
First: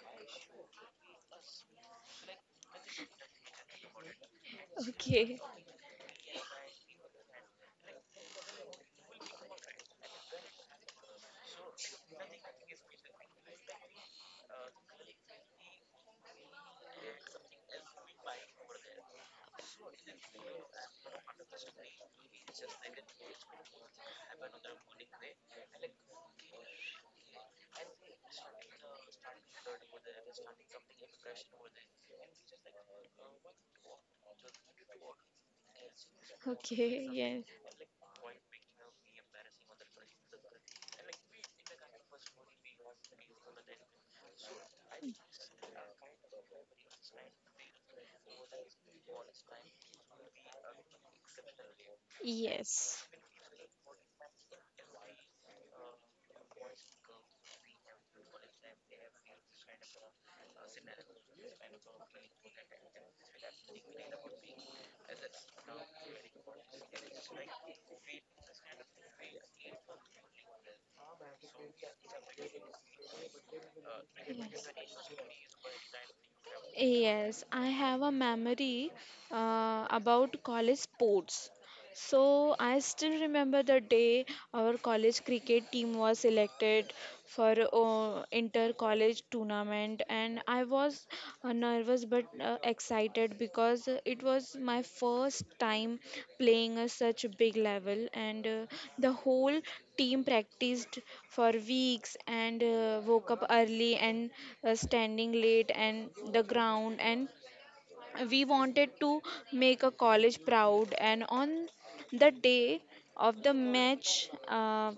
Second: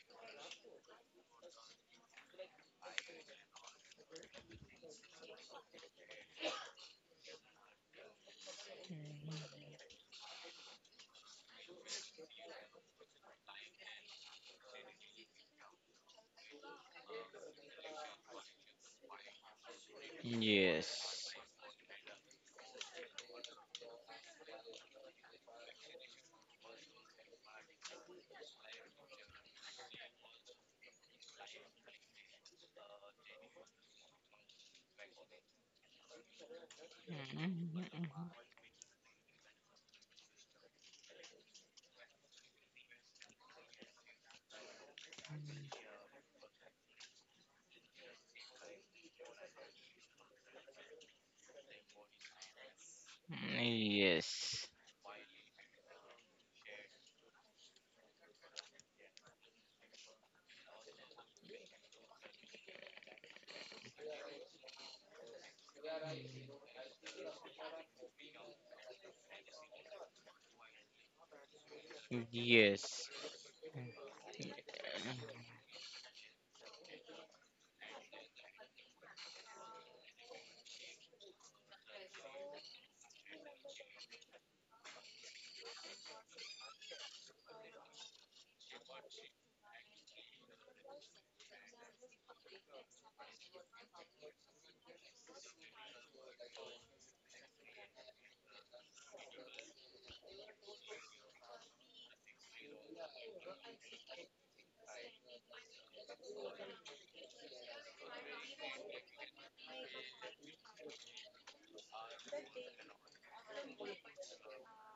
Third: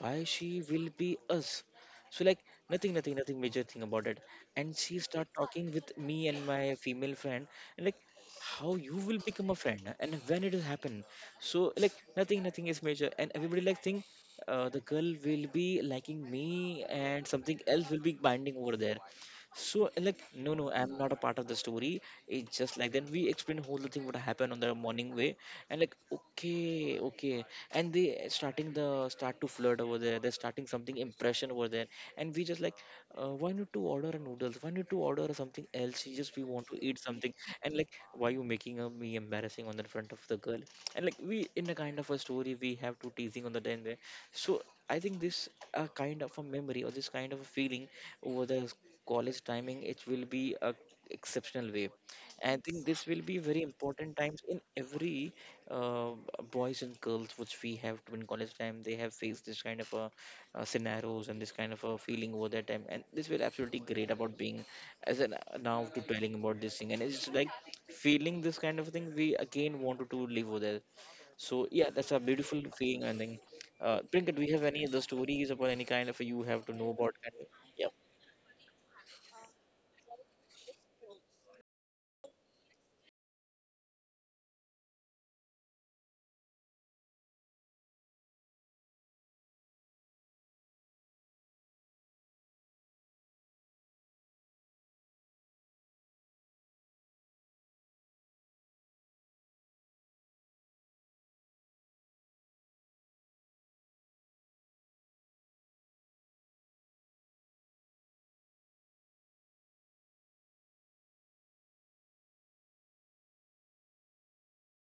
S1: why she will be us. So like nothing, nothing, nothing major thing about it. And she start
S2: okay.
S1: talking with me and my female friend and like how you will become a friend and when it will happen. So like nothing is major. And everybody like think the girl will be liking me and something else will be binding over there. So like no no I'm not a part of the story. It's just like then we explain whole the thing what happened on the morning way and like okay okay and they starting the start to flirt over there. They're starting something impression over there and we just like why not to order a noodles? Why not to order something else? You just we want to eat
S2: Okay,
S1: something
S2: yes.
S1: and like why you making me embarrassing on the front of the girl and like we in a kind of a story we have to teasing on the end there, so I think this kind of a memory or this kind of a feeling over the college timing, it will be a exceptional way. I think
S2: Yes.
S1: this will be very important times in every uh, boys and girls which we have in college time. They have faced this kind of a, scenarios and this kind of a feeling over their time, and this will absolutely great about being as an now to telling about this thing, and it's like feeling this kind of thing. We again wanted to live over there. So yeah, that's a beautiful feeling,
S3: Yes.
S1: I think. Prinkat, do you have
S2: Yes.
S1: any other stories about any kind of you have to know about? Kind
S2: Yes,
S1: of,
S2: I
S1: yeah.
S2: have a memory about college sports. So I still remember the day our college cricket team was selected for inter-college tournament, and I was nervous but excited because it was my first time playing a such a big level. And the whole team practiced for weeks, and woke up early and standing late and the ground, and we wanted to make a college proud. And on the day of the match,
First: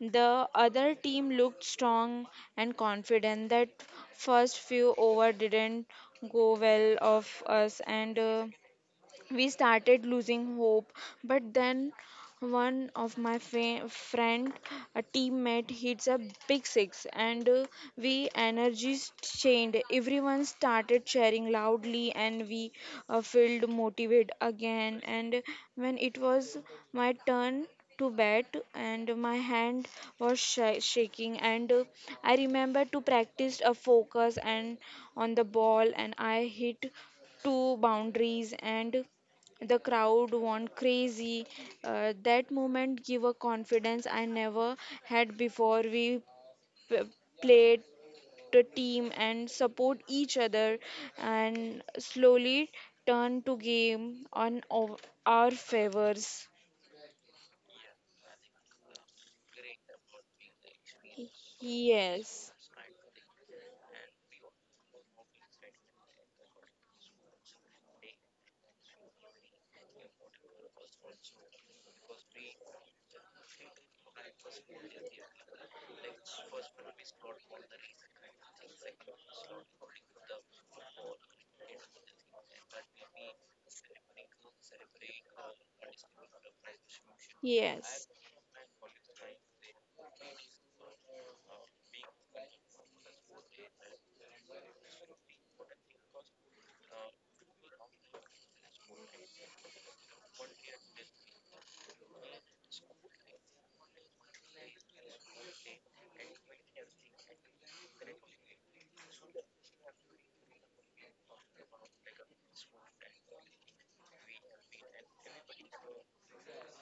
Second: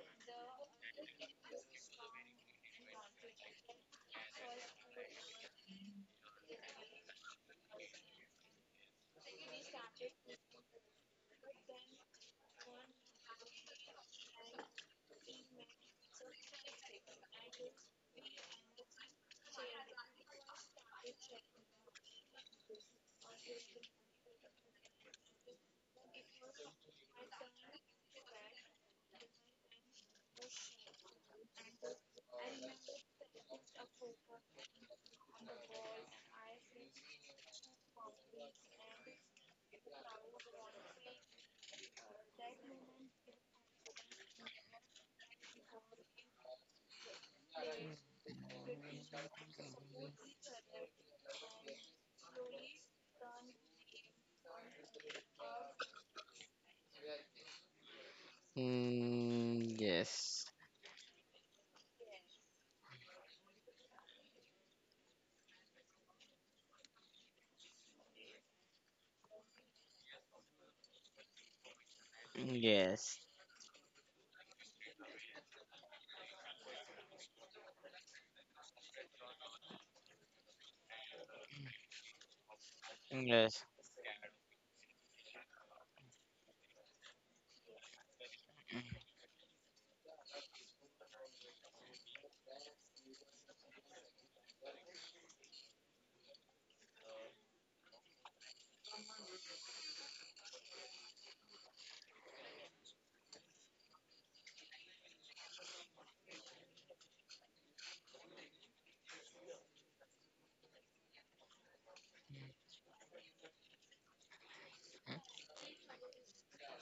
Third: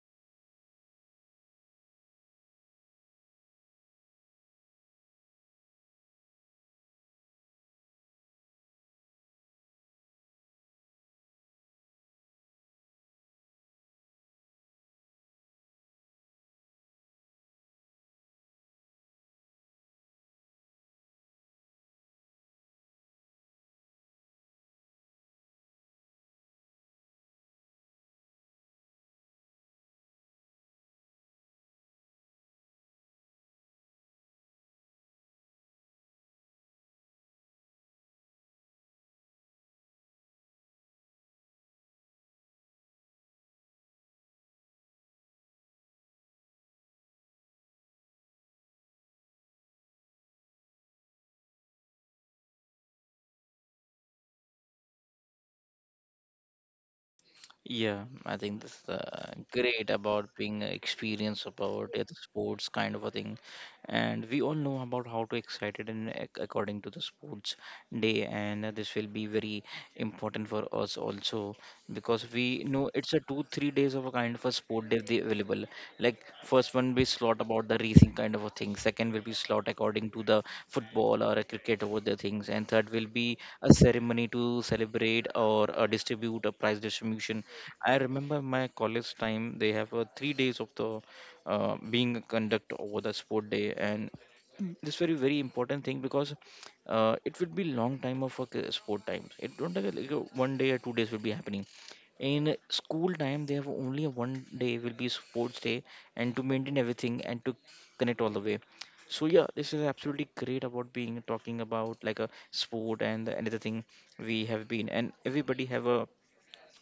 S2: the other team looked strong and confident. That first few over didn't go well of us, and we started losing hope. But then one of my friend, a teammate, hits a big six. And we energies changed, everyone started cheering loudly, and we felt motivated again. And when it was my turn to bat, and my hand was shaking. And I remember to practice a focus and on the ball, and I hit two boundaries, and the crowd went crazy. That moment gave a confidence I never had before. We p- played the team and support each other, and slowly turn to game on our favors.
S1: Yeah, I think this is
S3: Mm,
S1: great about
S3: yes.
S1: being experience about the
S2: Yes.
S1: sports kind of a thing, and we all know about how to excited and according to the sports day, and this will be very important for us also because
S3: Yes.
S1: we know it's
S3: Yes.
S1: a 2 3 days of a kind of a sport day they available. Like first one be slot about the racing kind of a thing, second will be slot according to the football or a cricket over the things, and third will be
S3: Yes.
S1: a ceremony to celebrate or distribute a prize distribution. I
S2: Yes.
S1: remember my college time. They have 3 days of the being conduct over the sport day, and this very very important thing because it would be long time of a sport times. It don't like one day or 2 days will be happening. In school time, they have only a one day will be sports day, and to maintain everything and to connect all the way. So yeah, this is absolutely great about being talking about like a sport and another thing we have been and everybody have a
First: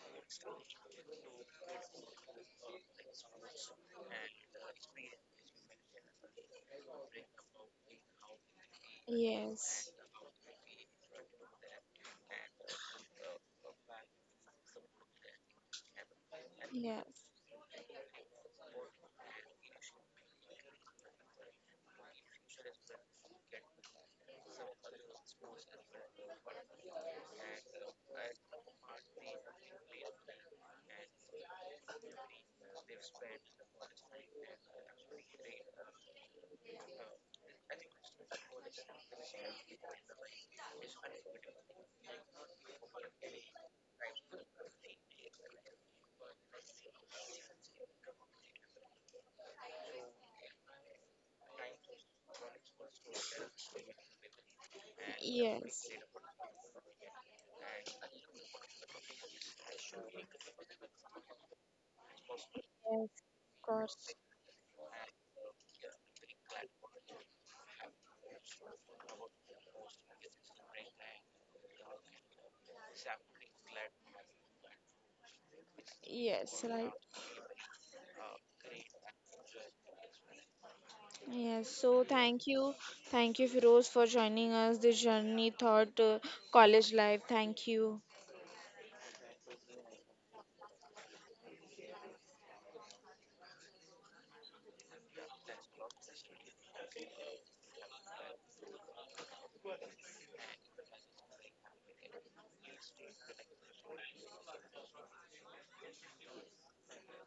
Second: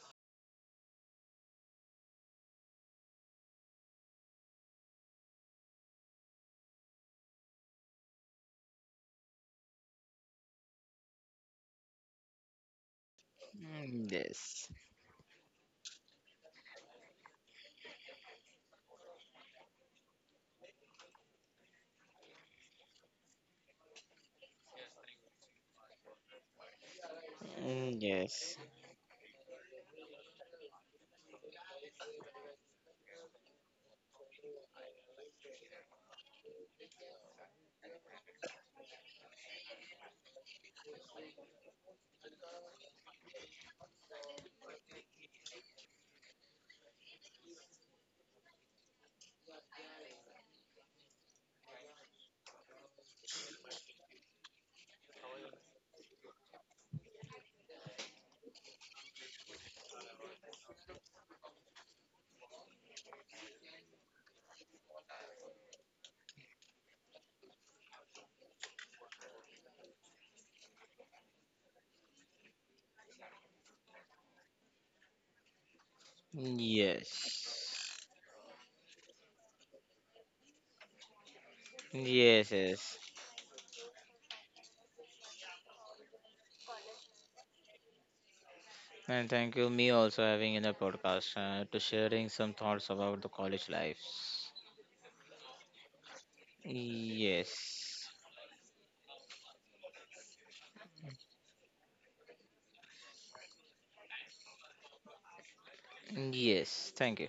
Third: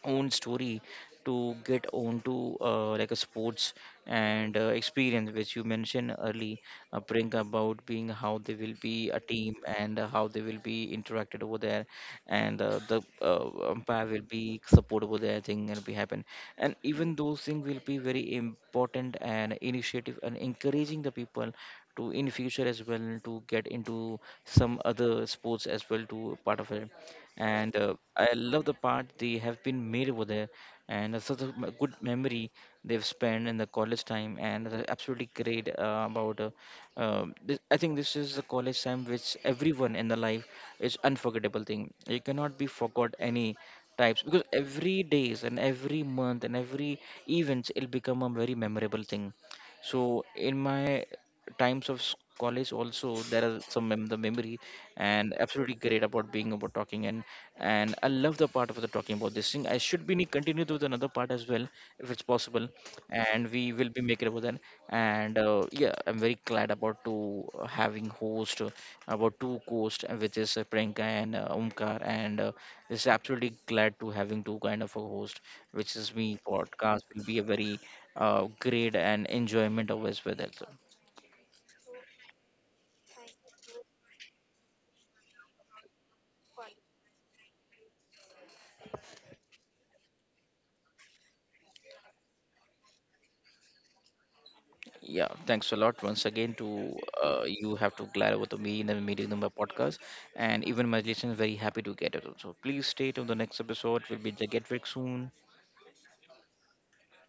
S1: own story to get on to like a sports and experience which you mentioned early bring about being how they will be a team
S2: Yes.
S1: and how they will be interacted over there and the umpire will be support over there thing will be happen and even
S2: Yes.
S1: those things will be very important and initiative and encouraging the people to in future as well to get into some other sports as well to part of it and I love the part they have been made over there, and it's such a good memory they've spent in the college time, and they absolutely great about. This, I think this is the college time which everyone in the life is unforgettable thing. You cannot be forgot any types because every days and every month and every events it'll become a very memorable thing so in my times of college also there are some the memory and absolutely
S2: Yes.
S1: great
S2: Yes,
S1: about being about talking and I love the part of the talking about this thing. I should be continue with another part as well if it's possible,
S2: of
S1: and we will be
S2: course.
S1: making about that. And yeah, I'm very glad about to having host about two hosts, which is Priyanka and Omkar, and this is absolutely glad to having two kind of a host, which is me.
S3: Yes.
S2: Yes, right.
S1: Podcast will be a very
S3: Yes.
S1: grade and enjoyment always with it. So,
S2: Yes, so thank
S3: Yes,
S2: you.
S3: yes.
S2: Thank you, Firoz, for joining us this journey thought college life. Thank you.
S3: And thank you, me also having in the podcast to sharing some thoughts about the college lives.
S1: yeah, thanks a lot once again to you have to
S3: Yes.
S1: glad over to me in the meeting number podcast, and even my listeners very happy to get it. So please stay till the next episode. We'll be the get back soon.
S3: Yes. Thank you.